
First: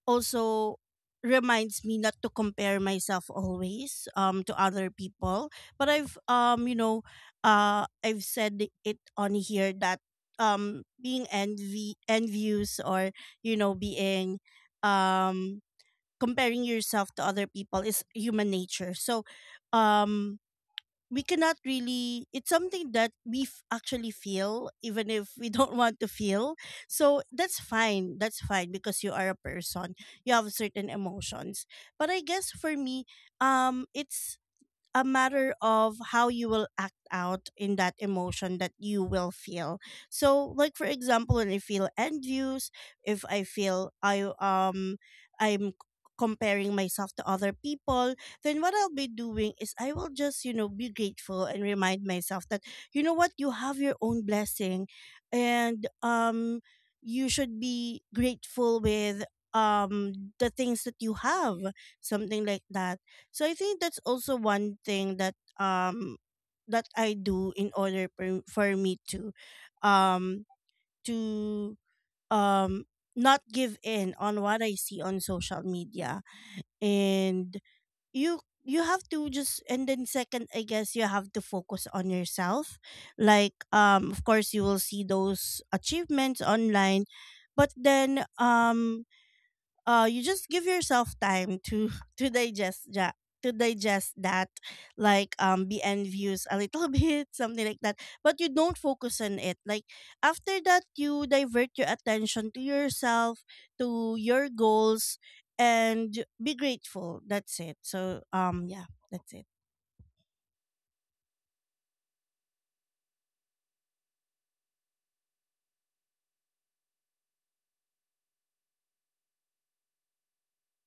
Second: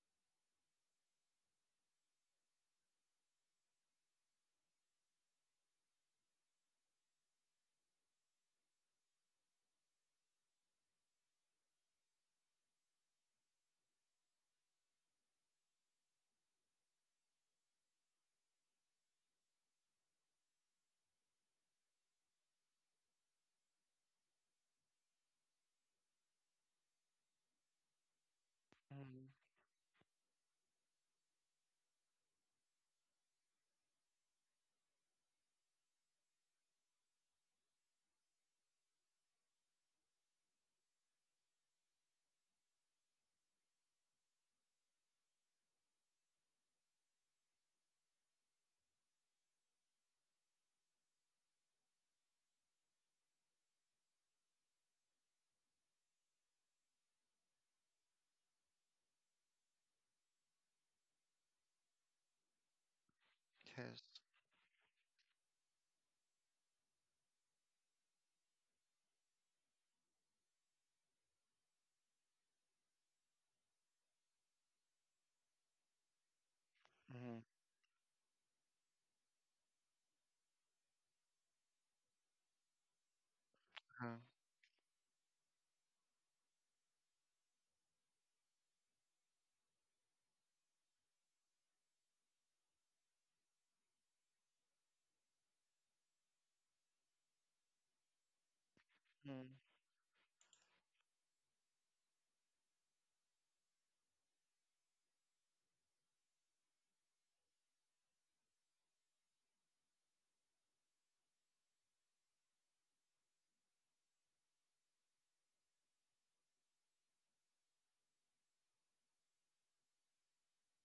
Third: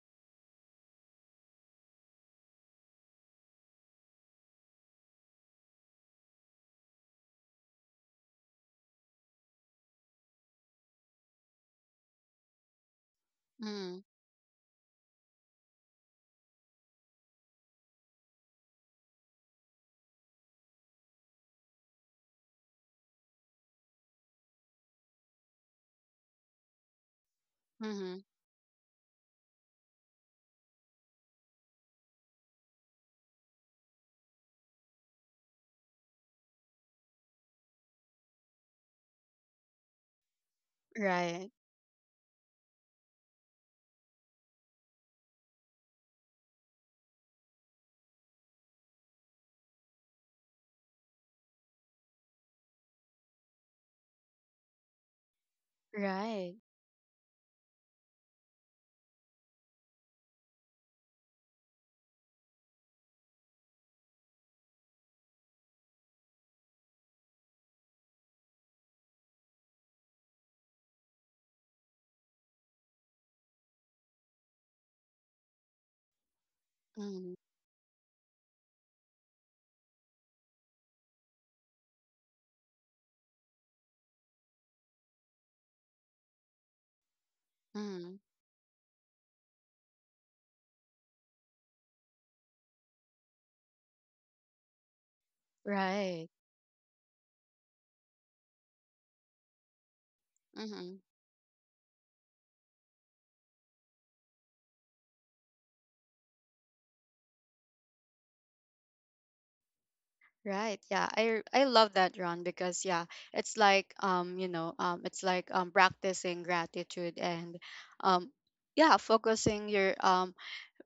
[SPEAKER 2] also reminds me not to compare myself always to other people. But I've you know, I've said it on here that being envy envious, or, you know,
[SPEAKER 1] Mm-hmm.
[SPEAKER 2] being um comparing yourself to other people is human nature. So, um, we cannot really. It's something that we actually feel, even if we don't want to feel. So that's
[SPEAKER 1] Mm-hmm.
[SPEAKER 2] fine. That's fine, because you
[SPEAKER 3] Hmm.
[SPEAKER 2] are a person. You have certain emotions. But I guess for me, it's a matter of how you will act out in that emotion that you will feel. So like, for example, when
[SPEAKER 1] Right.
[SPEAKER 2] I feel envious, if I feel I'm comparing myself to other people, then what I'll be doing is, I will just, you know, be grateful and remind myself that, you know what, you have your own blessing, and
[SPEAKER 1] Right.
[SPEAKER 2] you should be grateful with um the things that you have, something like that. So I think that's
[SPEAKER 3] Yes.
[SPEAKER 2] also one thing um that I do, in order for, me um to um not give in on what I see on social media.
[SPEAKER 1] Mm-hmm.
[SPEAKER 3] Mm-hmm.
[SPEAKER 2] And you you have to just. And then second, I guess, you have to focus on yourself, like, of course you will see those achievements online, but
[SPEAKER 1] Mm-hmm.
[SPEAKER 2] then you just give yourself time to to digest that, to digest that. Like, be
[SPEAKER 1] Right.
[SPEAKER 2] envious a little bit, something like that. But you don't focus on it.
[SPEAKER 3] Hmm.
[SPEAKER 2] Like, after that,
[SPEAKER 1] Mm-hmm.
[SPEAKER 2] you divert your attention to yourself, to your goals, and be grateful. That's it. So, yeah, that's it.
[SPEAKER 1] Right. Yeah. I love that, Ron, because yeah, it's like, it's like practicing gratitude, and um yeah, focusing your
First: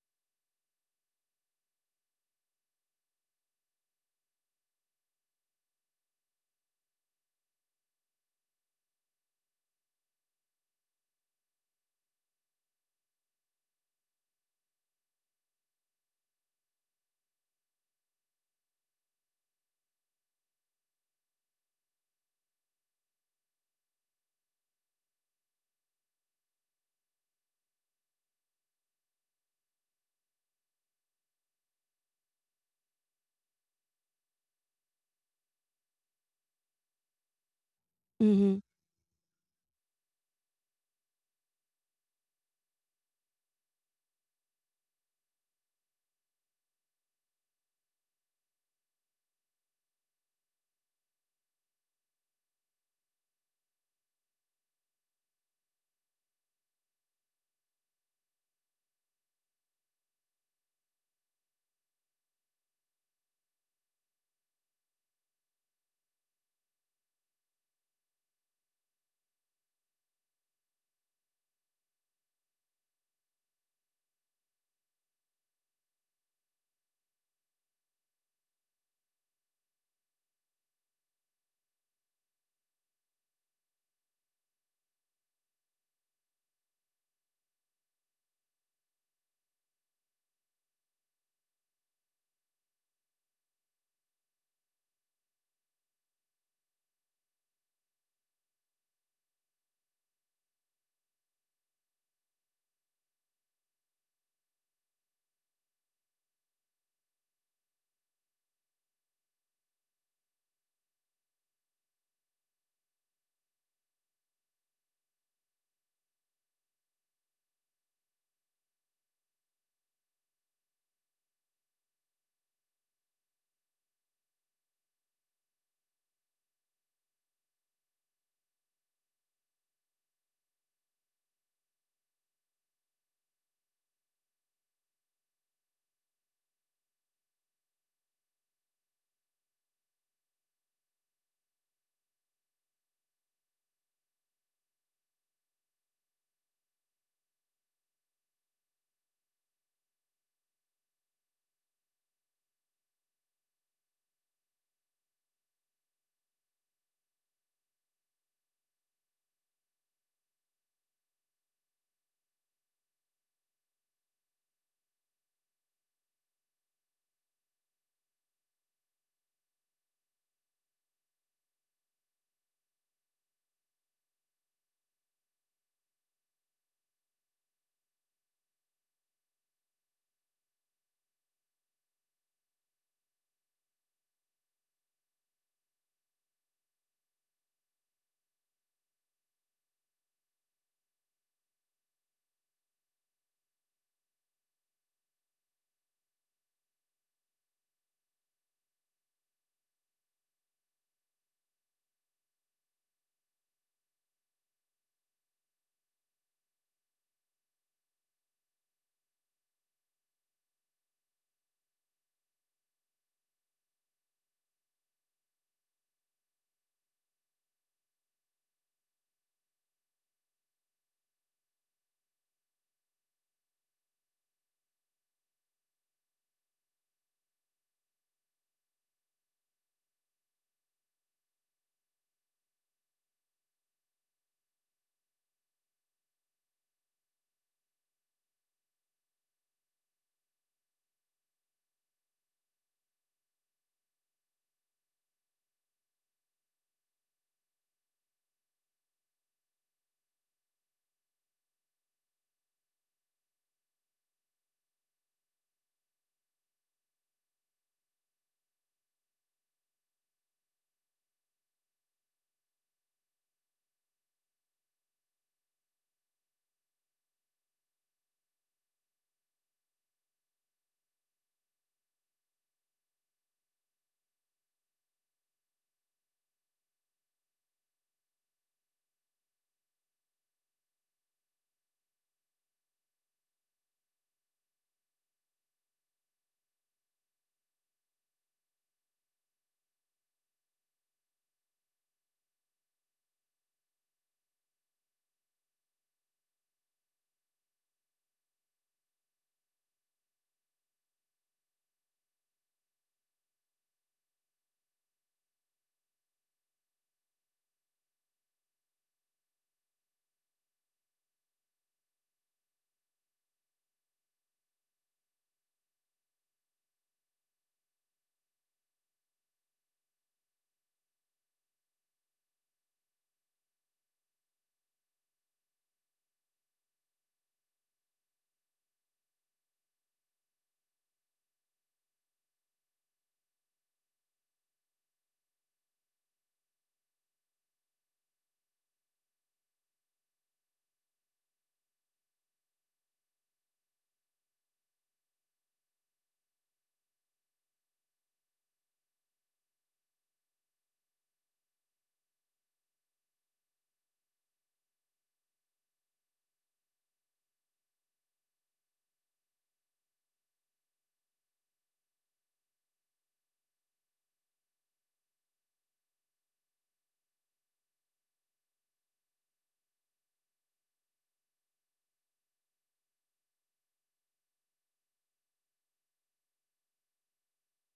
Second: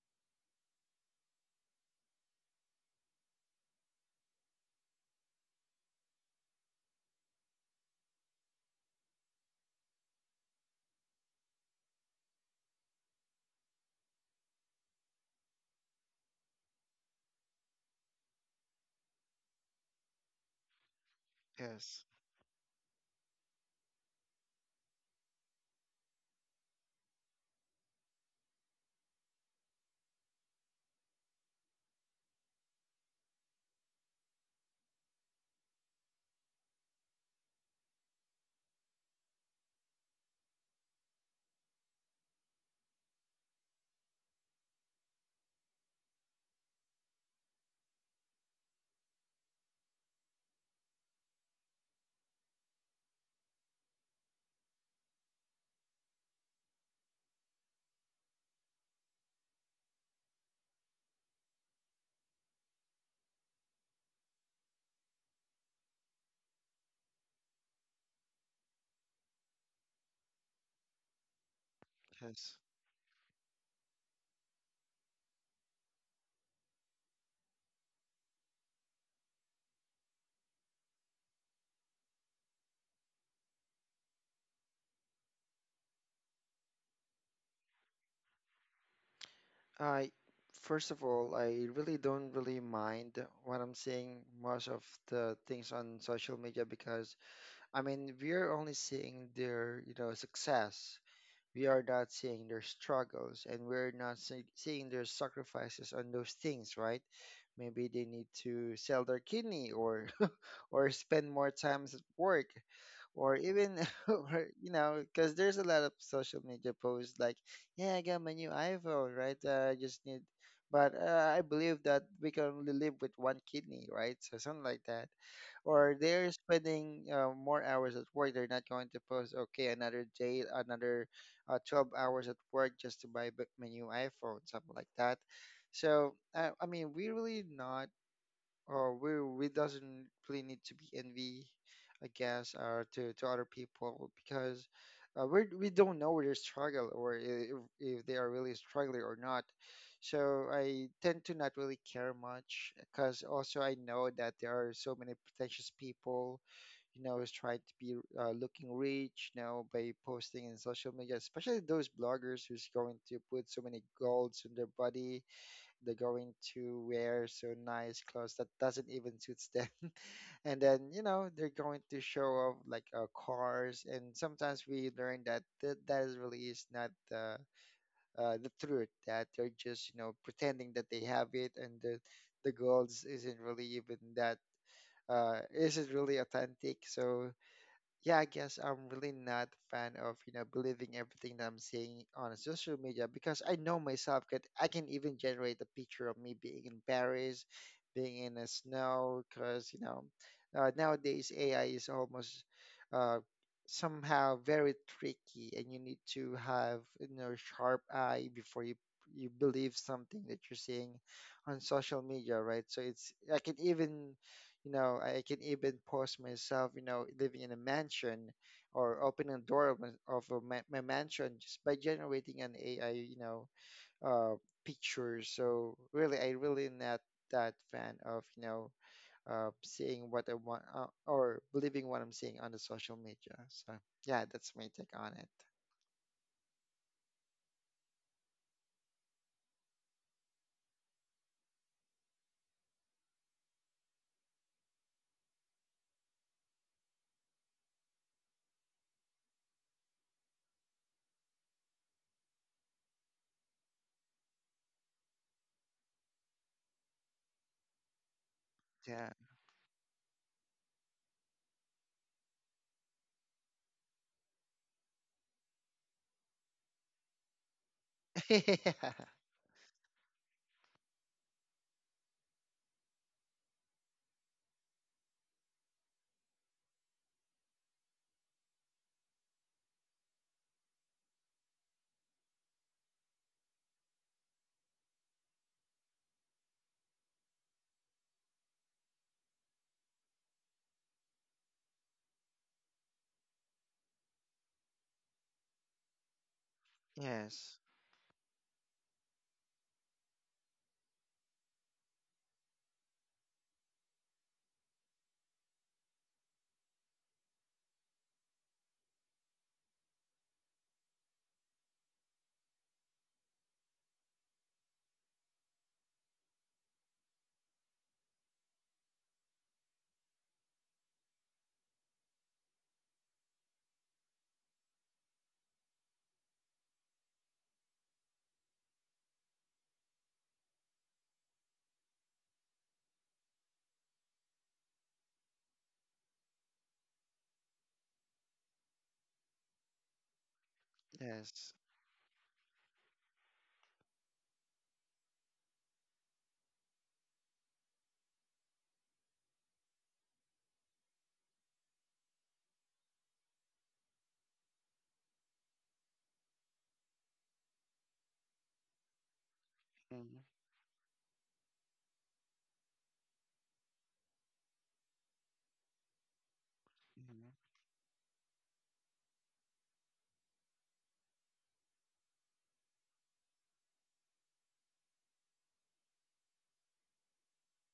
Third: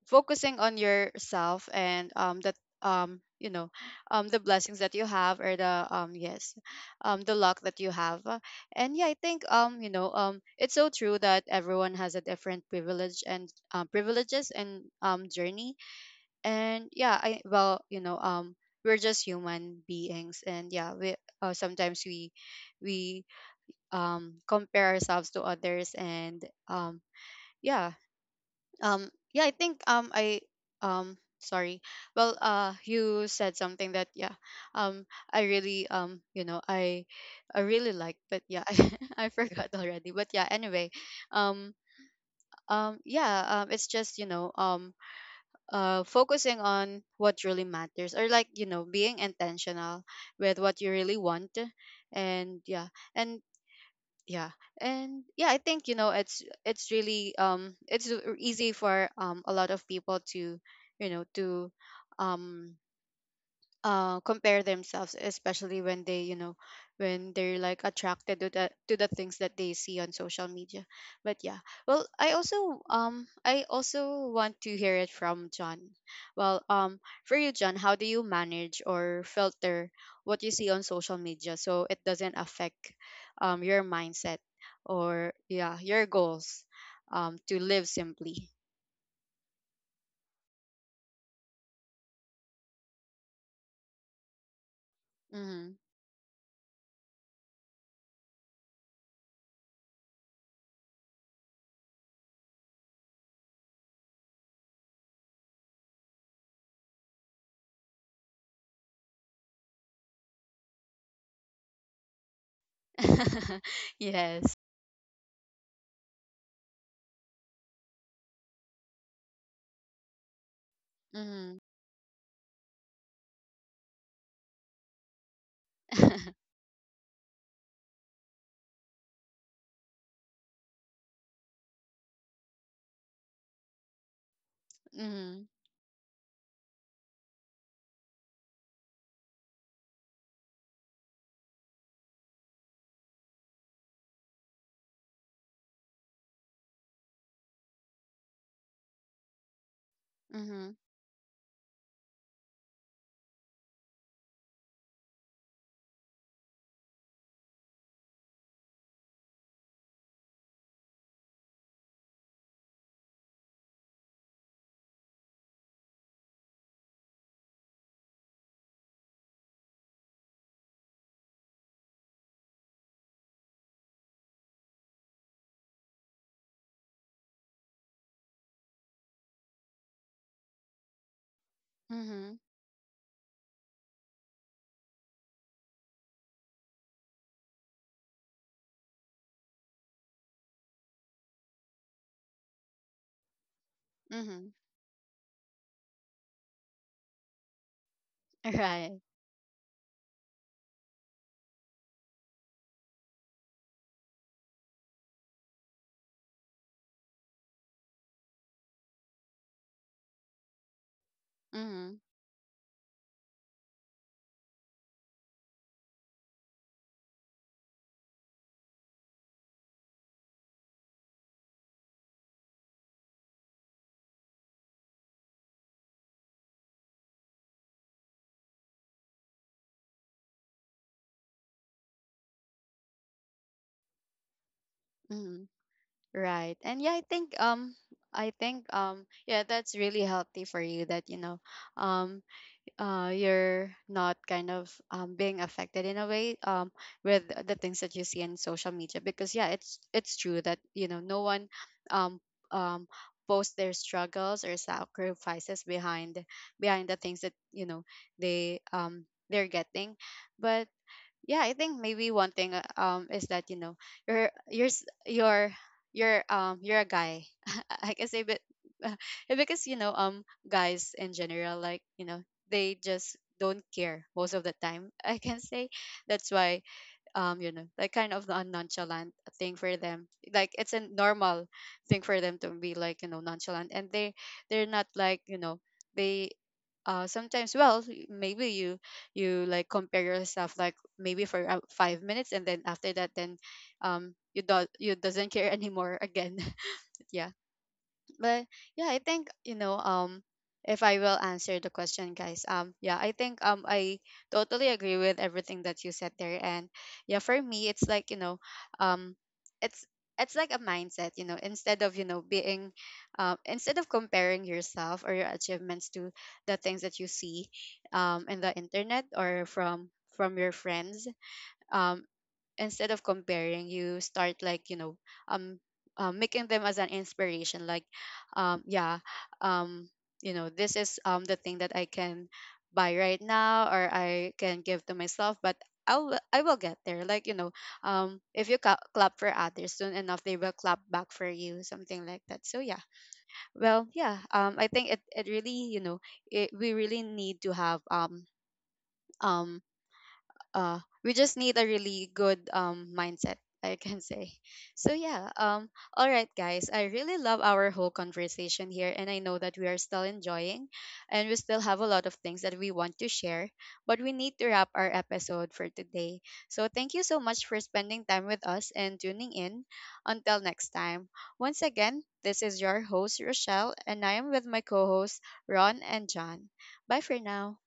[SPEAKER 1] focusing on yourself, and that, um you know the blessings that you have, or the yes, the luck that you have. And yeah, I think it's so true that everyone has a different privilege, and, privileges, and journey. And yeah, I, well, we're just human beings, and yeah we, sometimes
[SPEAKER 3] Yes,
[SPEAKER 1] we compare ourselves to others, and um yeah, um yeah, I think I sorry, well, you said something that yeah, um I really, I really like, but
[SPEAKER 2] Mm-hmm.
[SPEAKER 1] yeah, I forgot already, but yeah, anyway, um yeah, it's just you know focusing on what really matters, or like you know being intentional with what you really want. And yeah, and yeah, and yeah, I think you know it's really it's easy for a lot of people to you know to um compare themselves, especially when they, you know, when they're like attracted to the things that they see on social media. But yeah, well,
[SPEAKER 3] yes.
[SPEAKER 1] I also want to hear it from John. Well, for you, John, how do you manage or filter what you see on social media, so it doesn't affect your mindset, or yeah your goals, to live simply.
[SPEAKER 3] I, first of all, I really don't really mind what I'm seeing most of the things
[SPEAKER 1] Mm-hmm.
[SPEAKER 3] on social media. Because I mean we're only seeing their, you know, success. We are not seeing their struggles, and we're not seeing their sacrifices on those things, right? Maybe they need to sell their kidney or or spend more time at work or even or,
[SPEAKER 1] Yes.
[SPEAKER 3] you know, because there's a lot of social media posts like, yeah, I got my new iPhone, right, I just need, but I
[SPEAKER 1] Mm-hmm.
[SPEAKER 3] believe that we can only live with one kidney, right? So something like that. Or they're spending more hours at work. They're not going to post, okay, another day another 12 hours at work just to buy my new iPhone, something like that.
[SPEAKER 1] Hmm.
[SPEAKER 3] So I mean we really not we we doesn't really need to be envy, I guess, or to other people because we don't know their struggle, or if they are really struggling or not. So
[SPEAKER 1] Mhm.
[SPEAKER 3] I tend to not really care much, because also I know that there are so many pretentious people, you know, who's trying to be looking rich, you know, by posting in social media, especially those bloggers who's going to put so many golds in their body, they're going to wear so nice clothes that doesn't even suits them, and then you know, they're going to show off like cars, and sometimes we learn that that is really is not the the truth, that they're just, you know, pretending that they have it, and the
[SPEAKER 1] Mhm.
[SPEAKER 3] the goals isn't really even that isn't really authentic. So yeah, I guess I'm really not a fan of, you know, believing everything that I'm seeing on social media, because I know myself that
[SPEAKER 1] Mhm.
[SPEAKER 3] I can even generate a picture of me being in Paris, being in the
[SPEAKER 1] Right.
[SPEAKER 3] snow, because, you know, nowadays AI is almost uh, somehow very tricky, and you need to have, you know, sharp eye before you, you believe something that you're seeing on social
[SPEAKER 1] Mhm.
[SPEAKER 3] media, right? So it's, I can even, you know, I can even post myself, you know, living in a mansion or opening a door of, of a ma my mansion just by generating an AI, you know, uh, picture. So really, I really not that fan of, you know, seeing what I want or believing what I'm seeing on the social media. So yeah, that's my take on it.
[SPEAKER 1] Mhm. Right. And yeah, I think yeah, that's really healthy for you that you know um you're not kind of being affected in a way, with the things that you see in social media, because yeah, it's true that you know no one um um posts their struggles or sacrifices behind, behind the things that you know they
[SPEAKER 3] Yeah.
[SPEAKER 1] they're getting. But yeah, I think maybe one thing, is that you know, you're you're s- you're you're you're a guy, I can say, but uh, because you know guys in general, like you know, they just don't care most of the time, I can say. That's why you know, like kind of a nonchalant thing for them. Like, it's a normal thing for them to be like you know nonchalant, and they they're not like you know they sometimes, well maybe you, you like compare yourself like maybe for 5 minutes, and then after that, then you do, you doesn't care anymore again. Yeah.
[SPEAKER 3] Yes.
[SPEAKER 1] But yeah, I think, you know, if I will answer the question, guys, yeah, I think I totally agree with everything that you said there. And yeah, for me it's like, you know, um it's it's like a mindset, you know, instead of, you know, being instead of comparing yourself or your achievements to the things that you see in the internet, or from your friends, um instead of comparing, you start like you know, um, making them as an inspiration, like, yeah, um you know, this is the thing that I can buy right now, or I can give to myself, but I'll, I will get there. Like, you know, if you clap for others, soon enough, they will clap back for
[SPEAKER 3] Yes.
[SPEAKER 1] you, something like that. So, yeah. Well, yeah. I think it, it really, you know, it, we really need to have um, we just need a really good mindset, I can say. So yeah, all right, guys, I really love our whole conversation here, and I know that we are still
[SPEAKER 3] Mhm.
[SPEAKER 1] enjoying and we still have a lot of things that we want to share, but we need to wrap our episode for today. So thank you so
[SPEAKER 3] Mhm.
[SPEAKER 1] much for spending time with us and tuning in. Until next time, once again, this is your host Rochelle, and I am with my co-hosts Ron and John. Bye for now.